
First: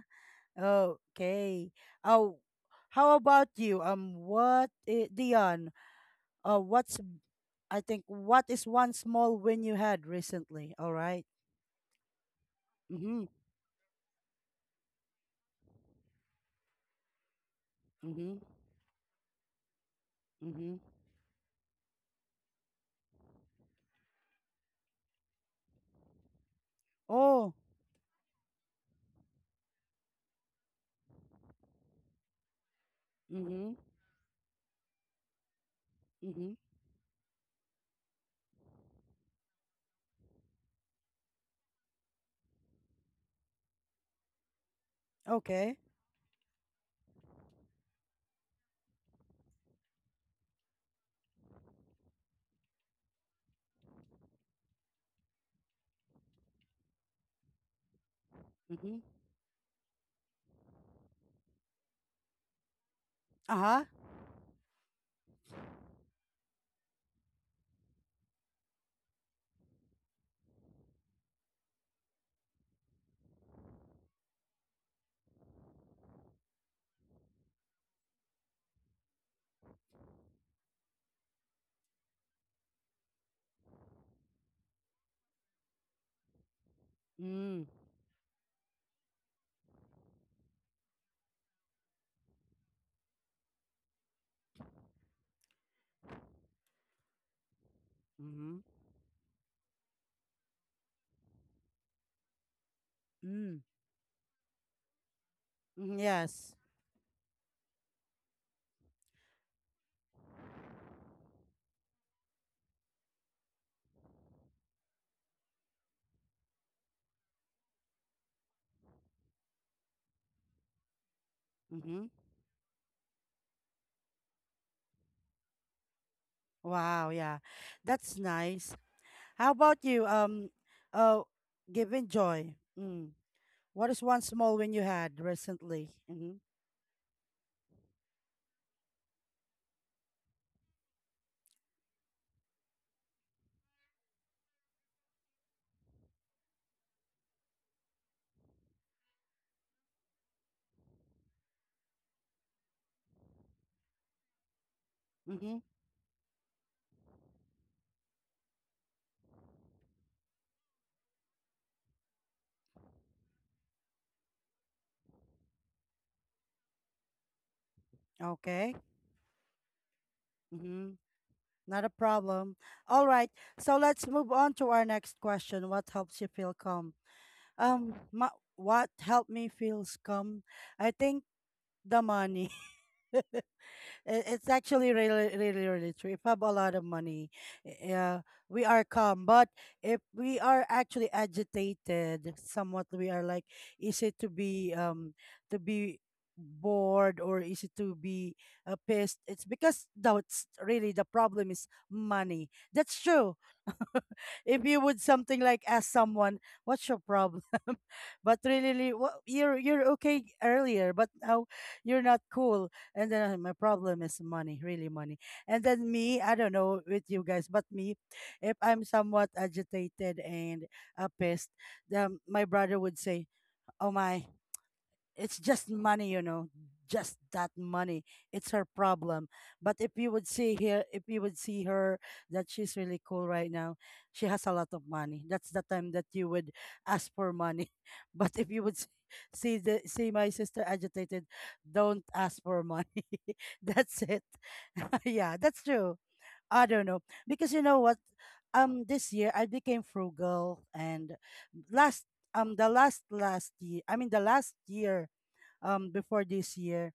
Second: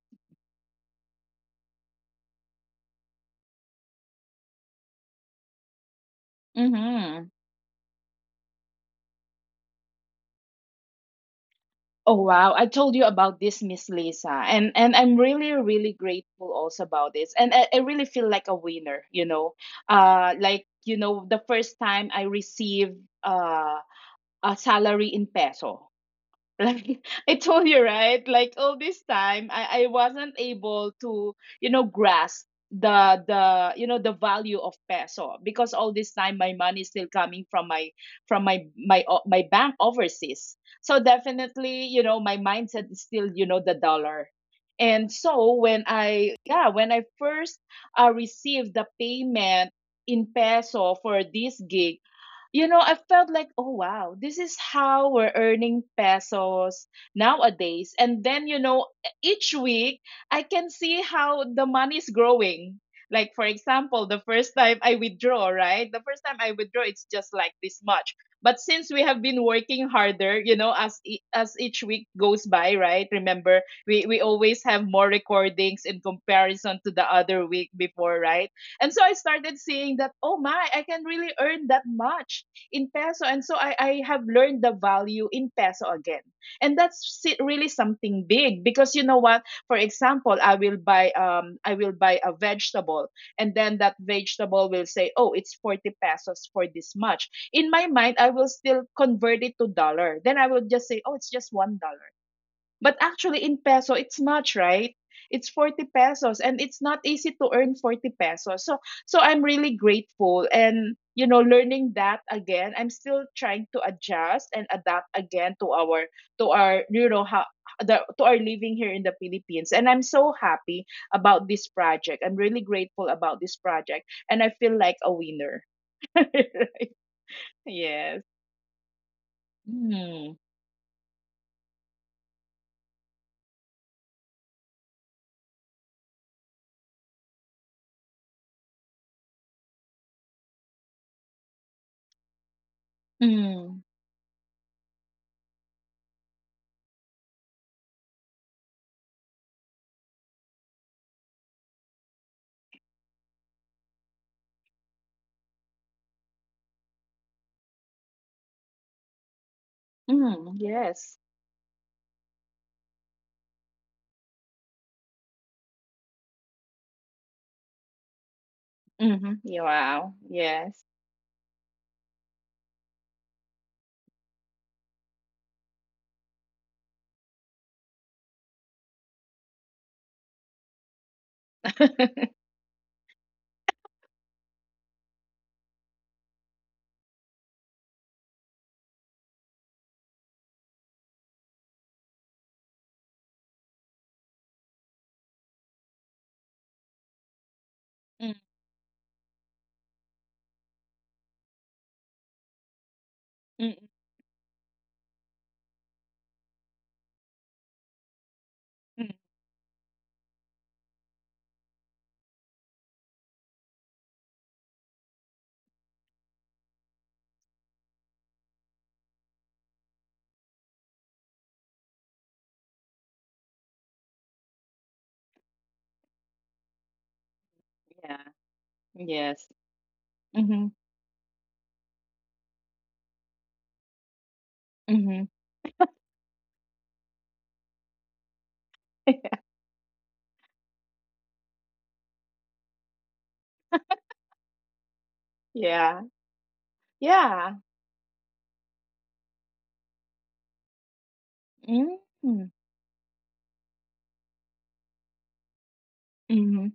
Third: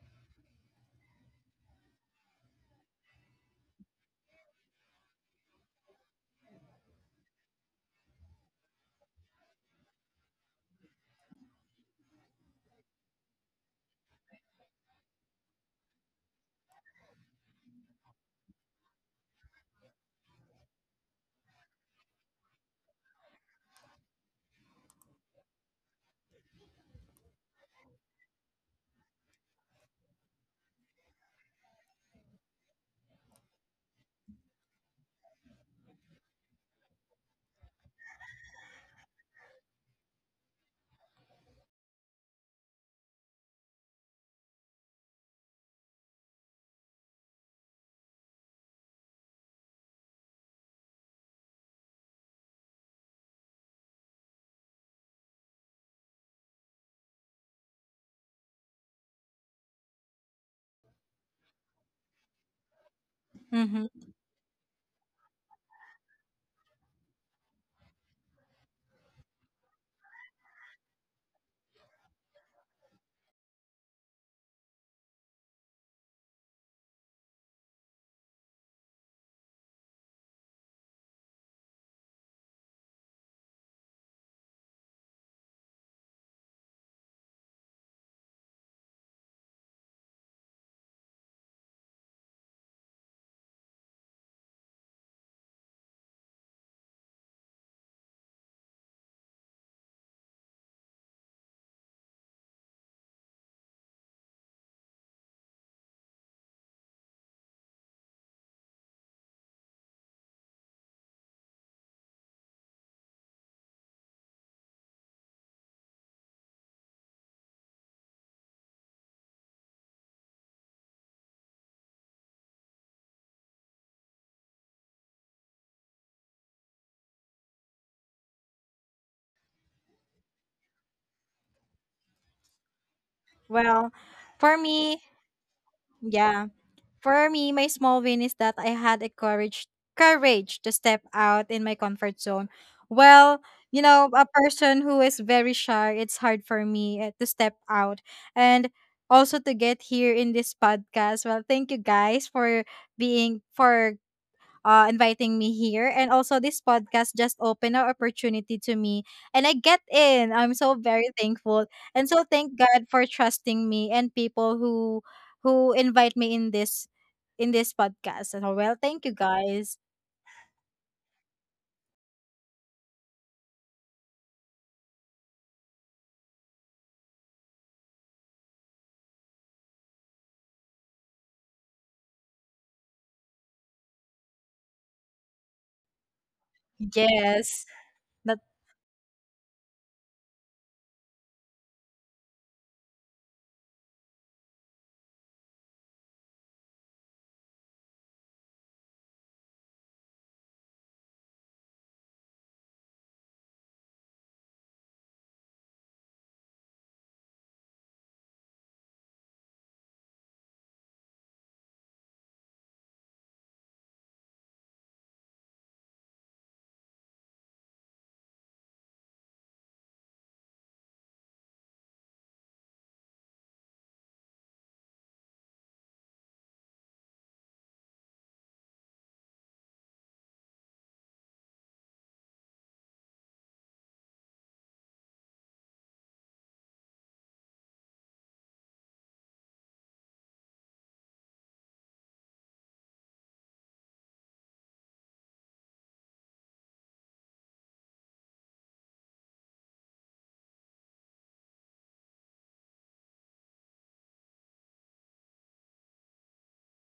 A: okay. Oh, how about you, Dion, what's
B: Mm-hmm.
A: I think what is one small win you had recently? All right.
B: Oh, wow. I told you
A: Mm-hmm.
B: about this, Miss Lisa. And I'm really, really grateful also about this. And I really feel
A: Mm-hmm.
B: like a winner. Like,
A: Mm-hmm.
B: the first time I received uh a salary in peso. Like <laughs> I
A: Oh,
B: told you, right? Like all this time, I wasn't able to grasp the
A: mm-hmm.
B: you know the value of peso because all this time my
A: Mm-hmm.
B: money is still coming from my from my bank overseas. So definitely, my mindset is still, the dollar. And so
A: Okay.
B: when I first received the payment in peso for this gig, I felt like, oh wow, this is how we're earning pesos nowadays. And then,
A: Mm-hmm.
B: each week I can see how the money is growing. Like, for
A: Uh-huh.
C: Mhm.
B: example, the first time I withdraw, right? The first time I withdraw, it's just like this much. But since we have been working harder, as each week goes by, right? Remember, we always have more recordings in comparison to the other week before, right? And so I started seeing that, oh my, I can really earn that much in peso. And so I have learned the value in peso again. And that's really
A: Mm.
B: something big because you know what? For example, I will buy a vegetable and then that vegetable will say, "Oh, it's 40 pesos for this much." In my mind, I will
A: Mm-hmm.
B: still convert it to dollar. Then I will just say, "Oh, it's just $1." But actually in
A: Mm.
B: peso it's much, right? It's 40
A: Mm,
B: pesos
A: yes.
B: and it's not easy to earn 40 pesos. So I'm really grateful and learning that again. I'm still trying to adjust and adapt again to our you know how the, to our living here in the Philippines. And I'm so happy about this
A: Mm-hmm.
B: project. I'm really grateful about this project and I feel like a winner. <laughs>
A: Wow, yeah. That's
B: Yes.
A: nice. How about you?
B: Mm,
A: Uh, giving Joy. Mm. What
C: Well,
A: is one
C: for
A: small win you
C: me,
A: had recently? Mm-hmm.
C: yeah. for me, my small win is that I had a courage to step out in my comfort zone. Well, you know,
B: mm,
C: a person who is very shy, it's hard for me to step out and also to get here in this podcast. Well, thank you guys for being for inviting me
A: Mm-hmm.
C: here. And also, this podcast just opened an opportunity to me, and I get in. I'm so very
B: mm,
C: thankful,
B: yes.
C: and so thank God for trusting me and people who invite me in this podcast. So, well,
A: Okay.
C: thank you guys.
B: Mm-hmm.
A: Mm-hmm.
B: Wow. Yes.
A: Not a problem. All right. So let's move on to our next question. What helps you feel calm? Um, my, what helped me feel calm? I think the money. <laughs>
B: <laughs>
A: It's actually really, really, really true. If I have a lot of money,
C: Yes,
A: yeah,
C: that.
A: we are calm. But if we are actually agitated, somewhat, we are like, is it to be bored, or is it to be
B: Mm,
A: pissed? It's because that's really the problem is money. That's true. <laughs>
B: mm,
A: If you would something like ask someone, "What's your problem?" <laughs> But really, well, you're
B: mm.
A: you're okay earlier, but now you're not cool. And then, my problem is money, really money." And then, me, I don't know with you guys, but me, if I'm somewhat agitated and pissed, my brother would say, "Oh my." It's just money, just that money. It's
B: Yeah.
A: her problem. But
B: Yes.
A: if you would see here, if
B: Mhm.
A: you would see her, that she's really cool right now. She has a lot of money. That's
B: Mhm.
A: the time that you would ask for money. <laughs> But if you would s- see
B: <laughs>
A: the see my sister agitated, don't ask for money. <laughs> That's it. <laughs> Yeah, that's true.
B: Yeah.
A: I don't know, because you
B: Yeah.
A: know what. This year I became frugal, and last
B: Mm.
A: the last last year, I mean the last year before this
B: Mhm.
A: year,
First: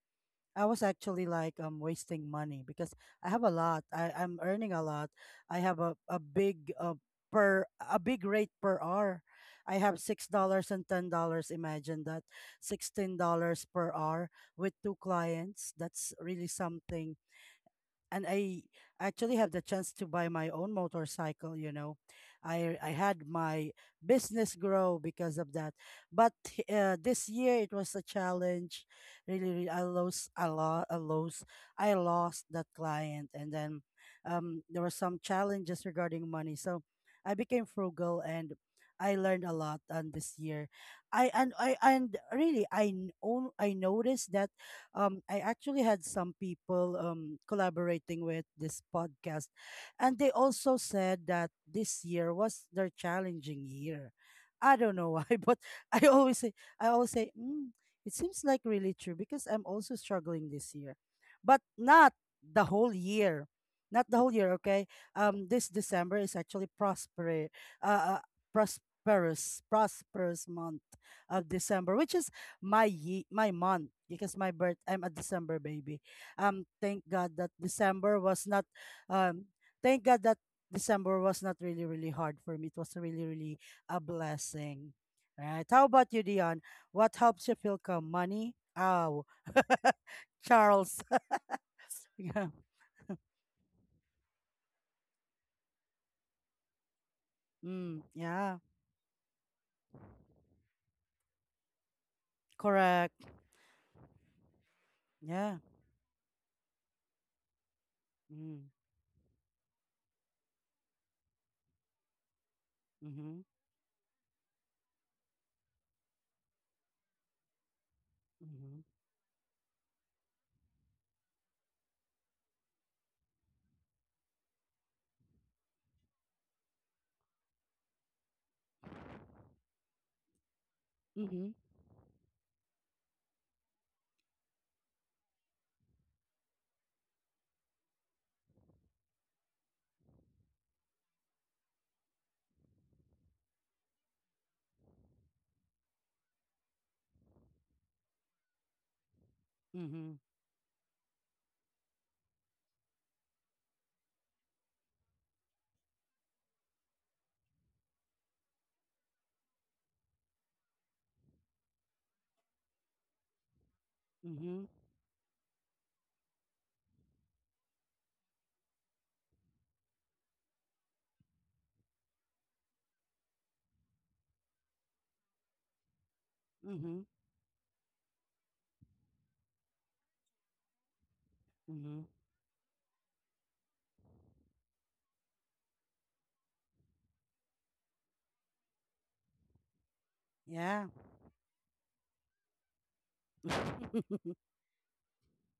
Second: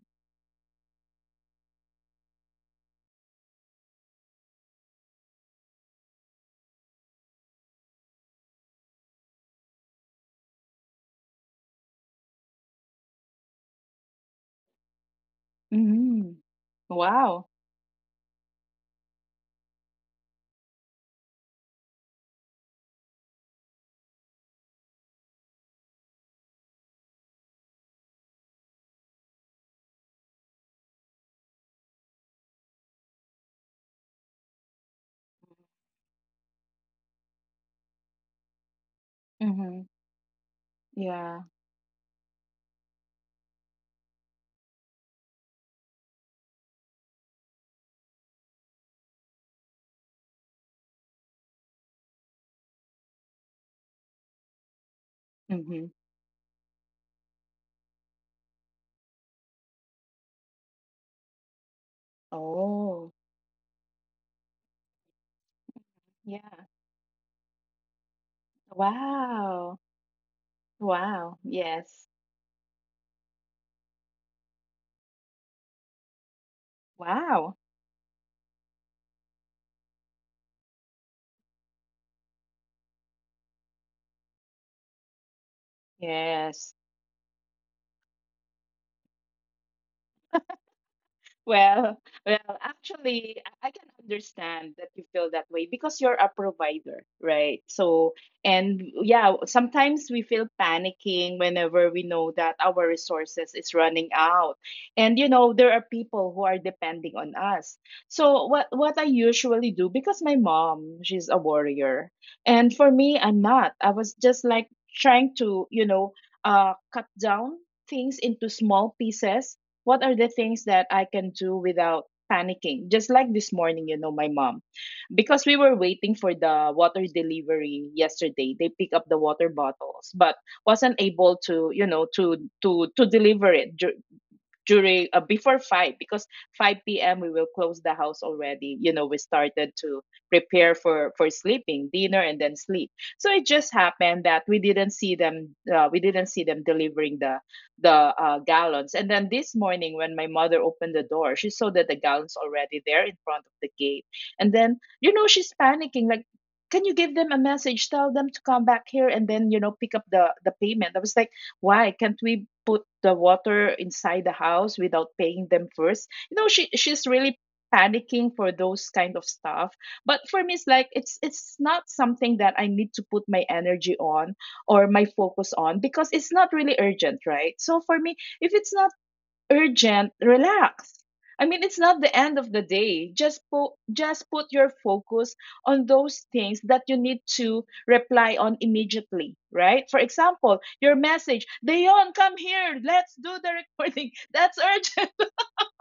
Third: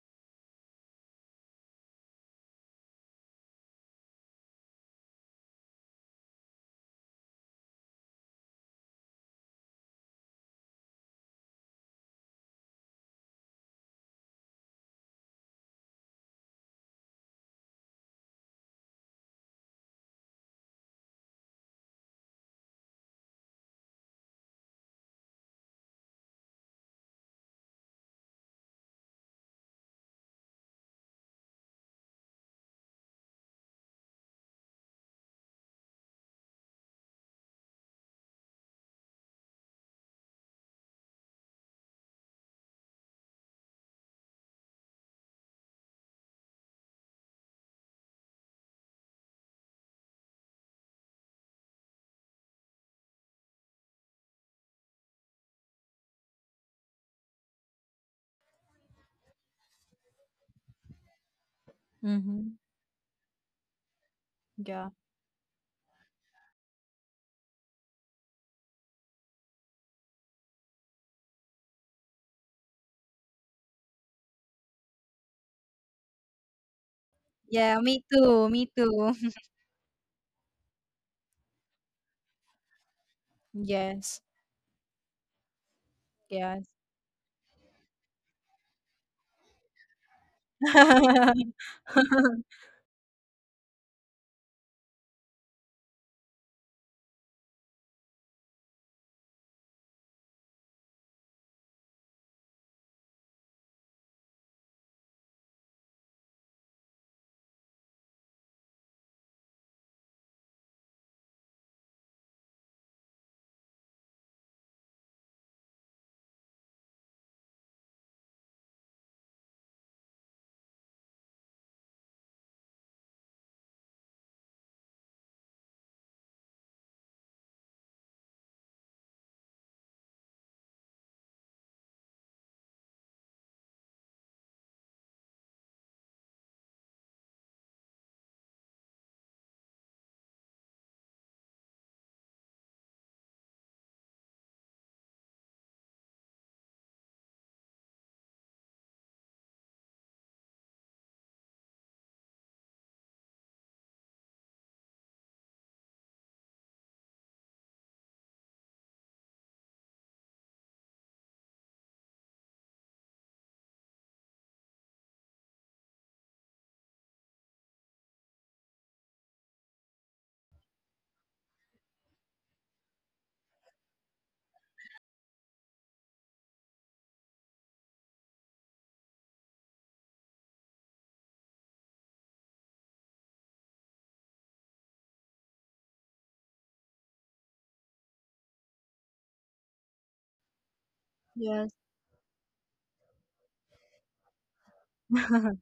A: I was actually like wasting money because I have a lot. I'm earning a lot. I have a big rate per hour. I have $6 and $10. Imagine that, $16 per hour with two clients. That's
B: Mhm.
A: really something,
B: Wow.
A: and I actually have the chance to buy my own motorcycle. I had my business grow because of that. But this year it was a challenge. Really, really, I lost a lot. I lost that client, and then there were some challenges regarding money. So I became frugal, and I learned a
B: Mhm.
A: lot on this year.
B: Yeah.
A: I and really I n- own I noticed that, I actually had some people, collaborating with this podcast, and they also said that this year was their challenging year. I don't know why, <laughs> but
B: Mhm.
A: I always say, I always say, it seems like really true, because I'm also struggling this year, but not
C: Hmm.
A: the whole
B: Oh.
A: year, not the whole year. Okay,
C: Yeah,
A: this December
B: Yeah.
A: is actually uh, uh, prosperous,
B: Wow.
A: prosperous month
B: Wow.
A: of December,
B: Yes.
A: which is my month because my birth I'm a December baby. Thank God
B: Wow.
A: that
C: yeah. Me
A: December was
C: too.
A: not
C: Me too. <laughs>
A: um thank God that December was not really really hard for me. It was really really a
C: Yes.
A: blessing. Right. How about you,
B: Yes.
A: Dion?
C: Yes.
A: What helps you feel calm? Money? Ow. <laughs> Charles.
C: <laughs>
B: Well,
A: <laughs>
B: well,
A: Yeah.
B: actually, I can understand that you feel that way because you're a provider, right? So,
A: Mm, yeah.
B: and yeah, sometimes we feel panicking whenever we know that our
A: Correct.
B: resources is running out. And you know, there
A: Yeah.
B: are people who are depending on us. So, what
A: Mm.
B: what I usually do because my mom, she's a warrior, and for me,
A: Mm-hmm.
B: I'm not. I was just like trying to cut down things into
A: Mm-hmm.
B: small pieces, what are the things that I can do without panicking? Just like this morning, my mom, because we were waiting for the water delivery yesterday, they pick up the water bottles, but wasn't able
A: Mm-hmm.
B: to, you know, to deliver it during before 5, because 5 p.m. we will close the house already. We started to prepare for sleeping dinner and then sleep. So it just happened that we didn't see them we didn't see them delivering the the gallons. And then this morning when
A: Mm-hmm.
B: my mother opened the door, she saw that the gallons already there in front of the gate. And then she's panicking like, can you give them a message, tell them to come back here, and then pick up the payment. I was like, why can't we put the water inside the house
A: Mm-hmm.
B: without paying them first? She's really panicking for those kind of stuff. But for me it's like it's not something that I need to put my energy on or my focus on, because it's not really
A: Mm-hmm.
B: urgent, right? So for me, if it's not urgent, relax. I mean, it's not the
A: Mm-hmm.
B: end of the day. Just put, just put your focus on those things that you need to reply on immediately, right? For example, your
A: Yeah.
B: message,
C: yes.
B: Dayon, come here, let's do the recording. <laughs> That's
A: <laughs>
B: urgent.
C: <laughs>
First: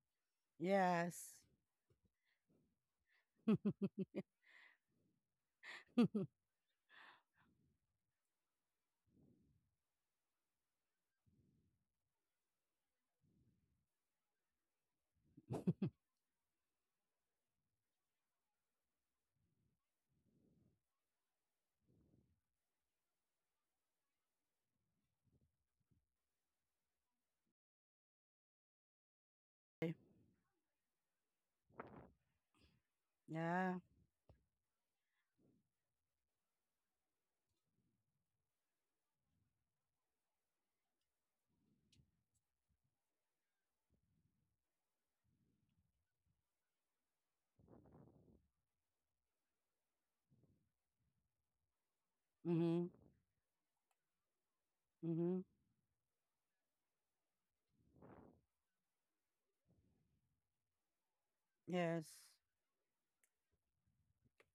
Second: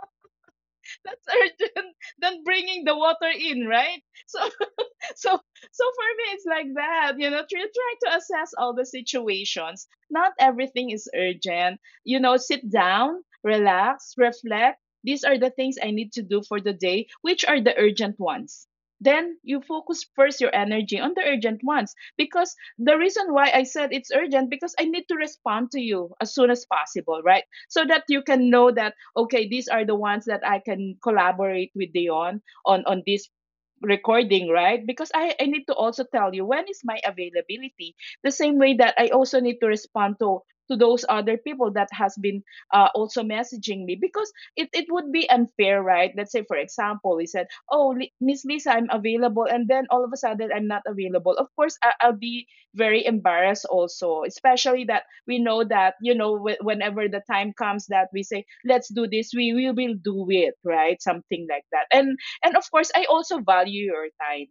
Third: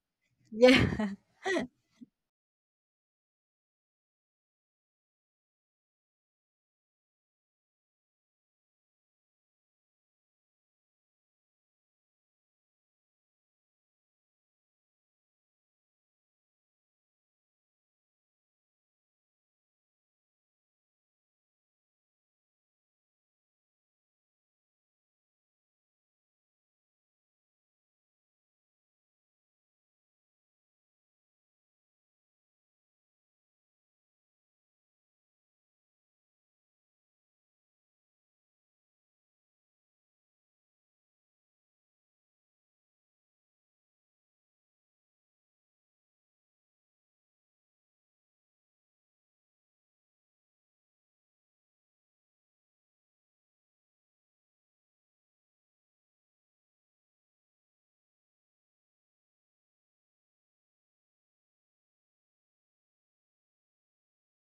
B: <laughs>
C: yeah.
B: That's
A: Yes.
C: <laughs>
B: urgent <laughs> than bringing the water in, right?
A: <laughs>
B: So <laughs> so so for me it's like that, you know, try to assess all the situations. Not everything is urgent. Sit down, relax, reflect, these are the things I need to do for the day, which are the urgent ones. Then you focus first your energy on the urgent ones, because the reason why I said it's urgent because I need to respond to you as soon as possible, right? So that you can know that okay, these are
A: Okay.
B: the ones that I can collaborate with Dion on this
A: Yeah.
B: recording, right? Because I need to also tell you when is my availability. The same way that I also need to respond to those other people that has been also messaging me, because it would be unfair, right? Let's say, for example, he said, oh, Miss Lisa, I'm available, and then all of a sudden I'm not available. Of course, I'll be
A: Mm-hmm.
B: very embarrassed also, especially that
A: Mm-hmm.
B: we know that whenever the time comes that we say let's do this, we will do it, right? Something like that.
A: Yes.
B: And of course, I also value your time.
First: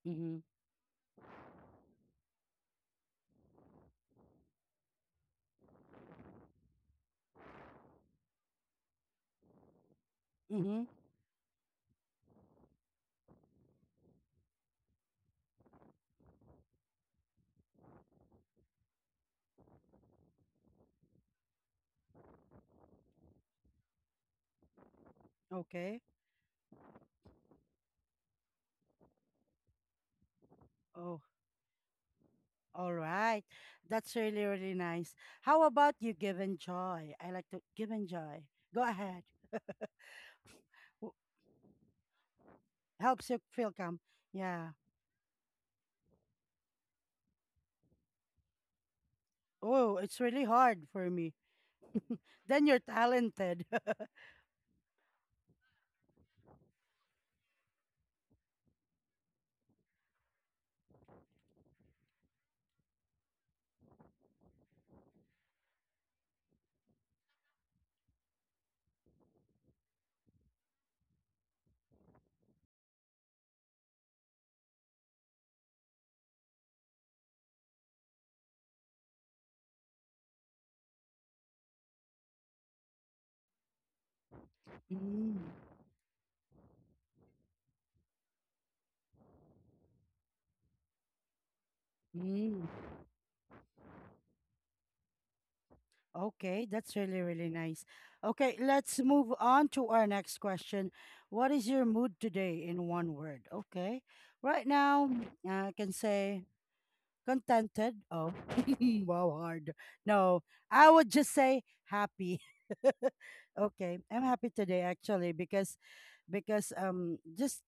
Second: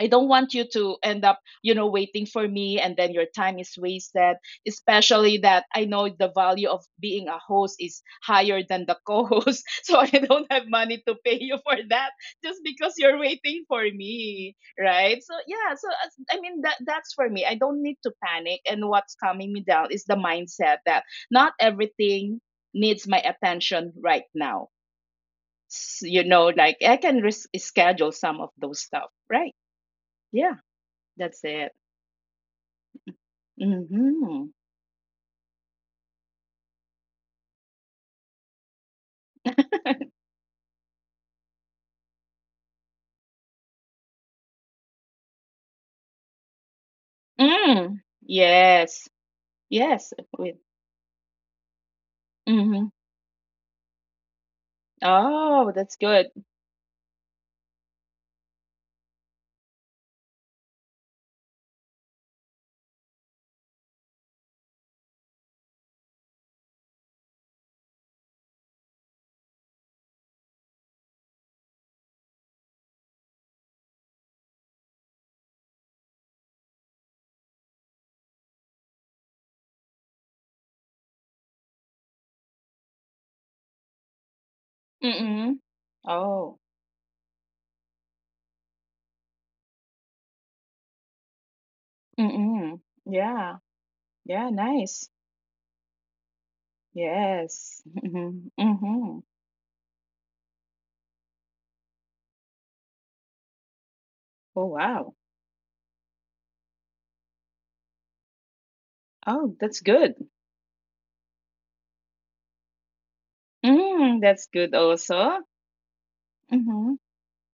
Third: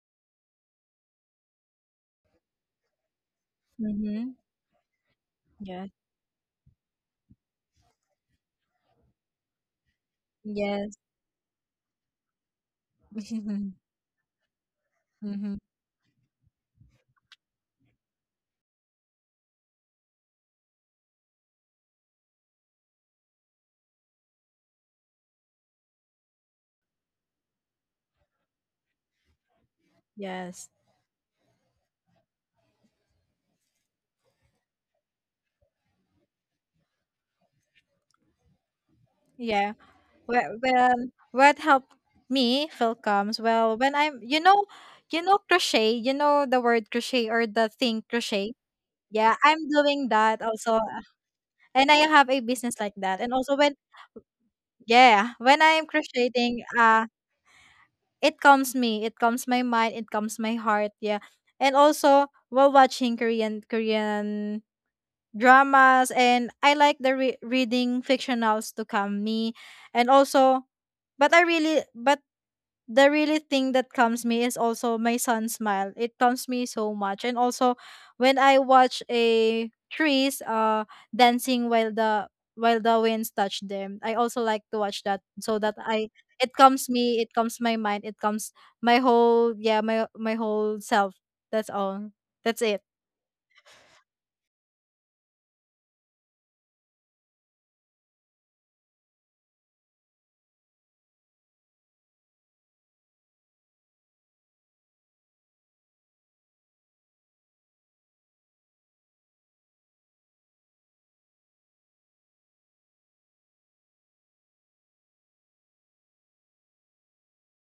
B: I don't
A: Mm-hmm.
B: want you to end up, waiting for me and then your time is
C: Mm-hmm.
B: wasted, especially that I
C: Yes.
B: know the value of being a host is higher than the <laughs> co-host. So I don't have
A: Mm-hmm.
C: Yes.
B: money to pay you for that just because you're waiting
C: <laughs>
B: for me, right? So
C: Mm-hmm.
B: yeah, I mean that's for me. I don't need to panic, and what's calming me down is the mindset that not everything needs my attention right now.
A: Okay.
B: Like I can schedule some of those stuff, right? Yeah,
C: Yes.
A: Oh,
B: that's it.
A: all right. That's really,
B: Mm-hmm.
A: really nice. How about you, give joy? I like to give joy. Go ahead.
C: Yeah. Well,
A: W-
C: what helped me feel
A: Helps you
C: calms?
A: feel
C: Well, when
A: calm.
C: I'm,
A: Yeah.
C: you know, crochet, you know, the word crochet or the thing
B: Mm.
C: crochet. Yeah,
B: Yes,
C: I'm
A: Oh,
C: doing
A: it's
C: that
A: really
B: yes
C: also,
A: hard
B: with
A: for me.
C: and I have a
A: Then
C: business
A: you're
C: like that.
B: mm-hmm.
C: And also
A: talented.
C: when,
A: <laughs>
C: yeah, when I'm
B: Oh, that's
C: crocheting,
B: good.
C: it calms me. It calms my mind. It calms my heart. Yeah, and also while watching Korean dramas, and I like the reading fictionals to calm me, and also but I really but the really thing that calms me is also my son's smile. It calms me so much. And also when I watch a trees dancing while the winds touch them. I also like to watch that
A: Mm-hmm.
C: so
B: Mm-hmm.
C: that I it
B: Oh.
C: calms me, it calms my mind, it calms my whole yeah, my whole self. That's all. That's it.
B: Mm-hmm. Yeah, yeah, nice.
A: Okay, that's really, really nice.
B: Yes.
A: Okay,
B: Mm-hmm.
A: let's move
B: Mm-hmm.
A: on to our next question. What is your mood today in one word? Okay, right
B: Oh,
A: now
B: wow.
A: I can say contented. Oh, <laughs> wow, hard.
B: Oh, that's good.
A: No, I would just say happy. <laughs> Okay, I'm
B: Mm,
A: happy
B: that's
A: today
B: good
A: actually
B: also.
A: because because
B: Mm-hmm.
A: um just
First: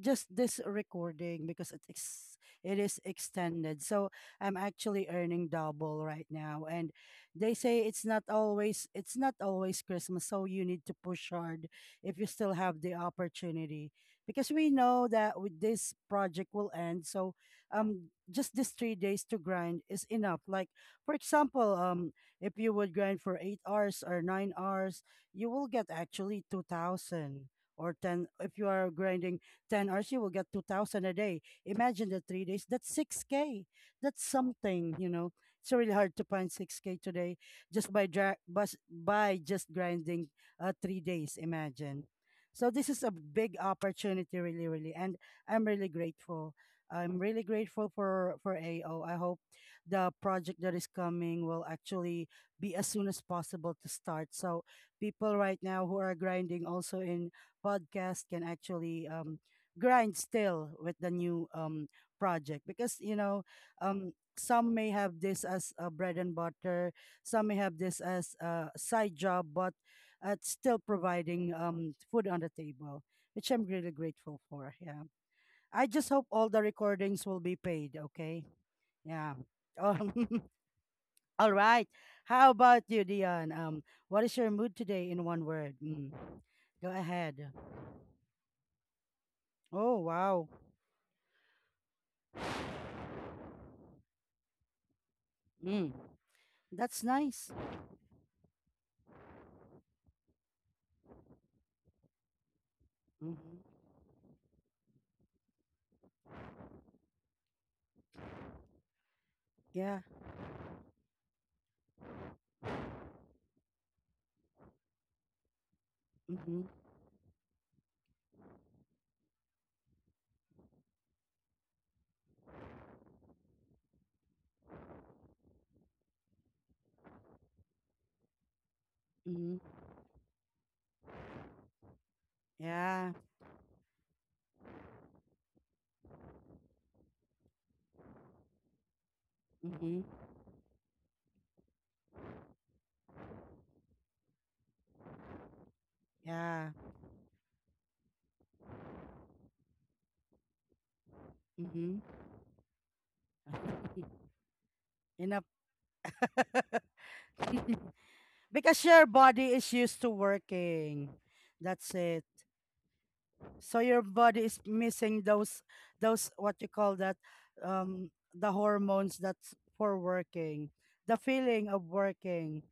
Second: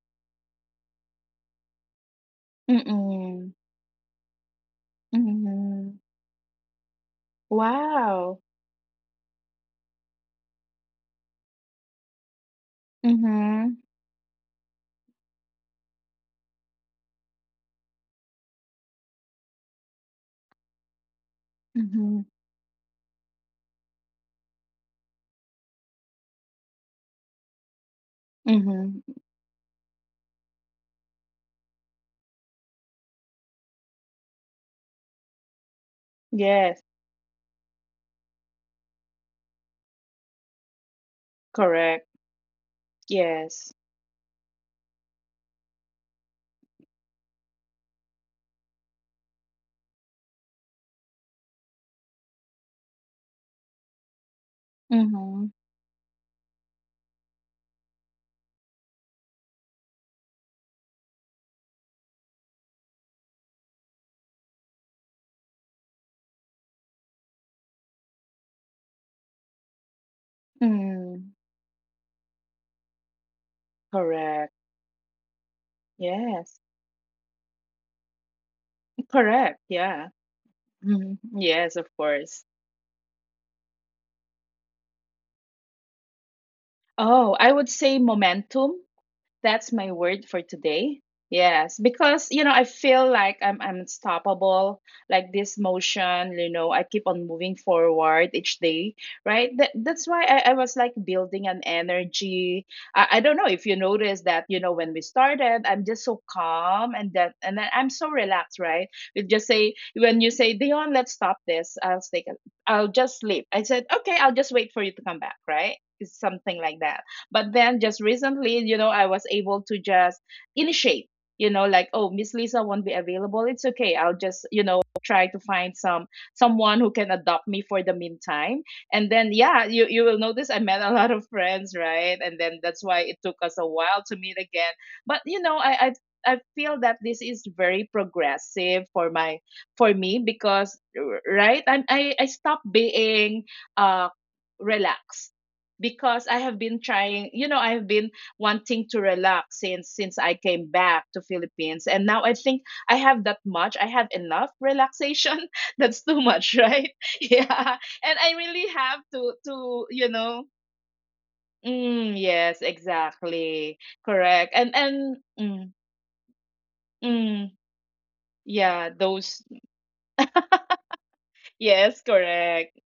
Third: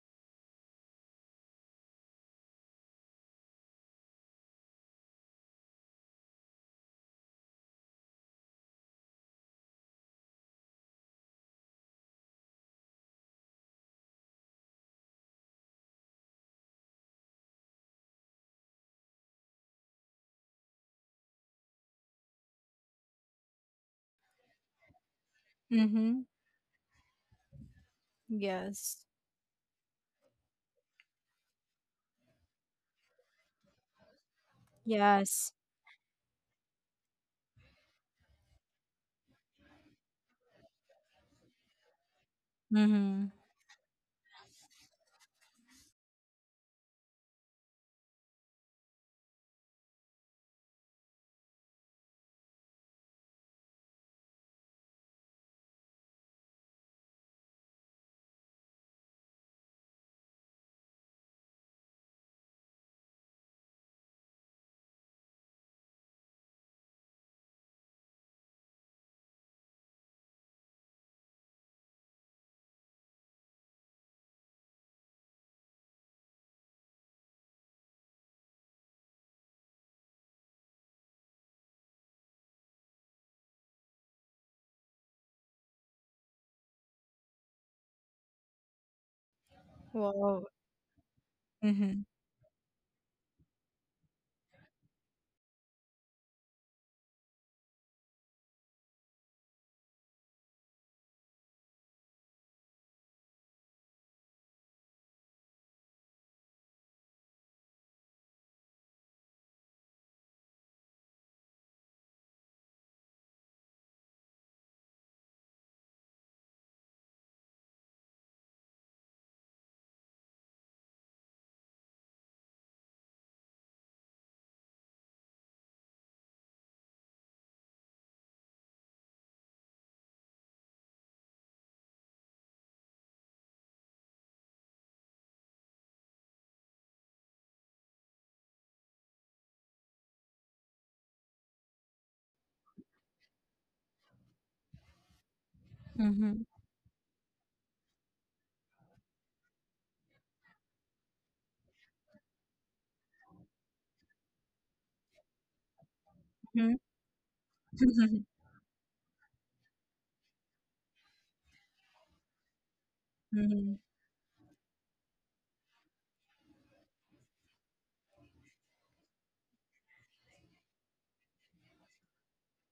A: just this recording, because it is
B: Mm-hmm.
A: extended. So I'm actually earning
B: Mm-hmm.
A: double right now. And they say it's not
B: Wow.
A: always it's not always Christmas, so you need to push hard if you still have the
B: Mm-hmm.
A: opportunity. Because we know that with this project will end. So just these 3 days to grind is enough. Like for example,
B: Mm-hmm.
A: if you would grind for 8 hours or 9 hours, you will get
C: Mhm.
A: actually 2,000, or ten if you are
C: Yes.
B: Mm-hmm.
A: grinding 10 hours, you will get 2,000 a day. Imagine the 3 days, that's 6K. That's something.
C: Yes.
A: It's really hard to find
B: Yes,
A: 6K today just by, dra- bus- by just grinding 3 days. Imagine.
B: correct.
A: So this is a
C: Mhm.
A: big
B: Yes.
A: opportunity, really, really. And I'm really grateful. I'm really grateful for, AO. I hope the project that is coming will actually be as soon as possible to start. So people
B: Mm-hmm.
A: right now who are grinding also in podcast can actually grind still with the new project, because um some may have this as a bread and butter, some may have this as a side job, but it's still
B: Mm,
A: providing food on the table, which I'm really grateful
B: correct.
A: for. Yeah, I just hope all
B: Yes.
A: the recordings will be paid. Okay. Yeah.
B: Correct. Yeah.
A: um,
B: Mhm.
A: <laughs> all
B: Yes, of
A: right.
B: course.
A: How about you, Dion? What is your mood today in one word? Mm. Go
B: Oh, I
A: ahead.
B: would say momentum. That's my
A: Oh
B: word for
C: Wow.
A: wow.
B: today. Yes,
C: Mhm.
B: because you know I feel like I'm unstoppable. Like this
A: Mm.
B: motion, you know, I keep
A: That's
B: on moving
A: nice.
B: forward each day, right? That that's why I was like building an energy. I don't know if you
A: Hmm.
B: noticed that, you know, when we started, I'm just so calm and that and then I'm so relaxed, right? You just say
A: Yeah.
B: when you say, Dion, let's stop this. I'll take a, I'll just sleep. I said, okay, I'll just wait for you to come back, right? It's something
A: Mm-hmm.
B: like that. But then just recently, you know, I was able to just initiate, you know, like, oh, Miss Lisa won't be available. It's okay. I'll just, you know, try to find some someone who can adopt me for the meantime. And then yeah, you,
A: Mm-hmm.
B: you will notice I met a lot of friends, right? And then that's why it
A: Yeah.
B: took us a while to meet again. But you know, I feel that this is very progressive for my for
A: Mm-hmm.
B: me because right I stopped being uh relaxed, because I have
C: Mhm.
B: been
A: Yeah.
B: trying, you know, I have been wanting to relax since I came back to Philippines, and
A: Mm-hmm.
B: now I think I have that much. I have enough
A: <laughs>
B: relaxation.
A: Enough.
B: <laughs> That's too much,
C: Mhm.
B: right? <laughs> Yeah. And I
A: <laughs>
B: really
A: Because
B: have
A: your
B: to
A: body
B: to,
A: is
B: you
A: used to
B: know,
A: working. That's
B: mm,
A: it.
B: yes,
C: Mhm.
B: exactly.
C: Mhm.
A: So your
B: Correct.
A: body is
B: And
A: missing
B: mm,
A: those what you call that,
B: mm,
A: the
B: yeah,
A: hormones
B: those.
A: that's for working. The feeling of
B: Yes,
A: working.
B: correct.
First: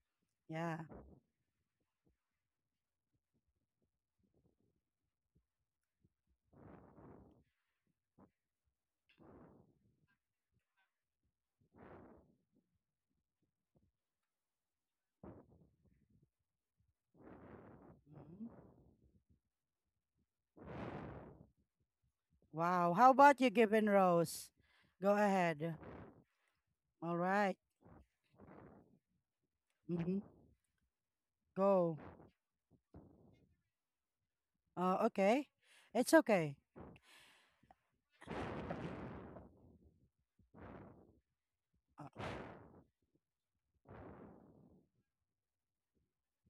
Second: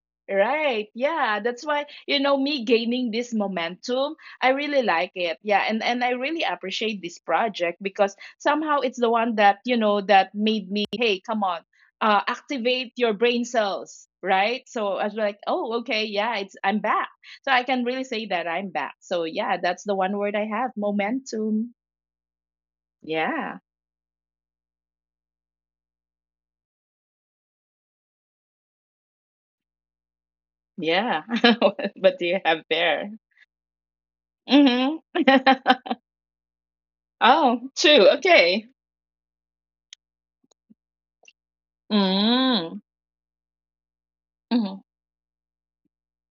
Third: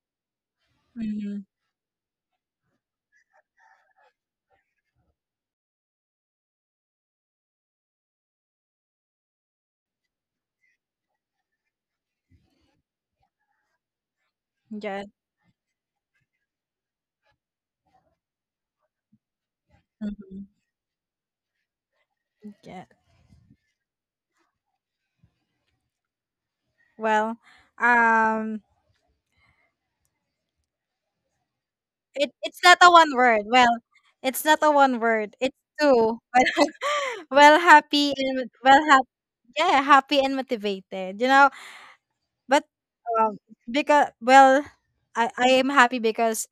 A: Yeah.
B: Right. Yeah,
C: <laughs>
B: that's why, you know, me gaining this momentum, I really like it. Yeah, and I really appreciate this project because somehow it's the one that, you know, that made me, hey, come on. Activate your brain cells, right? So
C: Yeah.
B: I was like, oh, okay, yeah, it's I'm back. So I can really say
A: Mhm.
B: that I'm back. So yeah, that's the one word
C: Mhm.
B: I have, momentum.
C: Yeah.
A: Wow. How about you,
B: Yeah.
A: Given Rose? Go ahead. All
C: Well,
A: right.
C: um,
A: Mm-hmm.
B: Yeah. <laughs>
A: Go.
B: What
C: it
B: do you
C: it's
B: have
C: not a one
B: there?
C: word. Well, it's not a
A: Uh,
C: one
B: Mm-hmm.
C: word.
A: okay.
C: It's
B: <laughs>
A: It's
C: two. <laughs>
A: okay.
C: Well, well,
B: Oh,
C: happy
B: two.
C: and
B: Okay.
C: well, happy. Yeah, happy and motivated. You know,
A: Uh,
C: but
B: Mm,
C: um, because well,
B: mhm,
C: I am happy because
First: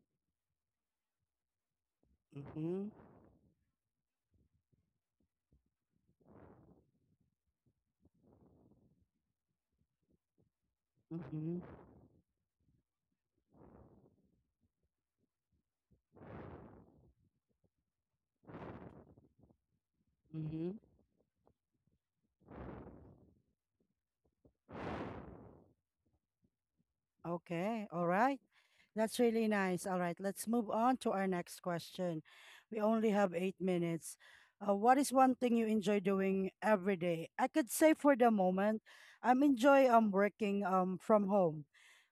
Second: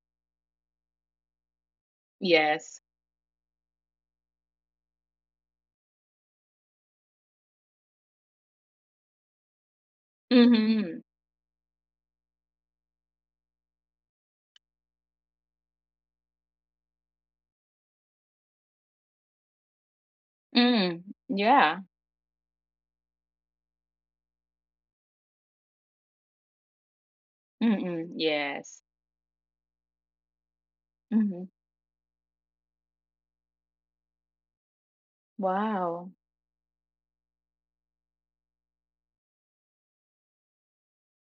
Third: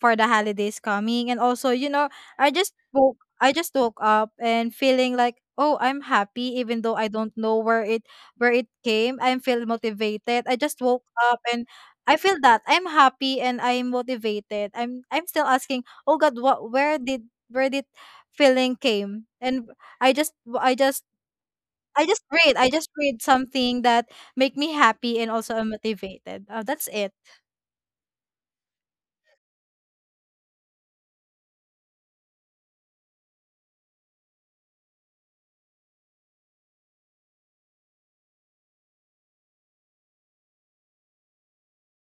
C: for the holidays coming. And also, you know,
B: yes.
A: Mm-hmm.
C: I just woke up and feeling like, oh, I'm happy even though I don't know where it came. I'm feel motivated. I just woke
B: Mhm,
C: up
A: Mm-hmm.
C: and I feel that I'm happy and I'm motivated. I'm still asking, oh God, what where did feeling came? And I just I
A: Mm-hmm.
C: just
B: mm,
C: I just
B: yeah,
C: read. I just read something that make me happy and also I'm motivated. That's it.
A: Okay. All right.
B: mm,
A: That's really
B: yes.
A: nice. All right, let's move on to our next question.
B: Mhm,
A: We only have 8 minutes. What is one thing you enjoy doing
B: wow.
A: every day? I could say for the moment, I'm enjoy working from home.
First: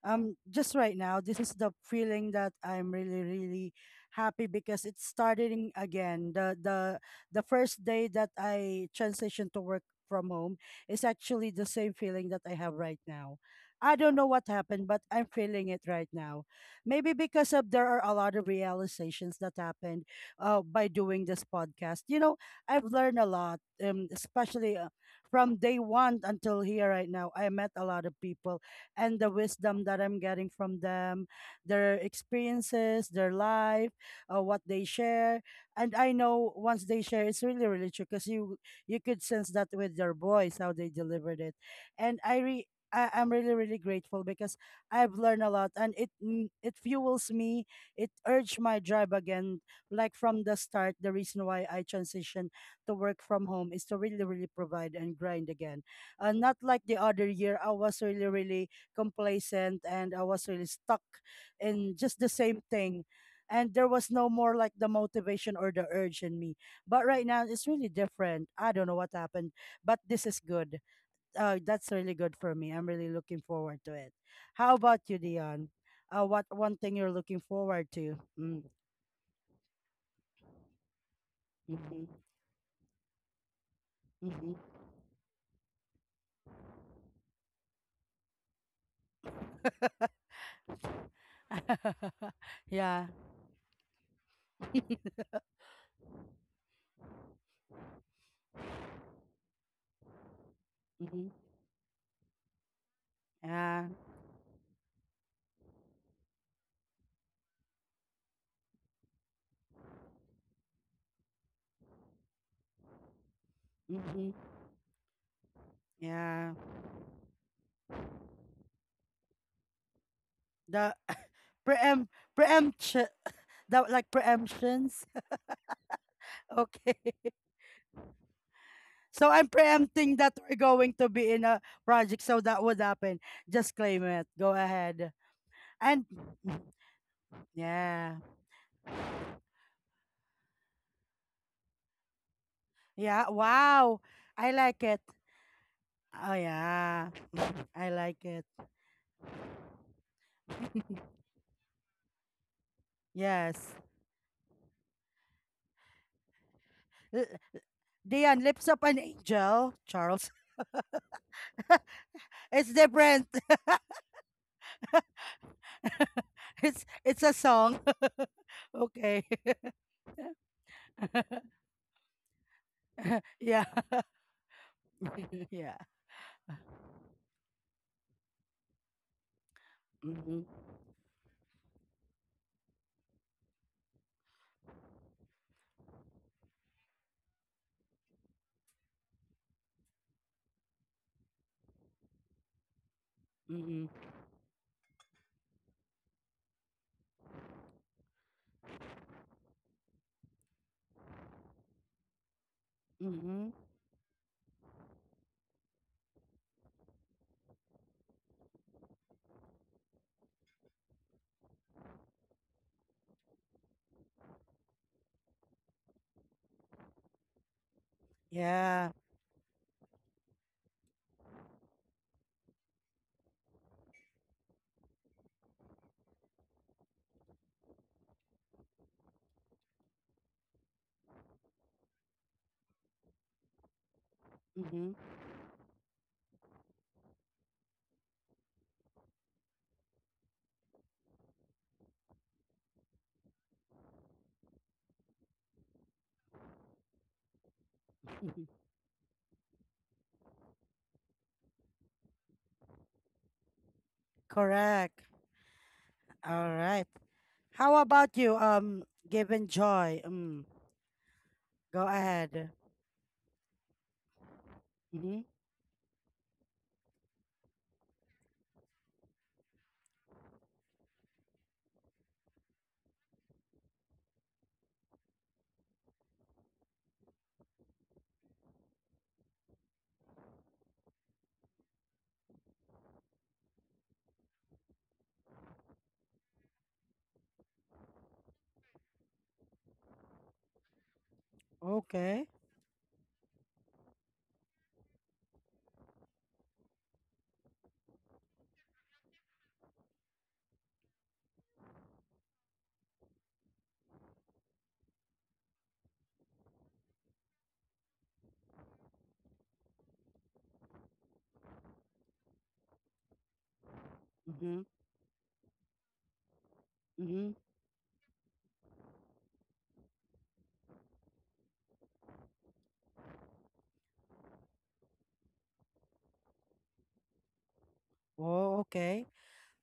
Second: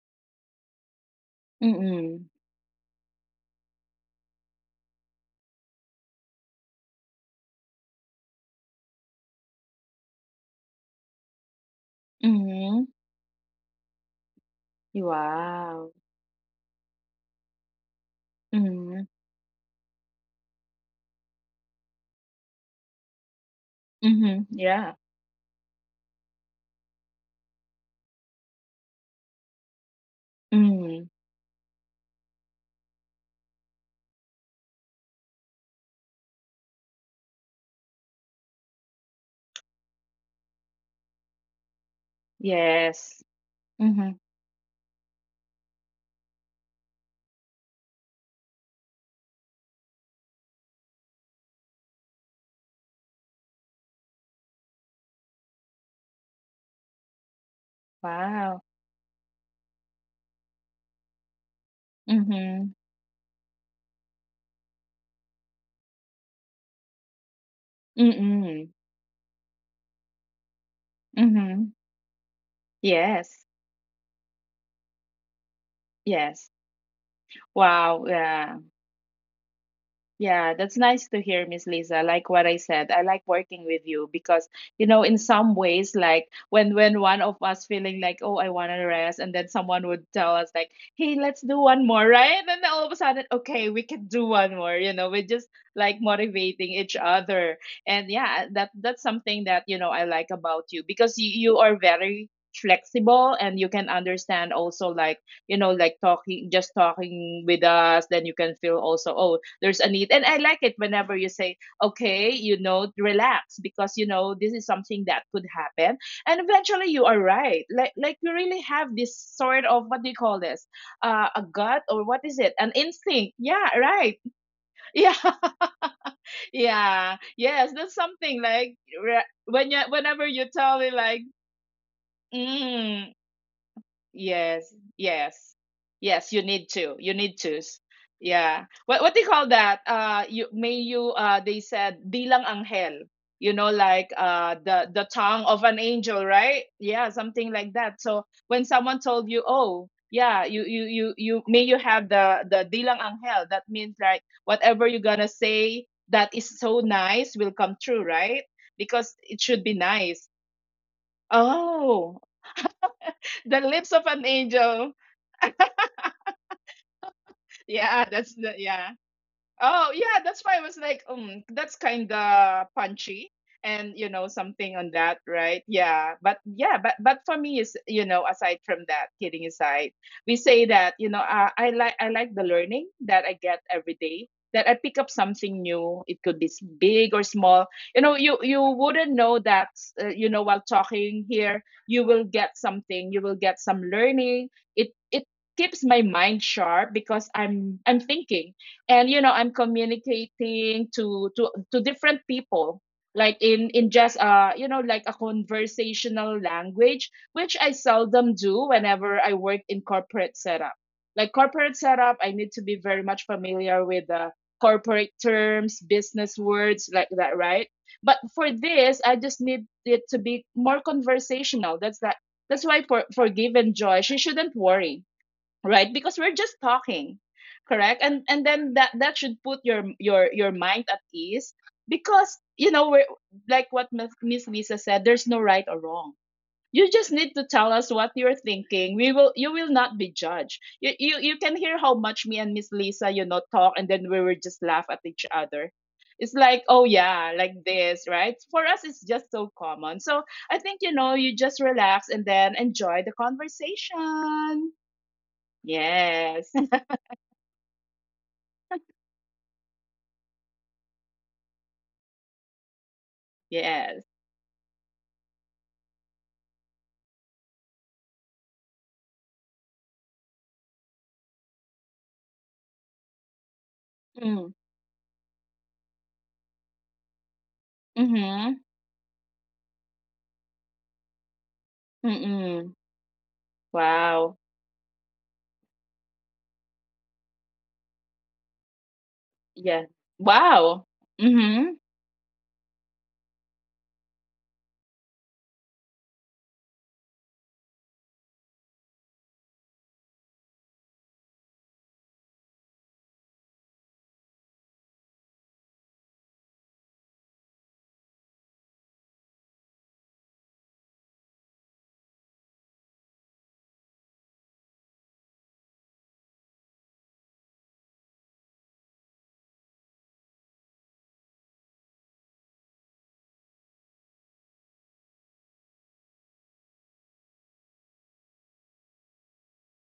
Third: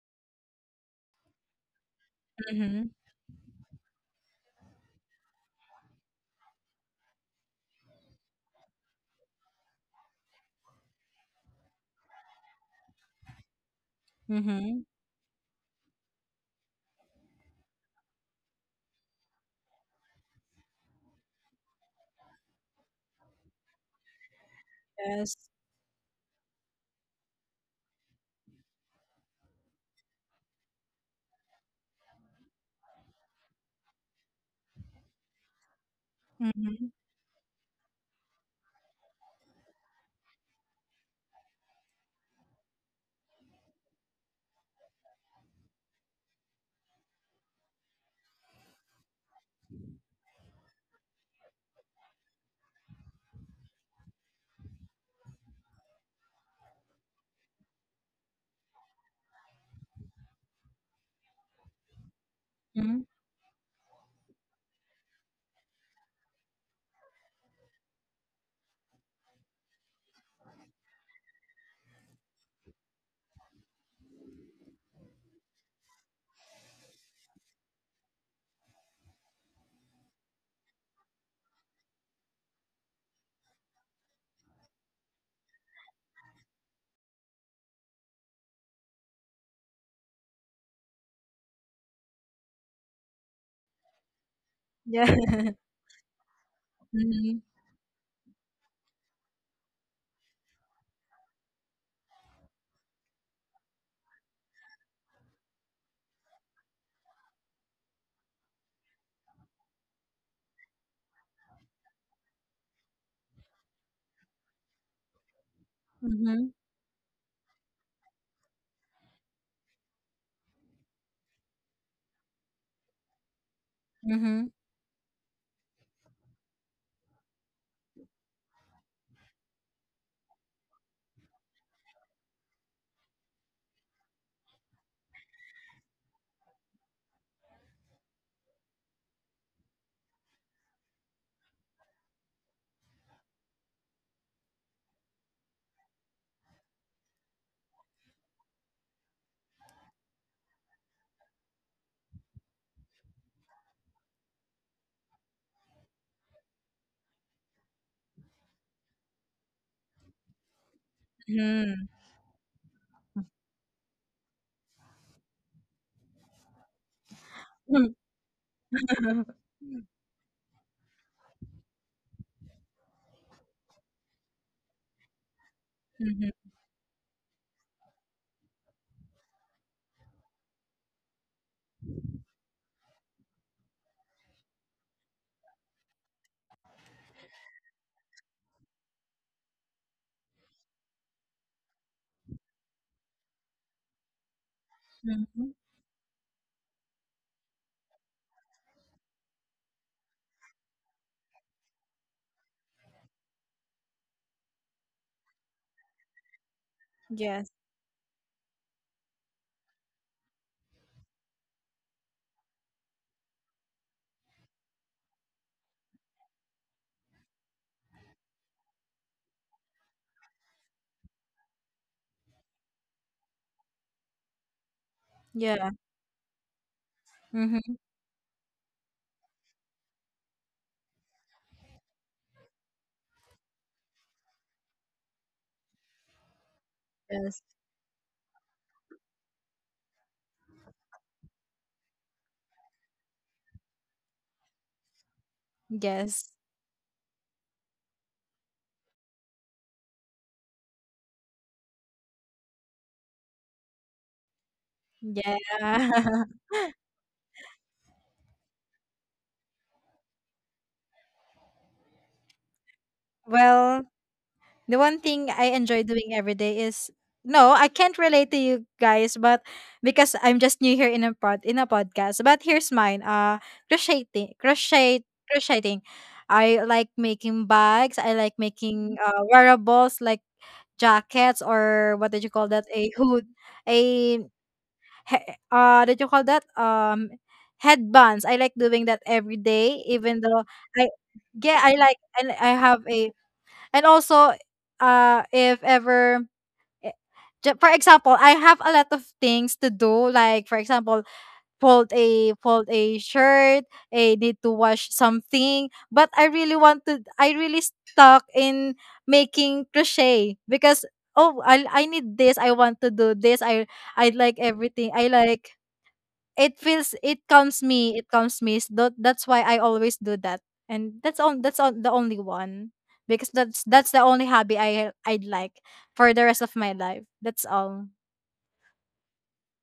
A: Just right now, this is the
B: Mm,
A: feeling that
C: Mm-hmm.
A: I'm really really happy because it's starting again. The the first day that I transitioned to work from home is actually the same feeling that I have
B: mhm,
A: right now. I don't know what
C: Mm-hmm.
A: happened, but I'm feeling it
B: wow.
A: right now, maybe because of there are a lot of
B: Mhm,
A: realizations that happened, by doing this podcast. You know, I've learned a lot,
B: mhm,
A: especially,
B: yeah.
C: Yes.
A: from day one until here right now. I met a lot of people, and the wisdom that I'm getting from
B: Mm,
A: them, their experiences, their life, what they share, and I know once
C: Mm-hmm.
A: they share, it's really really true because you could sense that with their voice how they delivered it, and I re.
B: yes.
A: I'm really,
B: Mhm,
A: really grateful because I've learned a lot, and it fuels me. It urged my drive again. Like from the start, the reason why I transitioned to work from home is to really, really provide and grind again. Not like the other year, I
B: wow.
A: was really, really complacent, and I was really stuck in
B: Mhm,
A: just the same
C: Mm-hmm.
A: thing. And there was no more like the motivation or the urge in me. But right now, it's really
B: mm,
A: different. I don't know what happened, but this is good.
B: mhm,
A: Oh, that's really good for me.
B: yes,
A: I'm really looking forward to it. How about you, Dion?
B: yes.
A: What one thing you're
B: Wow,
A: looking
B: yeah.
A: forward to? Mm.
B: Yeah, that's nice to hear, Miss Lisa. Like what I
A: Mm-hmm.
B: said, I like working with you because, you know, in
A: Mm-hmm.
B: some ways, like when one of us feeling like, oh, I want to rest, and then someone would tell us like, hey, let's do one more, right? And then all of a sudden,
A: <laughs>
B: okay, we
A: Yeah.
B: can do one more. You know, we're just like
C: Yeah. <laughs>
B: motivating each other, and
C: Mm-hmm.
B: yeah, that's something that you know I like about you because you are
A: Mm-hmm.
B: very flexible and you can understand
A: Yeah.
B: also like you know like talking just talking with us, then you can feel also, oh, there's a need, and I like it whenever you say, okay, you know, relax, because you know this is something
A: Mm-hmm.
B: that could happen, and eventually you are
A: Yeah.
C: Mm-hmm.
B: right, like you really have this sort of, what do you call this, a
A: The
B: gut, or
A: <laughs>
B: what is it, an
A: preempt
B: instinct, yeah,
A: preemption,
B: right?
A: that
B: <laughs>
A: like
B: yeah
C: Mm-hmm.
A: preemptions.
B: yeah,
A: <laughs>
B: yes,
A: Okay,
B: that's something like when you,
A: so
B: whenever
A: I'm
B: you tell me
A: preempting
B: like
A: that we're going to be in a
B: mm,
A: project, so that would happen. Just
B: yes,
A: claim it. Go
B: yes,
A: ahead.
B: yes. You need to.
A: And
B: You need to.
A: <laughs>
B: Yeah.
A: yeah,
B: What do you call that? You may you. They said bilang anghel. You know, like,
A: yeah. Wow,
B: the tongue
A: I
B: of
A: like
B: an
A: it.
B: angel, right? Yeah,
A: Oh
B: something like that.
A: yeah,
B: So when
A: <laughs> I
B: someone
A: like
B: told
A: it.
B: you, oh, yeah, you may you have the bilang anghel. That means like
A: Yes,
B: whatever you're gonna say that is so nice will come true,
A: L-
B: right? Because
A: Dion,
B: it
A: lips
B: should
A: of
B: be
A: an
B: nice.
A: angel, Charles.
B: Oh,
C: Mm-hmm.
B: <laughs>
A: <laughs>
B: the
A: It's
B: lips of
A: different.
B: an angel.
A: <laughs> It's
B: Yeah,
A: it's a
B: that's the,
A: song.
B: yeah.
A: <laughs>
B: Oh
A: Okay.
B: yeah, that's
C: <laughs>
A: <laughs>
B: why I was like, that's kind of punchy, and you know
A: Yeah.
B: something on that, right? Yeah, but
A: <laughs> Yeah.
B: yeah, but
C: Mm-hmm.
B: for me is, you know, aside from that, kidding aside, we say that, you know,
A: Mhm.
B: I like the learning that I get every day, that I pick up something new. It could be big or small. You know, you wouldn't know that, you know, while talking here, you will get something, you will get some learning.
A: Mhm.
B: It keeps my
C: Mm-hmm.
B: mind sharp, because I'm thinking, and you know, I'm communicating to to different people, like in just,
A: Mhm.
B: you know, like a conversational language, which I seldom
C: Yes.
B: do. Whenever I work in corporate setup, like corporate setup, I need to be very much familiar with the corporate terms, business words, like that, right? But for this, I just need
A: Yeah.
B: it to be more conversational. That's why for Give and Joy, she shouldn't worry, right, because we're just
C: Yeah.
B: talking. Correct. And
C: Mm-hmm.
B: then that should put your your mind at ease, because you know we're like what Miss Lisa said, there's no right or
A: Mhm.
B: wrong. You just need to tell us what
C: Yes.
B: you're thinking. We will, you will not be judged. You can hear how much me and Miss Lisa, you know, talk, and then we will just laugh at each other. It's like, oh
C: Yes.
B: yeah, like this, right? For us, it's just
A: Mhm.
B: so common. So I think, you know, you just relax and then enjoy the conversation.
A: Correct.
B: Yes. <laughs>
C: Yeah. <laughs>
A: All right. How about you? Given Joy. Mm. Go ahead.
B: Yes.
C: well, the one
A: Mhm.
C: thing I enjoy doing every day is no, I can't relate to you guys, but because I'm just new here in a podcast. But here's mine.
B: Mm.
C: Crocheting crochet crocheting. I like making bags. I
B: Mhm.
C: like making wearables like jackets or what did you
B: Mm-mm.
C: call that? A hood
B: Wow.
C: a he- that you call that headbands. I like doing that every
B: Yeah.
C: day even though
B: Wow.
C: I
B: Mhm.
C: yeah
A: Okay.
C: I have a. And also if ever eh, for example I have a lot of things to do like for example fold a shirt. I need to wash something but I really want to I really stuck in making crochet because oh I need this I want to do this I like
A: Mhm.
C: everything I like it feels
A: Mhm.
C: it calms me so that's why I always do that and that's on the only one because that's the only hobby I'd like for the rest of my life. That's all.
A: Oh, okay.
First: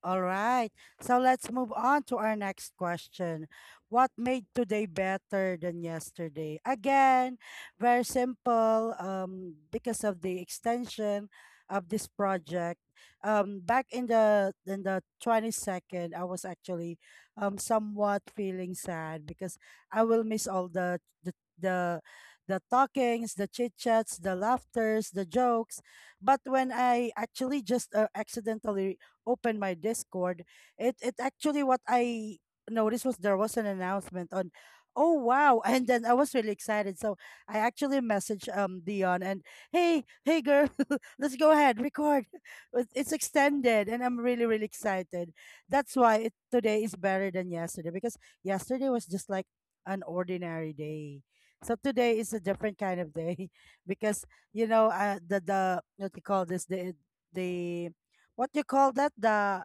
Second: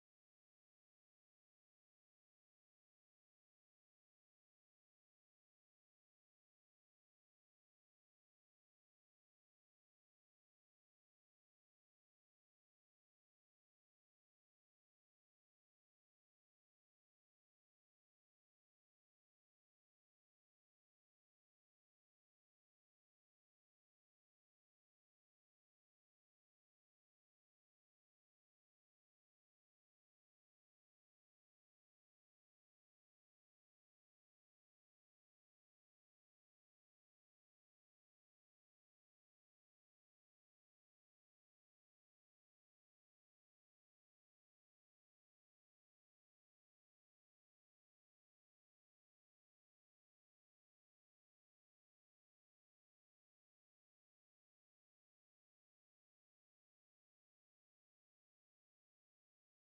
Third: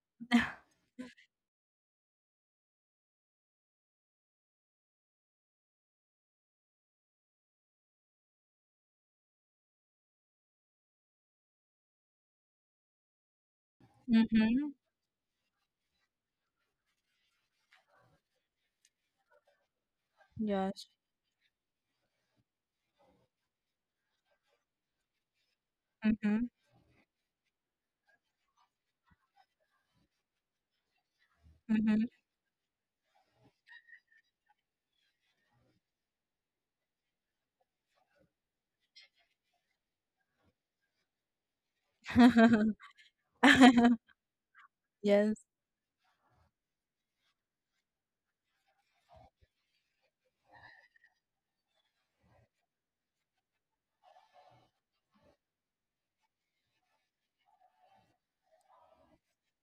A: All
C: <laughs>
A: right. So let's move on to our next question. What made today better than yesterday? Again, very simple. Because of the extension of this project. Back in the
C: Mm-hmm.
A: in the 22nd, I was actually somewhat feeling sad because I will miss all
C: Yes.
A: the the the talkings, the chit chats, the laughters, the jokes. But
C: Mm-hmm.
A: when I actually just accidentally open my Discord, it actually what
C: Mm-hmm.
A: I noticed was there was an announcement on. Oh wow, <laughs> and then I was really excited, so I actually messaged Dion, and hey girl, <laughs> let's go ahead record. <laughs>
C: <laughs>
A: It's extended, and I'm really really excited.
C: Yes.
A: That's why today is better than yesterday, because yesterday was just like an ordinary day, so today is a different kind of day. <laughs> Because the what you call this, the what you call that, the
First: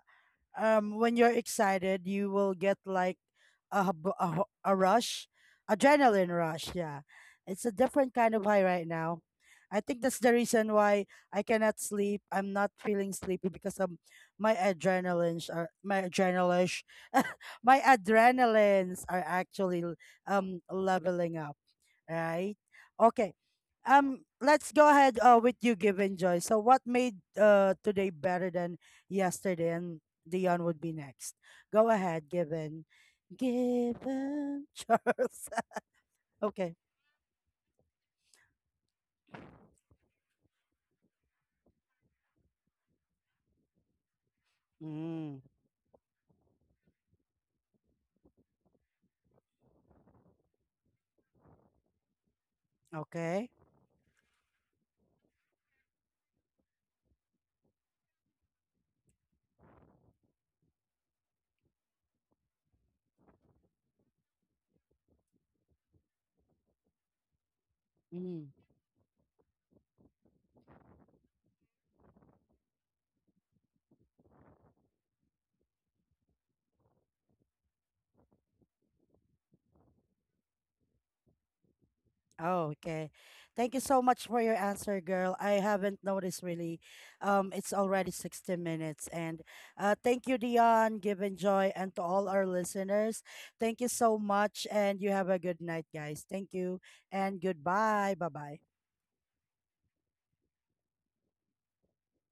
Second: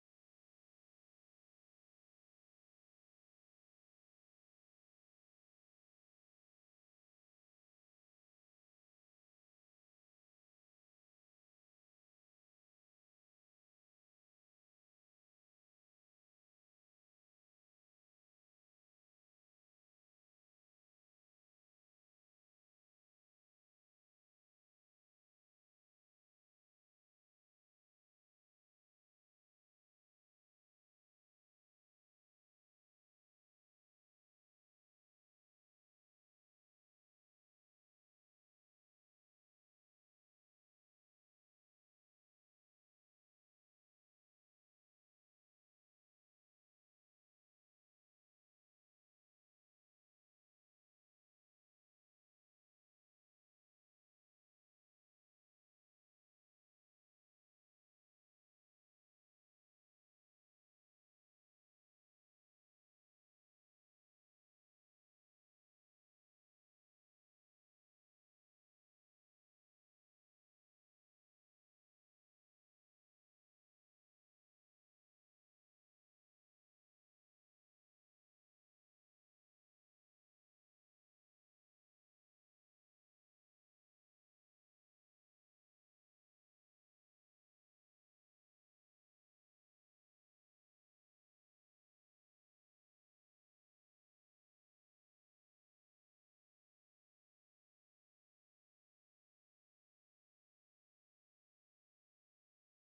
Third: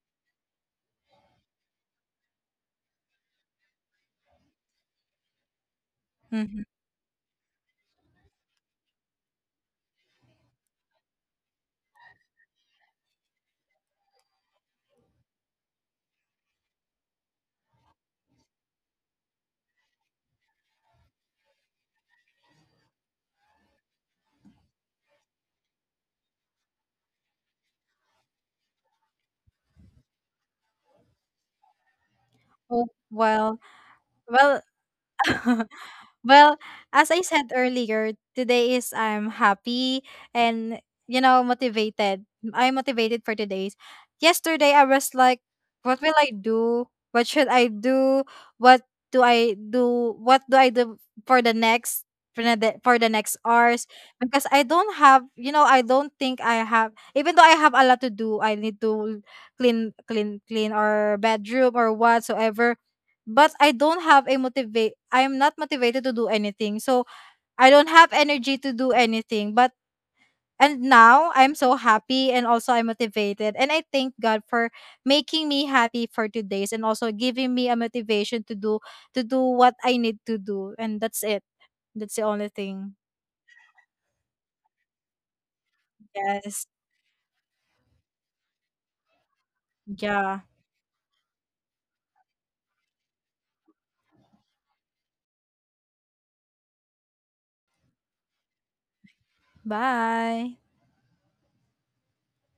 A: when you're excited, you will get like a hub- a, ho- a rush. Adrenaline
C: Mm-hmm.
A: rush. Yeah. It's a different kind of high right now. I think that's the reason why I cannot sleep. I'm not feeling sleepy because of my adrenalines <laughs> my adrenalines are actually leveling up. Right. Okay. Let's go ahead, with you, Given Joy. So, what made today better than yesterday? And Dion would be next. Go ahead, Given.
C: oh well well
A: Given, <laughs>
C: <laughs>
A: Charles.
C: Well,
A: Okay.
C: as I said earlier, today is I'm happy and you know motivated. I'm motivated for today's. Yesterday I was
A: Mm,
C: like, what will I do? What should I do? What What do I do for the for the next
A: okay.
C: hours? Because I don't have, you know, I don't think I have. Even though I have a lot to do, I need to clean our bedroom or whatsoever but I don't have a motivate I'm not motivated to do anything. So I don't have
A: Mm.
C: energy to do anything. But and now I'm so happy and also I'm motivated. And I thank God for making me happy for today's and also giving me a motivation to do what I need to do. And that's it. That's the only
A: Oh,
C: thing.
A: okay. Thank you so much for your answer, girl. I haven't noticed
C: Yes.
A: really. It's already 60 minutes. And thank you,
C: Yeah.
A: Dion, Given Joy, and to all our listeners. Thank you so much. And you have a good night, guys. Thank you. And goodbye. Bye bye.
C: Bye.